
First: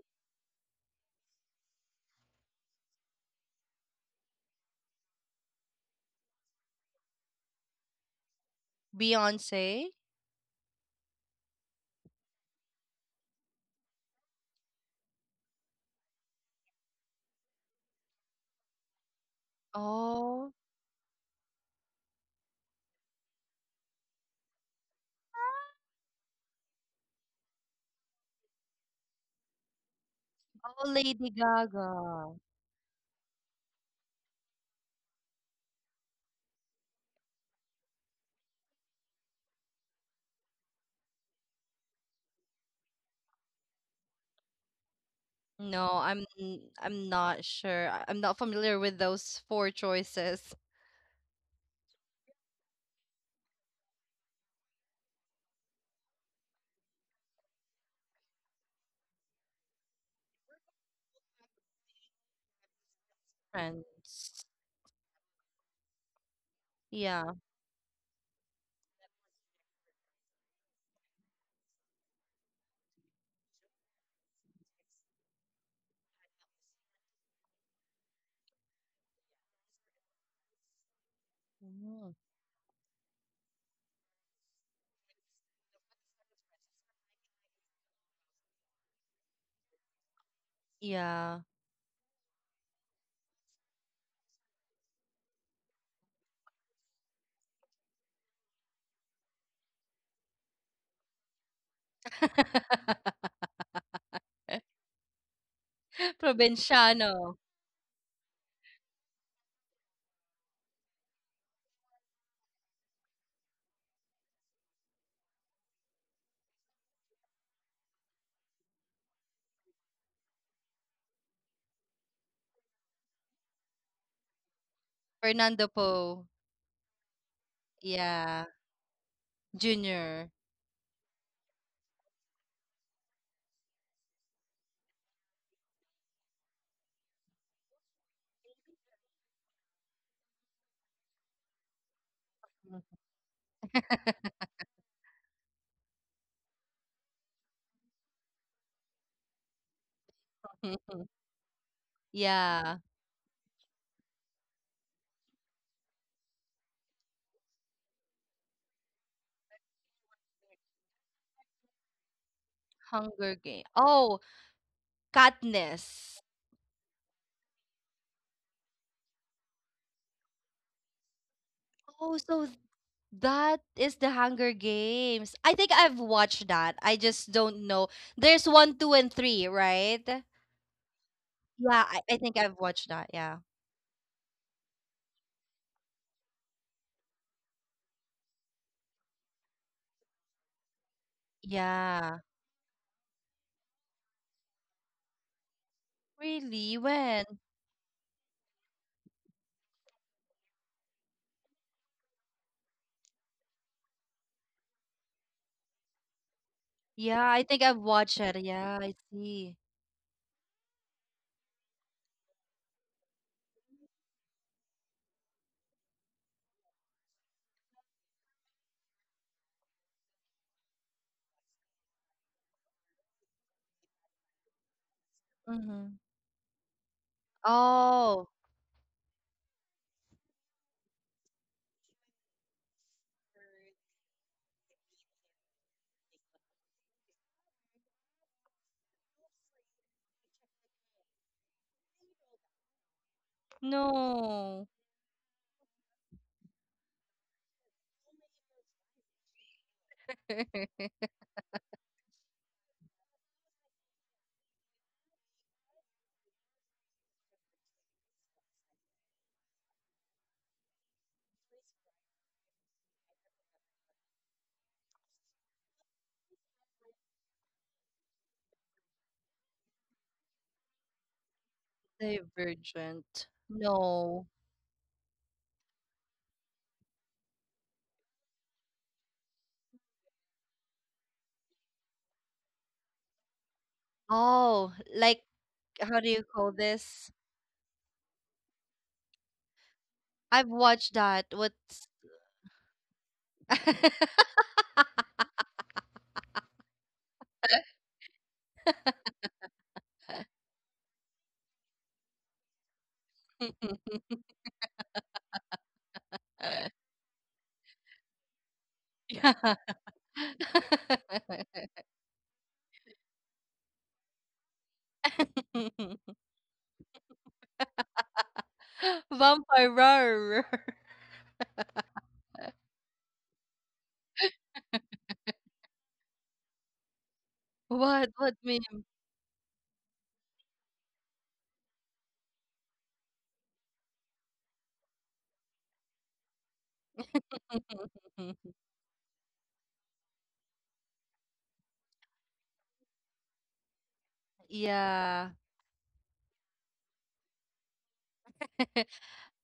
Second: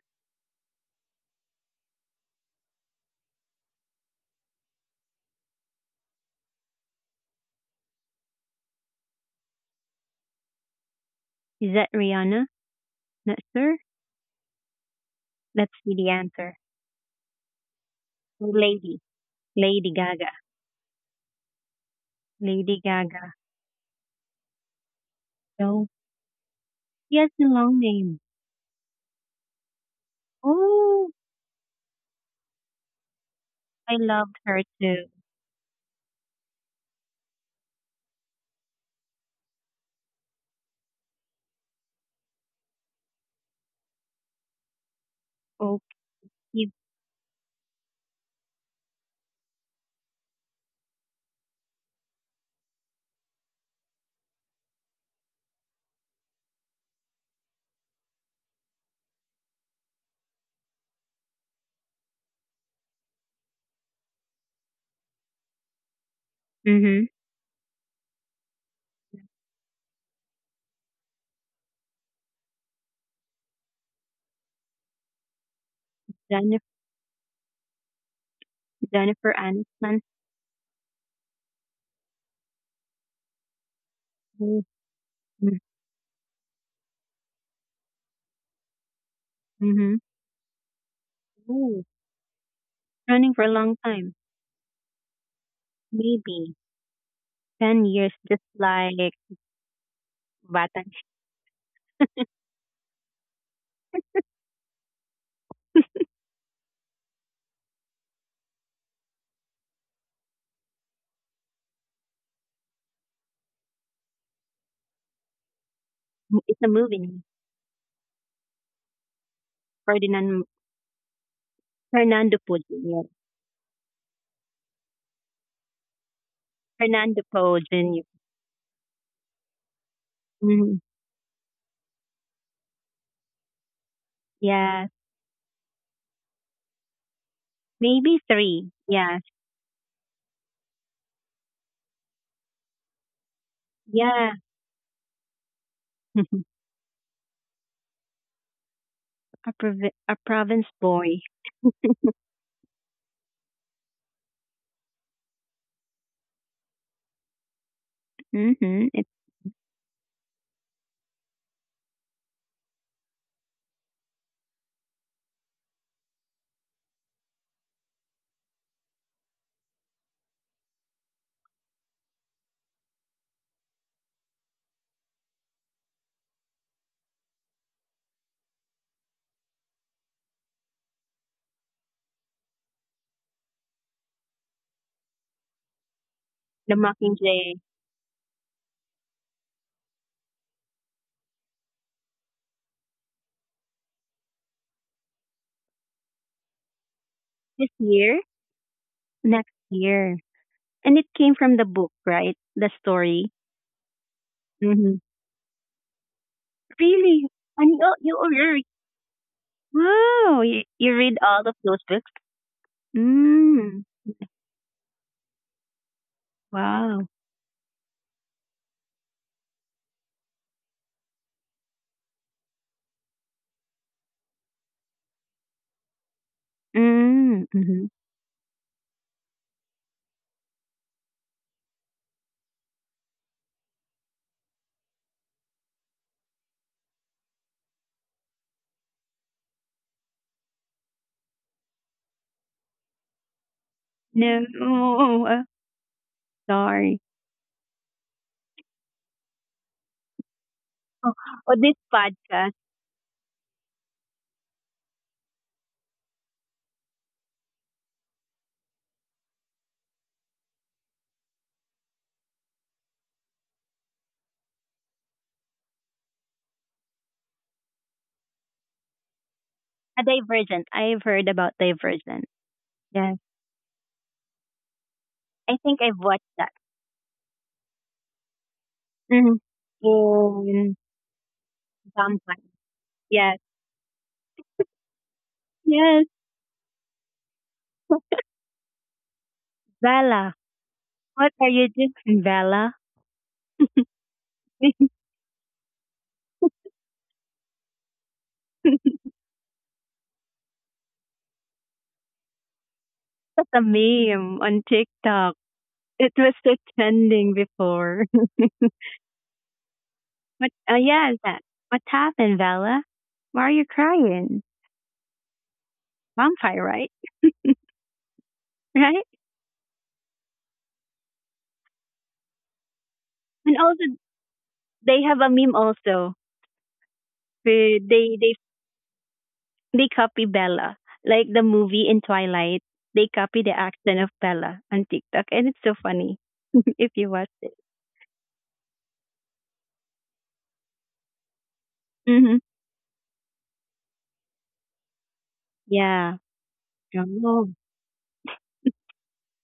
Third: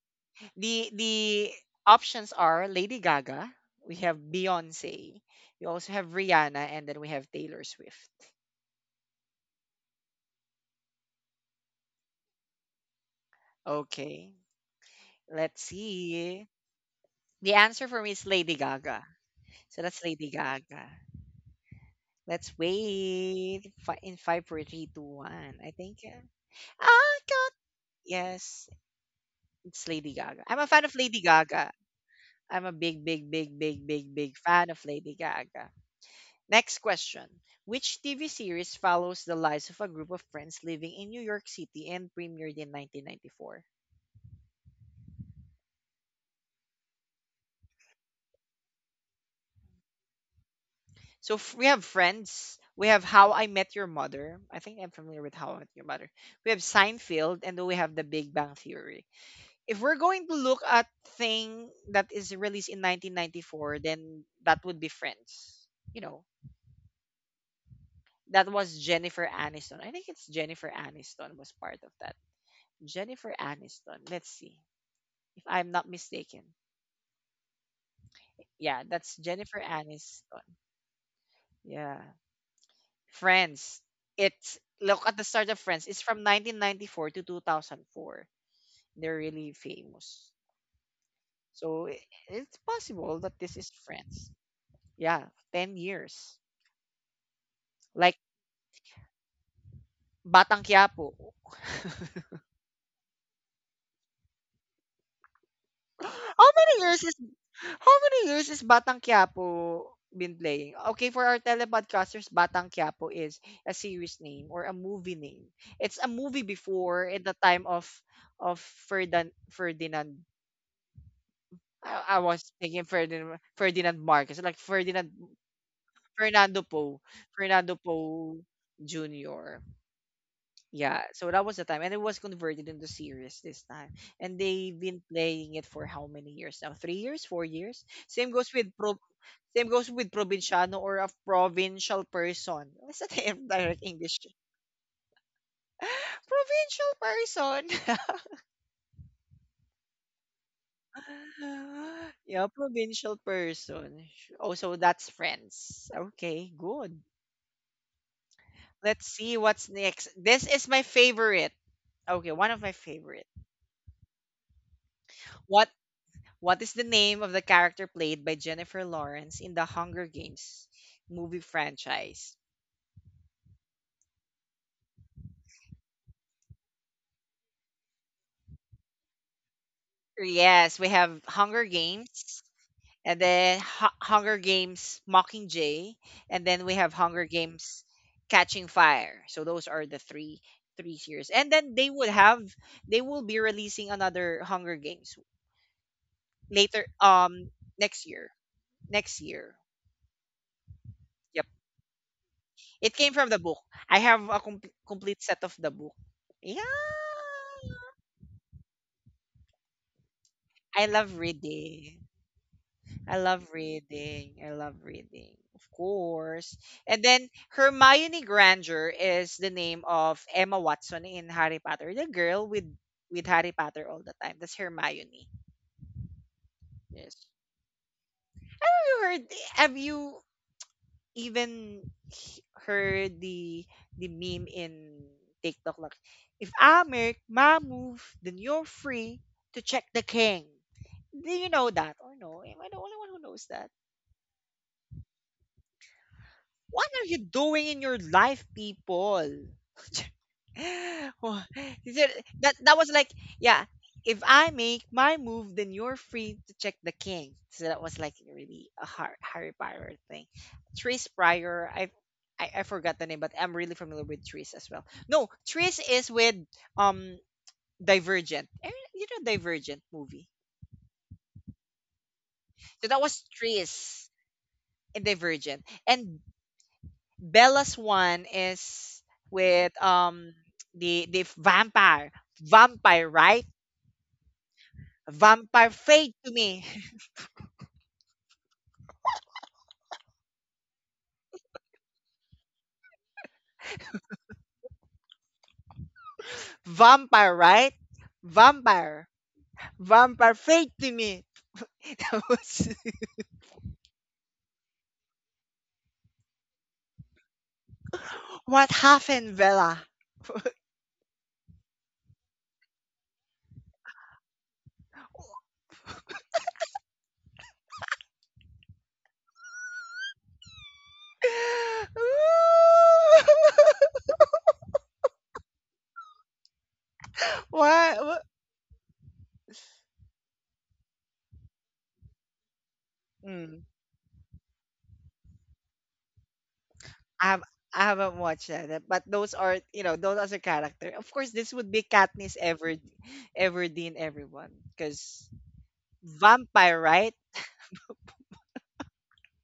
A: The options are Lady Gaga, we have Beyonce, we also have Rihanna, and then we have Taylor Swift.
B: Beyonce?
C: Is that Rihanna? Not sure.
A: Okay, let's
C: Let's see the
A: see.
C: answer.
A: The answer for me is Lady
C: Lady,
A: Gaga. So
C: Lady
A: that's
C: Gaga,
A: Lady
B: Oh,
A: Gaga. Let's
C: Lady Gaga.
A: wait in five, four, three, two, one. I
C: So
A: think.
C: she
A: I
C: has a
A: got,
C: long name.
A: yes, it's Lady Gaga. I'm a
B: Oh,
A: fan of
C: Oh,
B: Lady
A: Lady Gaga.
B: Gaga.
A: I'm a big, big, big, big,
C: I
A: big,
C: loved
A: big
C: her
A: fan of
C: too.
A: Lady Gaga. Next question. Which TV series follows the lives of a group of friends living in New York City and premiered in 1994?
B: No,
C: Okay.
B: I'm not sure. I'm not familiar with those four choices.
A: So we have Friends, we have How I Met Your Mother. I think I'm familiar with How I Met Your Mother. We have Seinfeld, and then we have The Big Bang Theory. If we're going to look at thing that is released in 1994, then
B: Friends.
A: that would be Friends. You know,
C: Mm-hmm.
B: Yeah.
A: that was Jennifer Aniston. I think it's Jennifer Aniston was part of that. Jennifer Aniston. Let's see if I'm not mistaken.
C: Jennifer,
A: Yeah, that's
C: Jennifer
A: Jennifer
C: Aniston.
A: Aniston. Yeah.
B: Mm.
A: Friends. It's Look at the start
C: Mm-hmm.
A: of Friends. It's from 1994 to 2004. They're really famous.
B: Yeah.
A: So it's possible
C: Running
A: that
C: for a
A: this is
C: long time.
A: Friends. Yeah, 10 years.
C: Maybe. 10 years
A: Like
C: just like
A: Batang
C: Bata.
A: Quiapo. How many years is
B: Provinciano.
A: how many years is Batang Quiapo been playing? Okay, for our telepodcasters, Batang Quiapo is a series name or a movie name. It's a movie
C: It's a
A: before in
C: movie.
A: the time of of Ferdinand.
C: Ferdinand
A: I
C: Fernando
A: was
C: Po
A: thinking
C: Jr.
A: Ferdinand Marcos, like Ferdinand
B: Fernando Poe.
A: Fernando Poe,
C: Fernando Po
A: Fernando
C: junior.
B: Yeah.
A: Poe Jr.
B: Junior.
C: Mhm.
A: Yeah, so that was the time, and it was converted into series this time. And they've
C: Yeah.
A: been playing it for how many years now? 3 years, 4 years.
C: Maybe
A: Same goes with
C: three.
A: pro.
C: Yeah.
A: Same goes with provinciano or a provincial person. What's that in direct English?
C: Yeah.
A: Provincial person.
C: A, a province boy.
A: Yeah,
B: Yeah.
A: provincial person. Oh, so that's Friends. Okay, good.
C: Mm-hmm.
A: Let's
C: It's
A: see what's next. This is my favorite. Okay, one of my
B: Hunger
A: favorite.
B: Game. Oh,
A: What
B: Katniss.
A: What is the name of the character played by Jennifer Lawrence in the Hunger Games movie
B: Oh,
A: franchise?
B: so th- that is the Hunger Games. I think I've watched that. I just don't know. There's one, two, and three, right?
A: Yes, we have Hunger
B: Yeah, I think
A: Games,
B: I've watched that.
A: and
B: Yeah.
A: then Hunger Games Mockingjay, and then we
C: The
A: have Hunger
C: Mockingjay.
A: Games Catching Fire. So those are the three series. And then they would
B: Yeah.
A: have they will be releasing another Hunger Games
B: Really?
A: later
B: When?
C: This
A: next
C: year?
A: year. Next year.
C: Next year. And it came
A: Yep.
C: from the book, right? The
A: It came from
C: story.
A: the book. I have a
C: Mm-hmm.
A: complete set of the book. Yeah.
B: Yeah,
C: Really?
B: I think
C: And
B: I've
C: you,
B: watched
C: you
B: it.
C: already,
B: Yeah, I see.
C: wow, you,
A: I
C: you
A: love
C: read all of those
A: reading.
C: books?
A: I love
C: Mm,
A: reading. I love reading. Of course. And
C: wow.
A: then Hermione Granger is the name of Emma Watson in Harry Potter. The girl with Harry Potter all the time. That's Hermione.
B: Mm-hmm.
A: Yes.
C: Mm, hmm,
B: Oh,
A: Have you heard have you even h- Heard the meme in TikTok, like if I make my move, then you're free to check the king. Do you know that or no? Am I the only one who knows that?
C: no,
B: no.
C: oh,
A: What
C: sorry.
A: are you doing in your life, people?
C: Oh,
A: Wha-
C: oh, this
A: Is it-
C: podcast,
A: that that was like, yeah. If I make my move, then you're free to check the king. So that was like really a Harry Potter thing. Tris Pryor, I forgot the name, but I'm really familiar with Tris as well. No, Tris is with um Divergent. You know Divergent
C: a
A: movie.
C: Divergent. I've heard about Divergent.
A: So that
B: Divergent.
C: Yes,
A: was Tris
B: No.
A: in
C: I
A: Divergent,
C: think I've
A: and
C: watched that.
A: Bella's one is
C: Hmm.
A: with um
C: In
A: the the vampire.
C: vampire.
A: Vampire,
C: Yes,
A: right?
B: Oh, like
A: Vampire
B: how do
C: yes,
B: you
A: fade to
B: call
A: me.
B: this?
C: Bella.
B: I've watched that.
C: What are you
B: What's
C: doing, Bella?
A: Vampire, right? Vampire. Vampire fade to me. That was
C: That's a meme on TikTok. It was so trending before.
A: what happened,
B: Yeah.
A: Bella?
C: What? Yeah, that. What happened, Bella? Why are you crying? Vampire, right? Right?
B: Vampire roar.
C: And also, they have a meme also. They
A: Why?
C: they
A: What?
B: What meme?
C: They copy Bella, like the movie in Twilight. They copy the
A: Mm,
C: accent of Bella on TikTok, and it's so funny if you
A: I
C: watch
A: have
C: it.
A: I haven't watched that, but those are those as a character. Of course, this would be Katniss
C: Hmm.
A: Everdeen, everyone, because
B: Yeah.
C: Yeah.
A: vampire, right?
C: Oh,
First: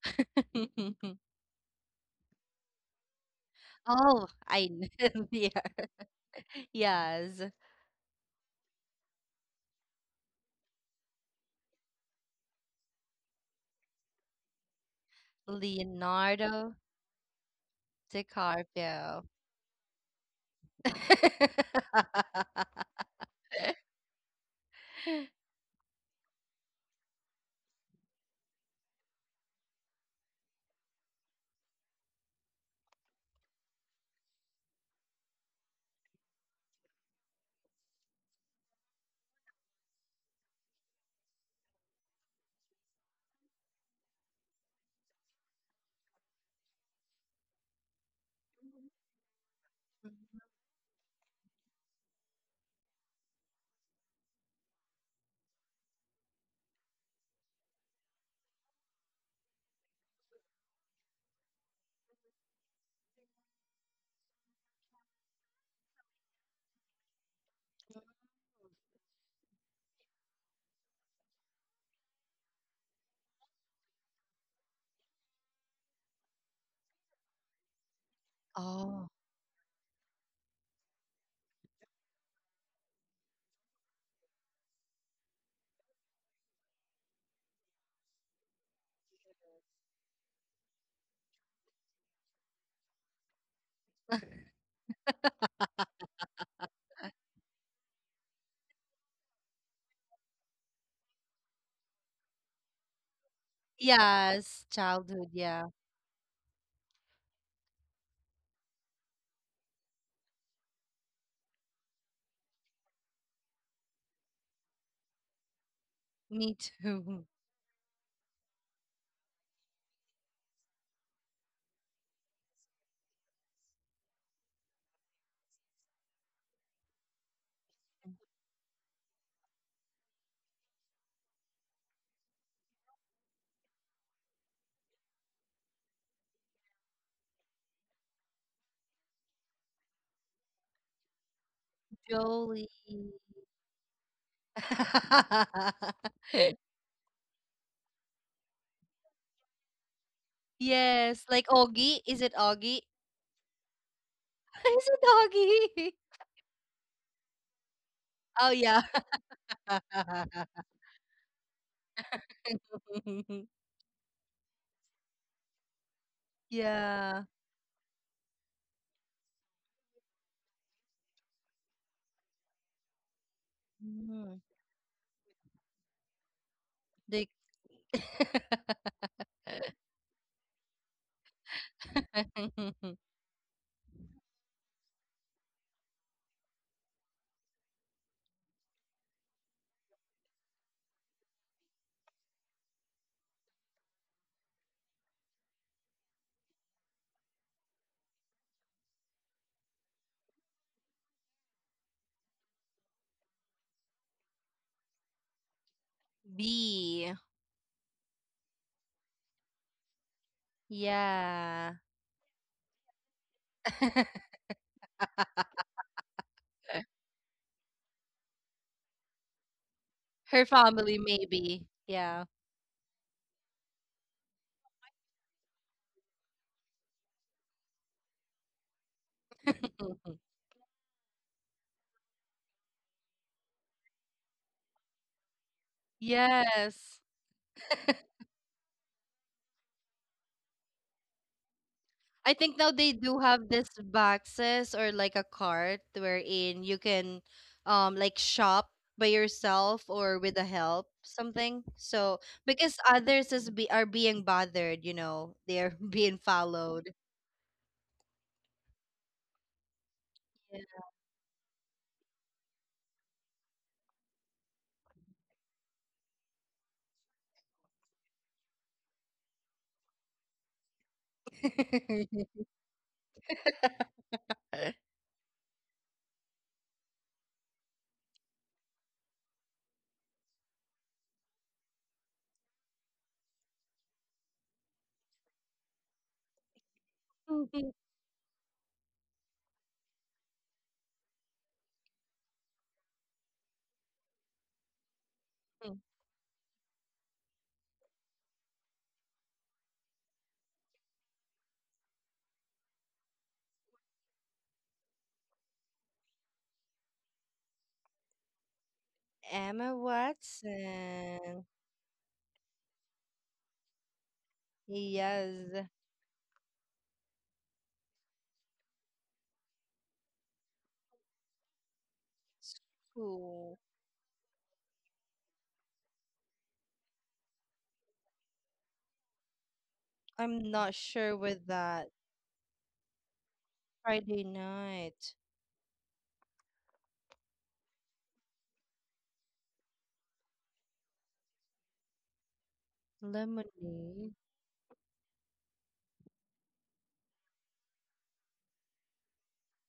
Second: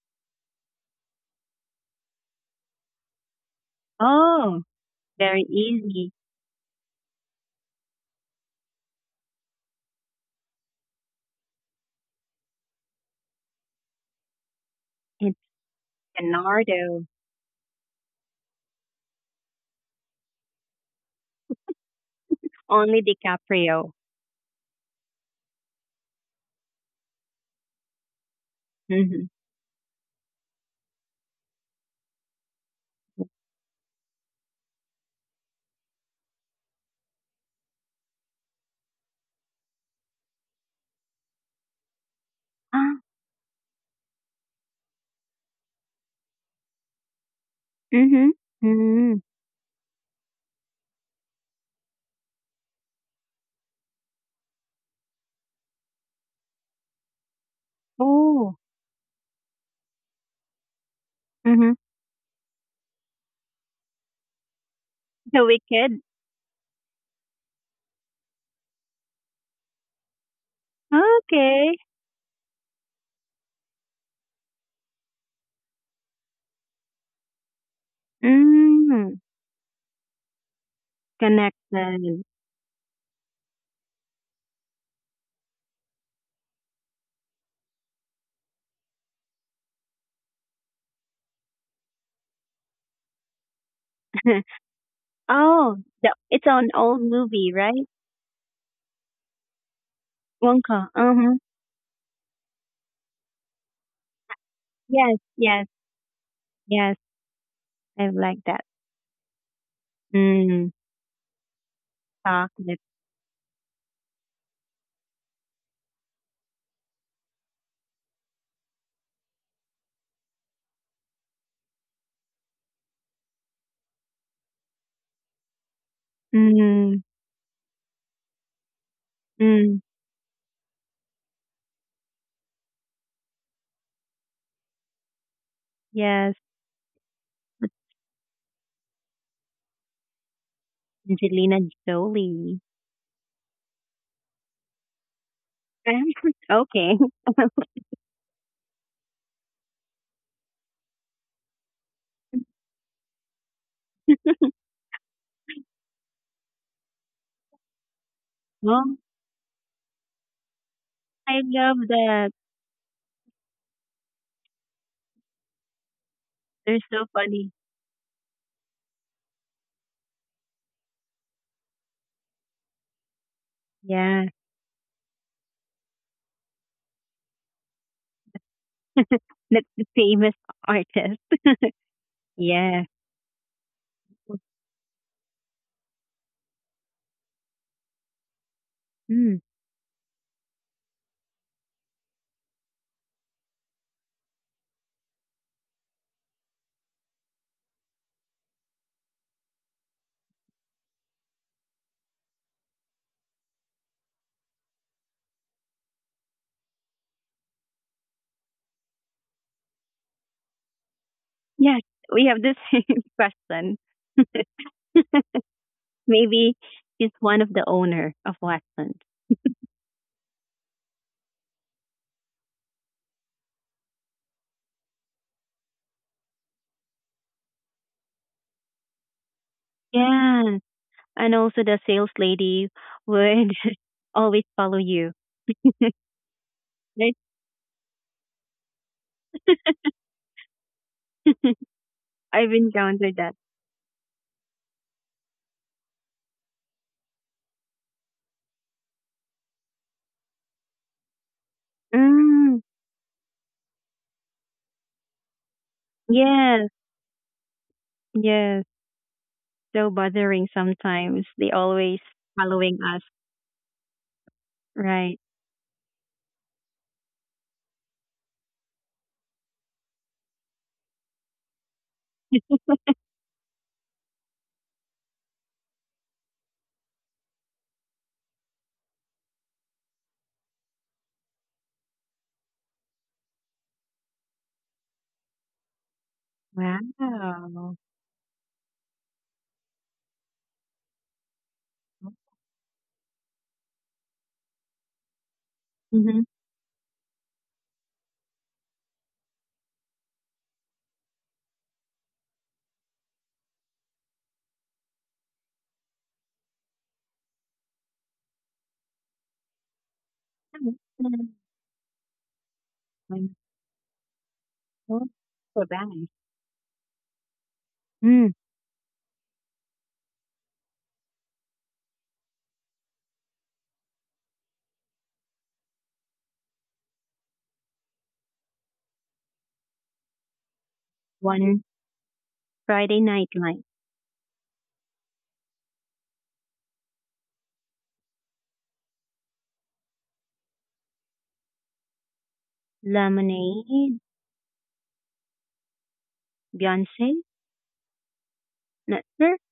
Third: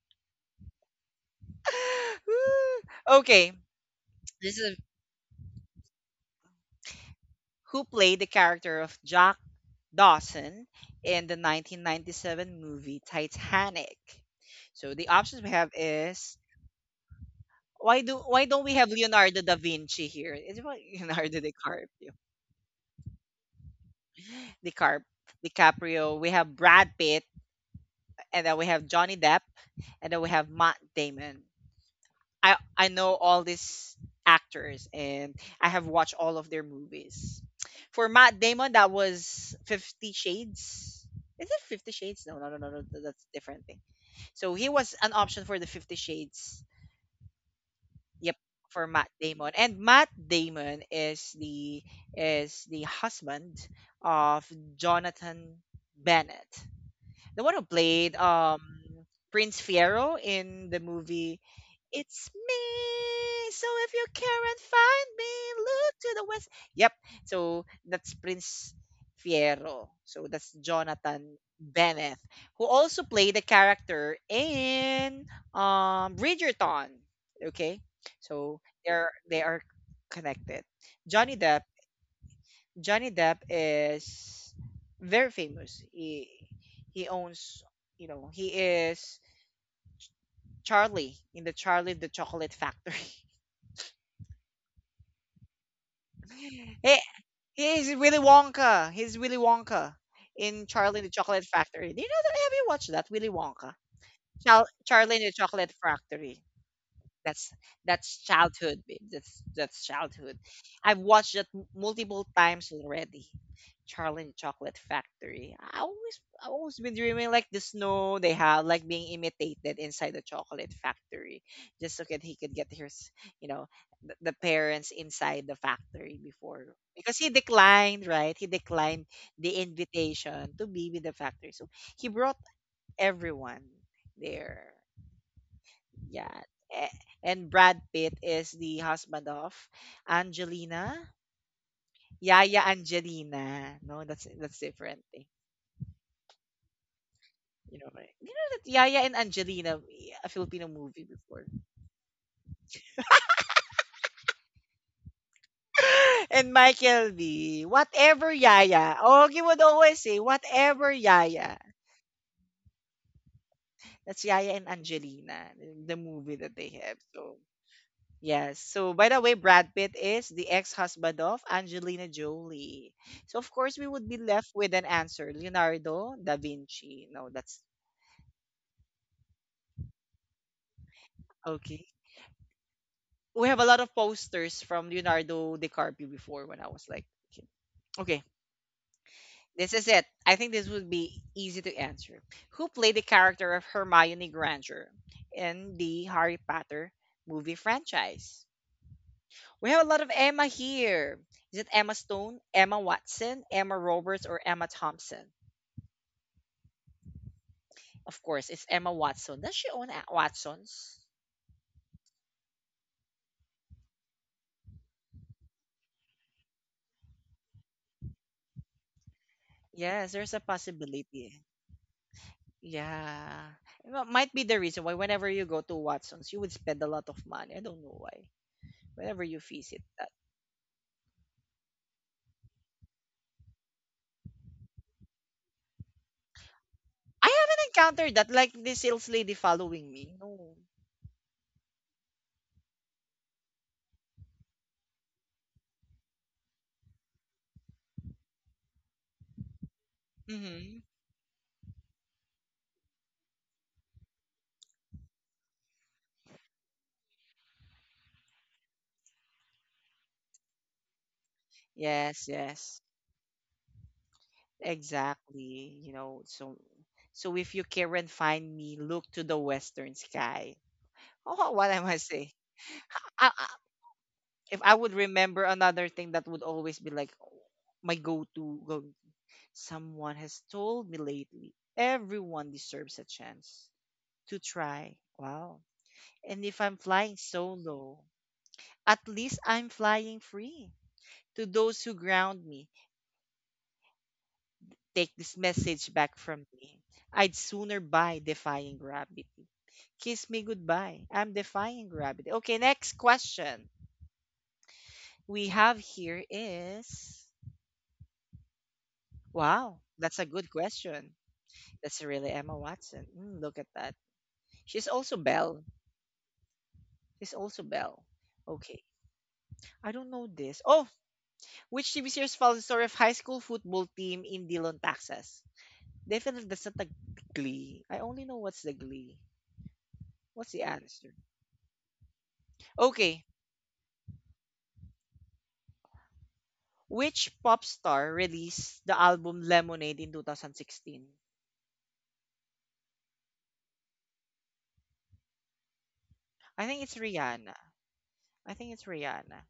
A: Woo. Okay,
B: Oh,
A: this
C: oh,
B: I
A: is
B: know.
C: very
B: yeah.
C: easy.
B: Yes,
A: who played the character of Jack Dawson in the 1997 movie Titanic? So the
C: It's
A: options we have is
B: Leonardo
C: Leonardo.
A: why don't we have
B: DiCaprio.
A: Leonardo da Vinci here? It's about Leonardo DiCaprio.
C: Only DiCaprio.
A: DiCap DiCaprio. We have Brad Pitt, and then we have Johnny
C: Mm-hmm.
A: Depp, and then we have Matt Damon. I know all these actors, and I have watched all of their movies. For Matt Damon, that was Fifty Shades. Is it Fifty Shades? No, no, no, no, no.
C: Ah,
A: That's a different thing. So he was an option for the Fifty Shades.
C: mm-hmm.
A: Yep, for Matt
C: Mm-hmm.
A: Damon. And Matt Damon is the husband of Jonathan Bennett, the one who played
C: Oh,
A: Prince Fiero in the movie
C: mm-hmm.
A: It's Me. So if you can't find me,
C: The
A: look
C: Wicked.
A: to the west. Yep. So that's Prince Fiero. So that's Jonathan
C: Okay.
A: Bennett, who also played the character in Bridgerton. Okay. So
B: Oh,
A: they're
C: Mm,
A: they are connected. Johnny Depp
C: connected.
A: Johnny Depp is very famous. He owns, he is Charlie in the Charlie and the Chocolate Factory.
C: Oh, the, it's an
A: he
C: old movie,
A: he
C: right?
A: is Willy Wonka. He's Willy Wonka in
C: Wonka.
A: Charlie and the
C: Uh huh.
A: Chocolate Factory. Do you know that? Have you watched that Willy Wonka?
B: yes,
A: Charlie
C: Yes,
A: and the
B: childhood,
C: yes,
B: yeah.
A: Chocolate Factory.
C: yes.
A: That's
C: I
A: that's
C: like that
A: childhood, babe. That's childhood.
C: mm
A: I've watched that multiple times
C: chocolate.
A: already. Charlie and the Chocolate Factory. I always I
B: Me
A: always been
B: too.
A: dreaming like the snow they have, like being imitated inside the chocolate factory, just so that he could get his, you know, the parents inside the factory before
C: Mm.
A: because he declined, right? He declined the
C: Mm.
A: invitation to be with the factory, so he brought everyone there.
C: Yes,
A: Yeah. Eh, And Brad Pitt is the husband of Angelina.
C: Angelina
B: Jolie.
A: Yaya
C: Jolie.
A: Angelina. No, that's different thing.
C: Okay.
A: You know, right? You know that Yaya and Angelina, a Filipino movie
B: Yes, like
A: before.
B: Augie. Is it Augie? Is it Augie?
A: And Michael B. Whatever
B: Oh, yeah.
C: Oh,
A: Yaya. Ogie would always say, whatever
C: I
A: Yaya.
C: love that.
A: That's Yaya and Angelina, the movie that they
C: They're
A: have.
C: so
B: Yeah.
A: So
C: funny.
A: yes. So, by the way, Brad Pitt is the ex-husband of Angelina Jolie. So, of course, we would be
C: Yeah,
B: Mm,
A: left with an answer, Leonardo da Vinci.
B: they
A: No, that's
C: that's the famous artist.
A: okay.
C: Yeah.
A: We have a lot of posters from Leonardo DiCaprio before when I was like, a kid. Okay,
C: Mm.
A: this is it. I think this would be easy to answer. Who played the character of Hermione Granger in the Harry Potter movie franchise? We have a lot of Emma here. Is it Emma Stone, Emma Watson, Emma Roberts, or Emma Thompson?
B: B.
A: Of course, it's Emma Watson. Does she own Watson's?
B: Yeah.
C: Yes, we have the same question. Maybe she's one of the owner of Westland.
A: Yes,
B: Her
A: there's a
B: family
A: possibility.
B: maybe. Yeah.
A: Yeah. Well, might be the reason why whenever you go to Watson's, you would spend a lot of money. I don't know why. Whenever you visit that.
C: Yeah, and also the sales lady would always follow you.
B: Yes.
C: Right?
A: I haven't encountered that, like this sales lady following me. No.
B: I think now
C: I've
B: they do
C: encountered
B: have
C: that.
B: this boxes or like a cart wherein you can like shop by yourself or with the help
A: Mm-hmm.
B: something. So
C: Mm,
B: because others is be are being bothered, you know, they are being
C: yes,
B: followed.
C: yes. So
B: Yeah.
C: bothering sometimes. They always
A: Yes,
C: following
A: yes.
C: us, right?
A: Exactly. So if you can find me, look to the western sky. Oh, what am I saying? I, I, if I would remember another thing that would always be like my someone has told me lately, everyone deserves a chance to try. Wow. And if I'm flying
B: Mm,
C: Wow.
B: Disney.
A: solo, at least I'm flying free. To those who ground me, take this message
C: Mm-hmm.
A: back from me. I'd sooner buy defying gravity. Kiss me goodbye. I'm defying gravity. Okay, next question we have here is,
B: Emma
A: wow, that's a good question.
B: Watson.
A: That's really Emma Watson. Look at that. She's also
B: Yes.
C: So
A: Belle.
C: bad.
A: She's also Belle.
C: Mm,
A: Okay. I don't know this. Oh, which TV series follows the story of high
B: School.
A: school football team in Dillon, Texas? Definitely that's not the Glee. I only know what's the Glee.
B: I'm
A: What's
B: not
A: the
B: sure
A: answer?
B: with
C: one
B: that.
C: Friday night
A: Okay,
C: light.
B: Friday night.
A: which pop star released the album Lemonade in 2016?
B: Lemonade.
C: Lemonade,
A: I think it's
C: Beyonce,
A: Rihanna. I think it's
C: not sure.
A: Rihanna.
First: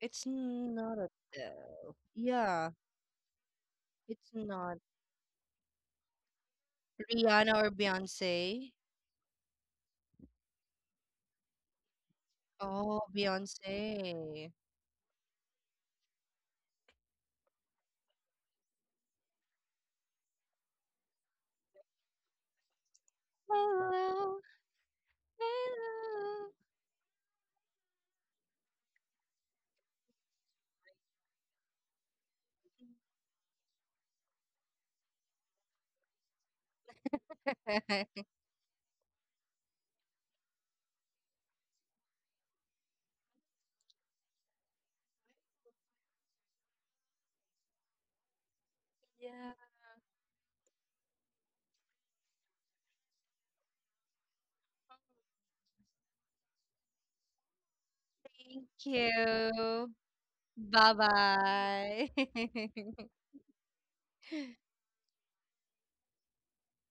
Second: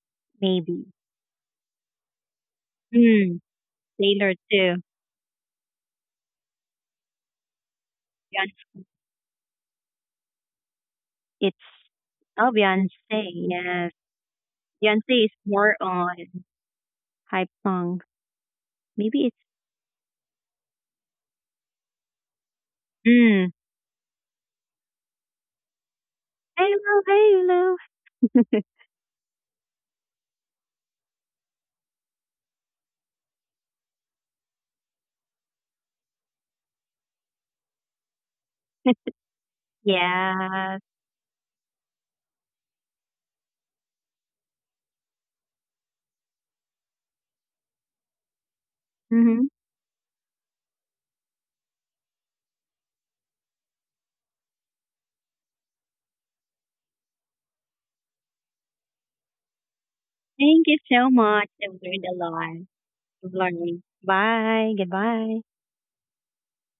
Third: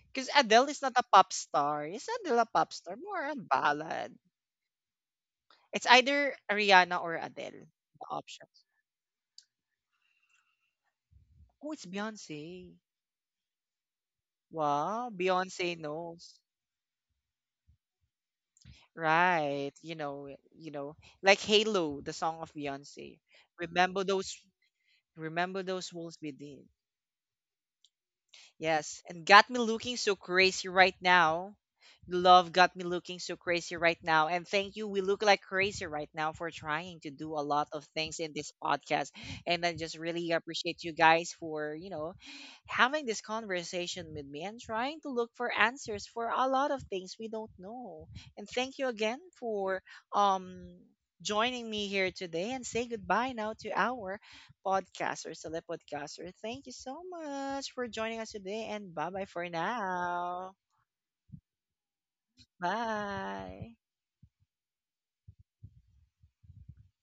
B: It's
A: Because Adele is
C: Maybe.
A: not
B: not
A: a
B: a
A: pop star. Is Adele a
B: yeah,
A: pop star? More a
C: Mm,
A: ballad.
B: it's
C: Taylor too.
B: not.
A: It's either Rihanna or
B: Rihanna
A: Adele.
B: or
A: The options.
C: Beyonce.
B: Beyonce?
C: It's,
A: Oh, it's
C: oh,
A: Beyonce.
C: Beyonce,
B: Oh,
C: yes.
B: Beyonce.
A: Wow,
C: Beyonce is
A: Beyonce
C: more
A: knows.
C: on hype song. Maybe it's,
A: Right. You know, like Halo, the song of Beyonce.
C: mm,
A: Remember those
B: Hello,
A: remember those walls we
B: hello.
A: did.
C: Halo, Halo.
A: Yes, and got me looking so crazy right now. Love got me looking so crazy right now. And thank you. We look like crazy right now for trying to do a lot of things in this podcast. And I
C: Yes.
A: just really
C: Yeah.
A: appreciate you guys for, having this conversation with me and trying to look for answers for a lot of things we don't know. And thank you again
C: Hmm.
B: Yeah.
A: for um joining me here today and say goodbye now to our podcaster, select podcaster. Thank you so much for joining us
B: Thank
A: today and bye bye for
B: you.
A: now.
C: Thank you
B: Bye
C: so much. I've learned
B: bye.
C: a lot. I've
A: Bye.
C: learned. Bye. Goodbye.